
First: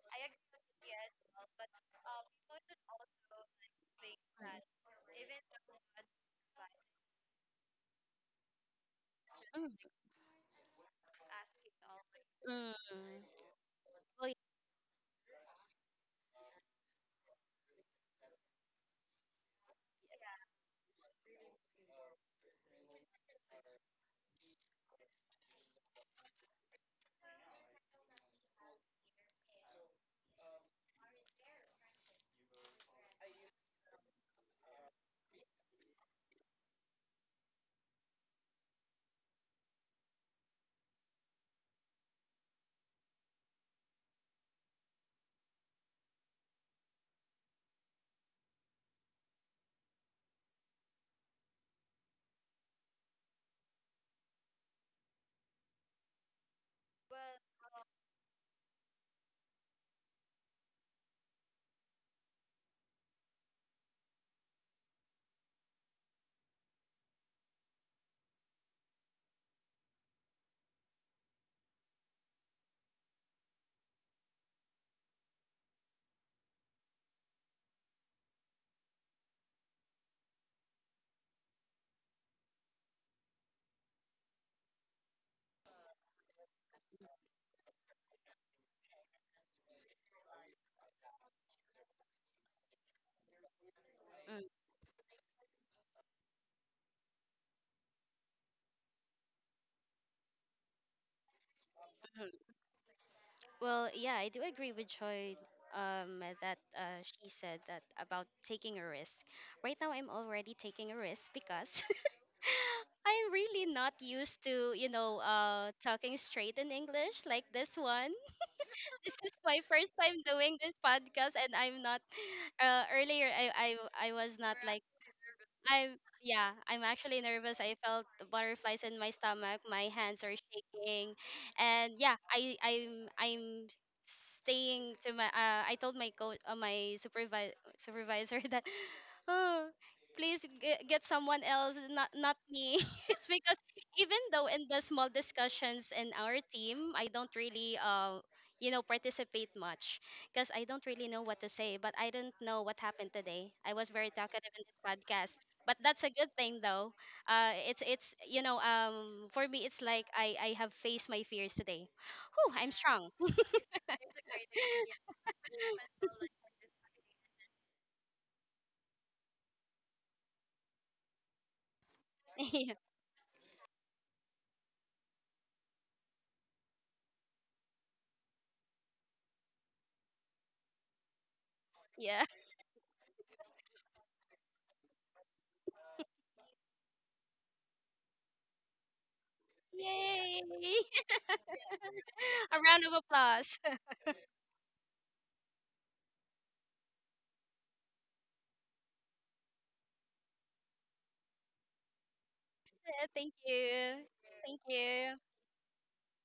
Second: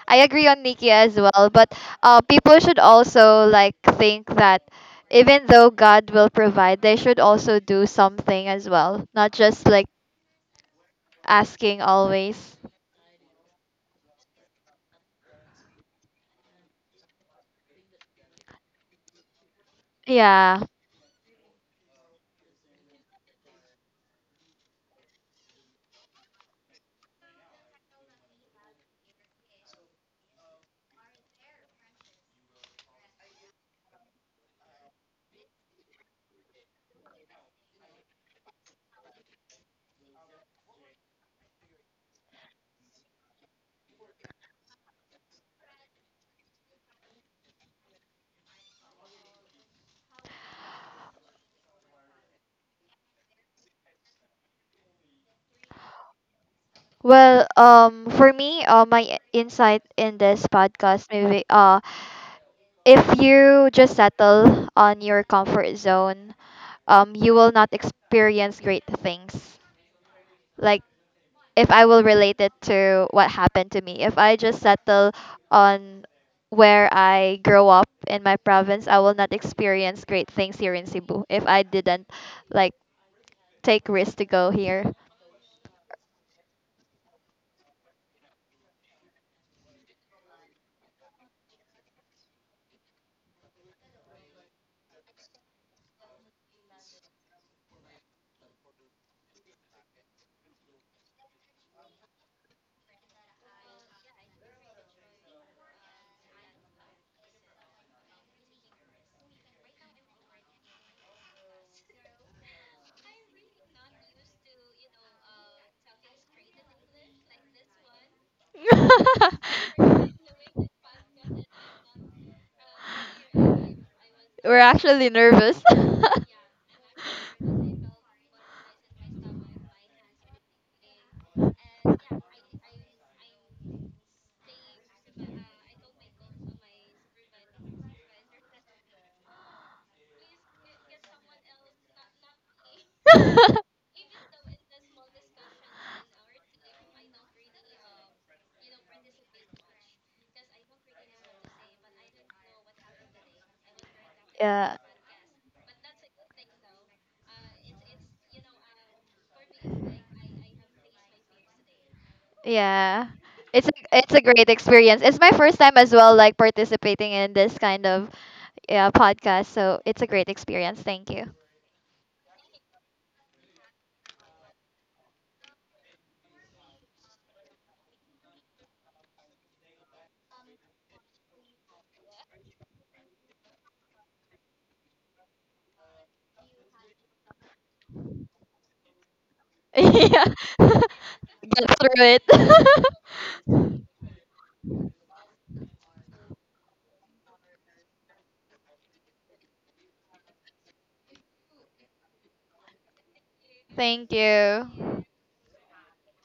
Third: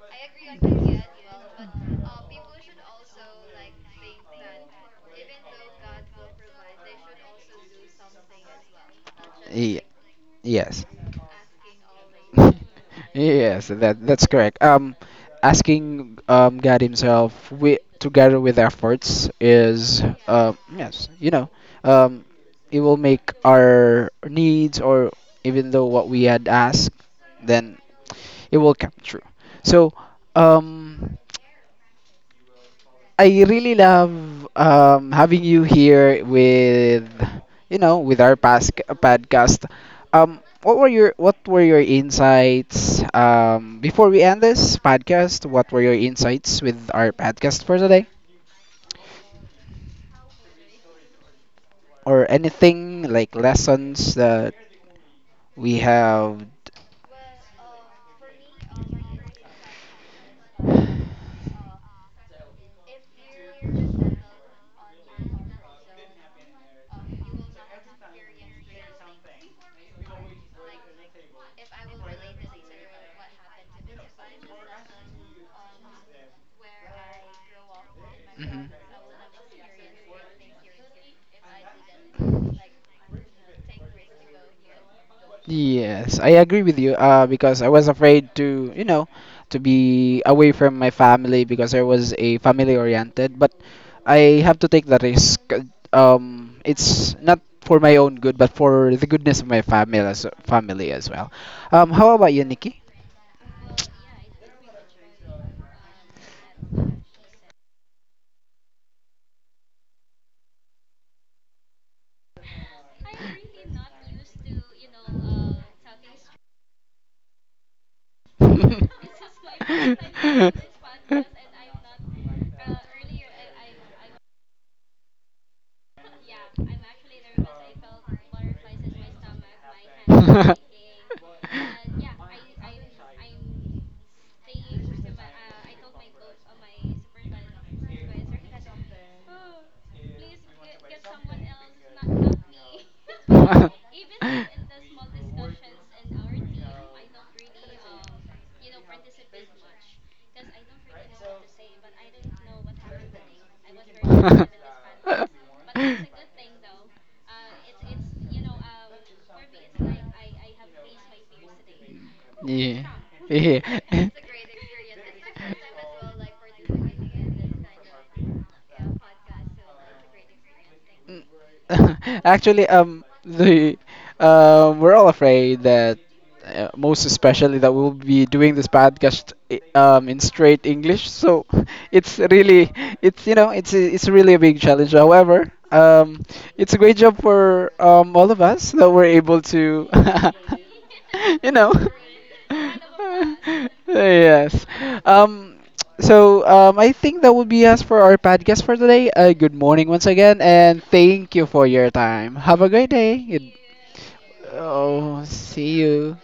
Speaker 2: I agree on Nikki as well, but people should also like think that even though God will provide, they should also do something as well, not just
Speaker 1: Ye-
Speaker 2: like
Speaker 1: yes.
Speaker 2: asking always.
Speaker 3: Mm.
Speaker 1: Yes, that that's
Speaker 3: Well,
Speaker 1: correct. Asking God Himself we together with efforts is
Speaker 2: Yeah.
Speaker 1: yes, you know, um, it will make our needs, or even though what we had asked, then it will come true. So um I really love having you here with you know with our past podcast. What were your insights before we end this podcast? What were your insights with our podcast for today, or anything like lessons that we have?
Speaker 2: Well, for me, my insight in this podcast, maybe, if you just settle on your comfort zone, you will not experience great things. Like if I will relate it to what happened to me, if I just settle on where I grow up in my
Speaker 1: Mhm.
Speaker 2: province, I will not experience great things here in Cebu if I didn't like take risks to go here.
Speaker 1: Yes, I agree with you. Because I was afraid to, you know, to be away from my family because I was a family oriented. But
Speaker 3: yeah.
Speaker 1: I have to take the risk. It's not for my own good, but for the goodness of my family as well. How
Speaker 3: Mm.
Speaker 1: about you, Nikki?
Speaker 3: Well, yeah, I do agree with Joy that she said that about taking a risk. Right now I'm already taking a risk because I'm really not used to, you know, talking straight in English like this one. This is my first time doing this podcast, and I'm not earlier I was
Speaker 2: We're
Speaker 3: not like
Speaker 2: actually nervous.
Speaker 3: I'm
Speaker 1: Yeah,
Speaker 3: yeah, I'm actually nervous. I felt the butterflies in my stomach. My hands are shaking, and yeah, I'm staying to my. I told my coach, my supervisor supervisor that, oh, please get someone else, not not me. It's because even
Speaker 1: I
Speaker 3: though in the small discussions in our team, I don't really uh, you know, participate much because I don't really know what to say. But I don't know what happened today. I was very talkative in
Speaker 2: Yeah,
Speaker 3: this podcast, but that's a good thing though it's you know for me it's like I have faced my fears today. Whew, I'm
Speaker 1: yeah.
Speaker 2: yeah.
Speaker 3: strong.
Speaker 1: Yeah.
Speaker 2: It's a great experience. It's my first time as well like participating in this kind of yeah, podcast, so it's a great experience. Thank
Speaker 1: Mm,
Speaker 2: you.
Speaker 1: Actually,
Speaker 3: Yeah.
Speaker 1: the we're all afraid that most especially that we'll be doing this podcast in straight English. So it's
Speaker 3: Yeah.
Speaker 1: really it's you know it's a- it's really a big challenge. However, it's a great job for all of us that we're able to.
Speaker 2: Yeah.
Speaker 3: Yay.
Speaker 1: you
Speaker 2: Get
Speaker 1: know.
Speaker 2: through it.
Speaker 3: A round of applause.
Speaker 1: yes. Um. So I think that would be us for our podcast for today. Good morning once again, and thank you for your time. Have a great day.
Speaker 3: Thank
Speaker 1: Good-
Speaker 3: you.
Speaker 2: Thank
Speaker 3: Thank
Speaker 2: you.
Speaker 3: you.
Speaker 1: Oh, see you.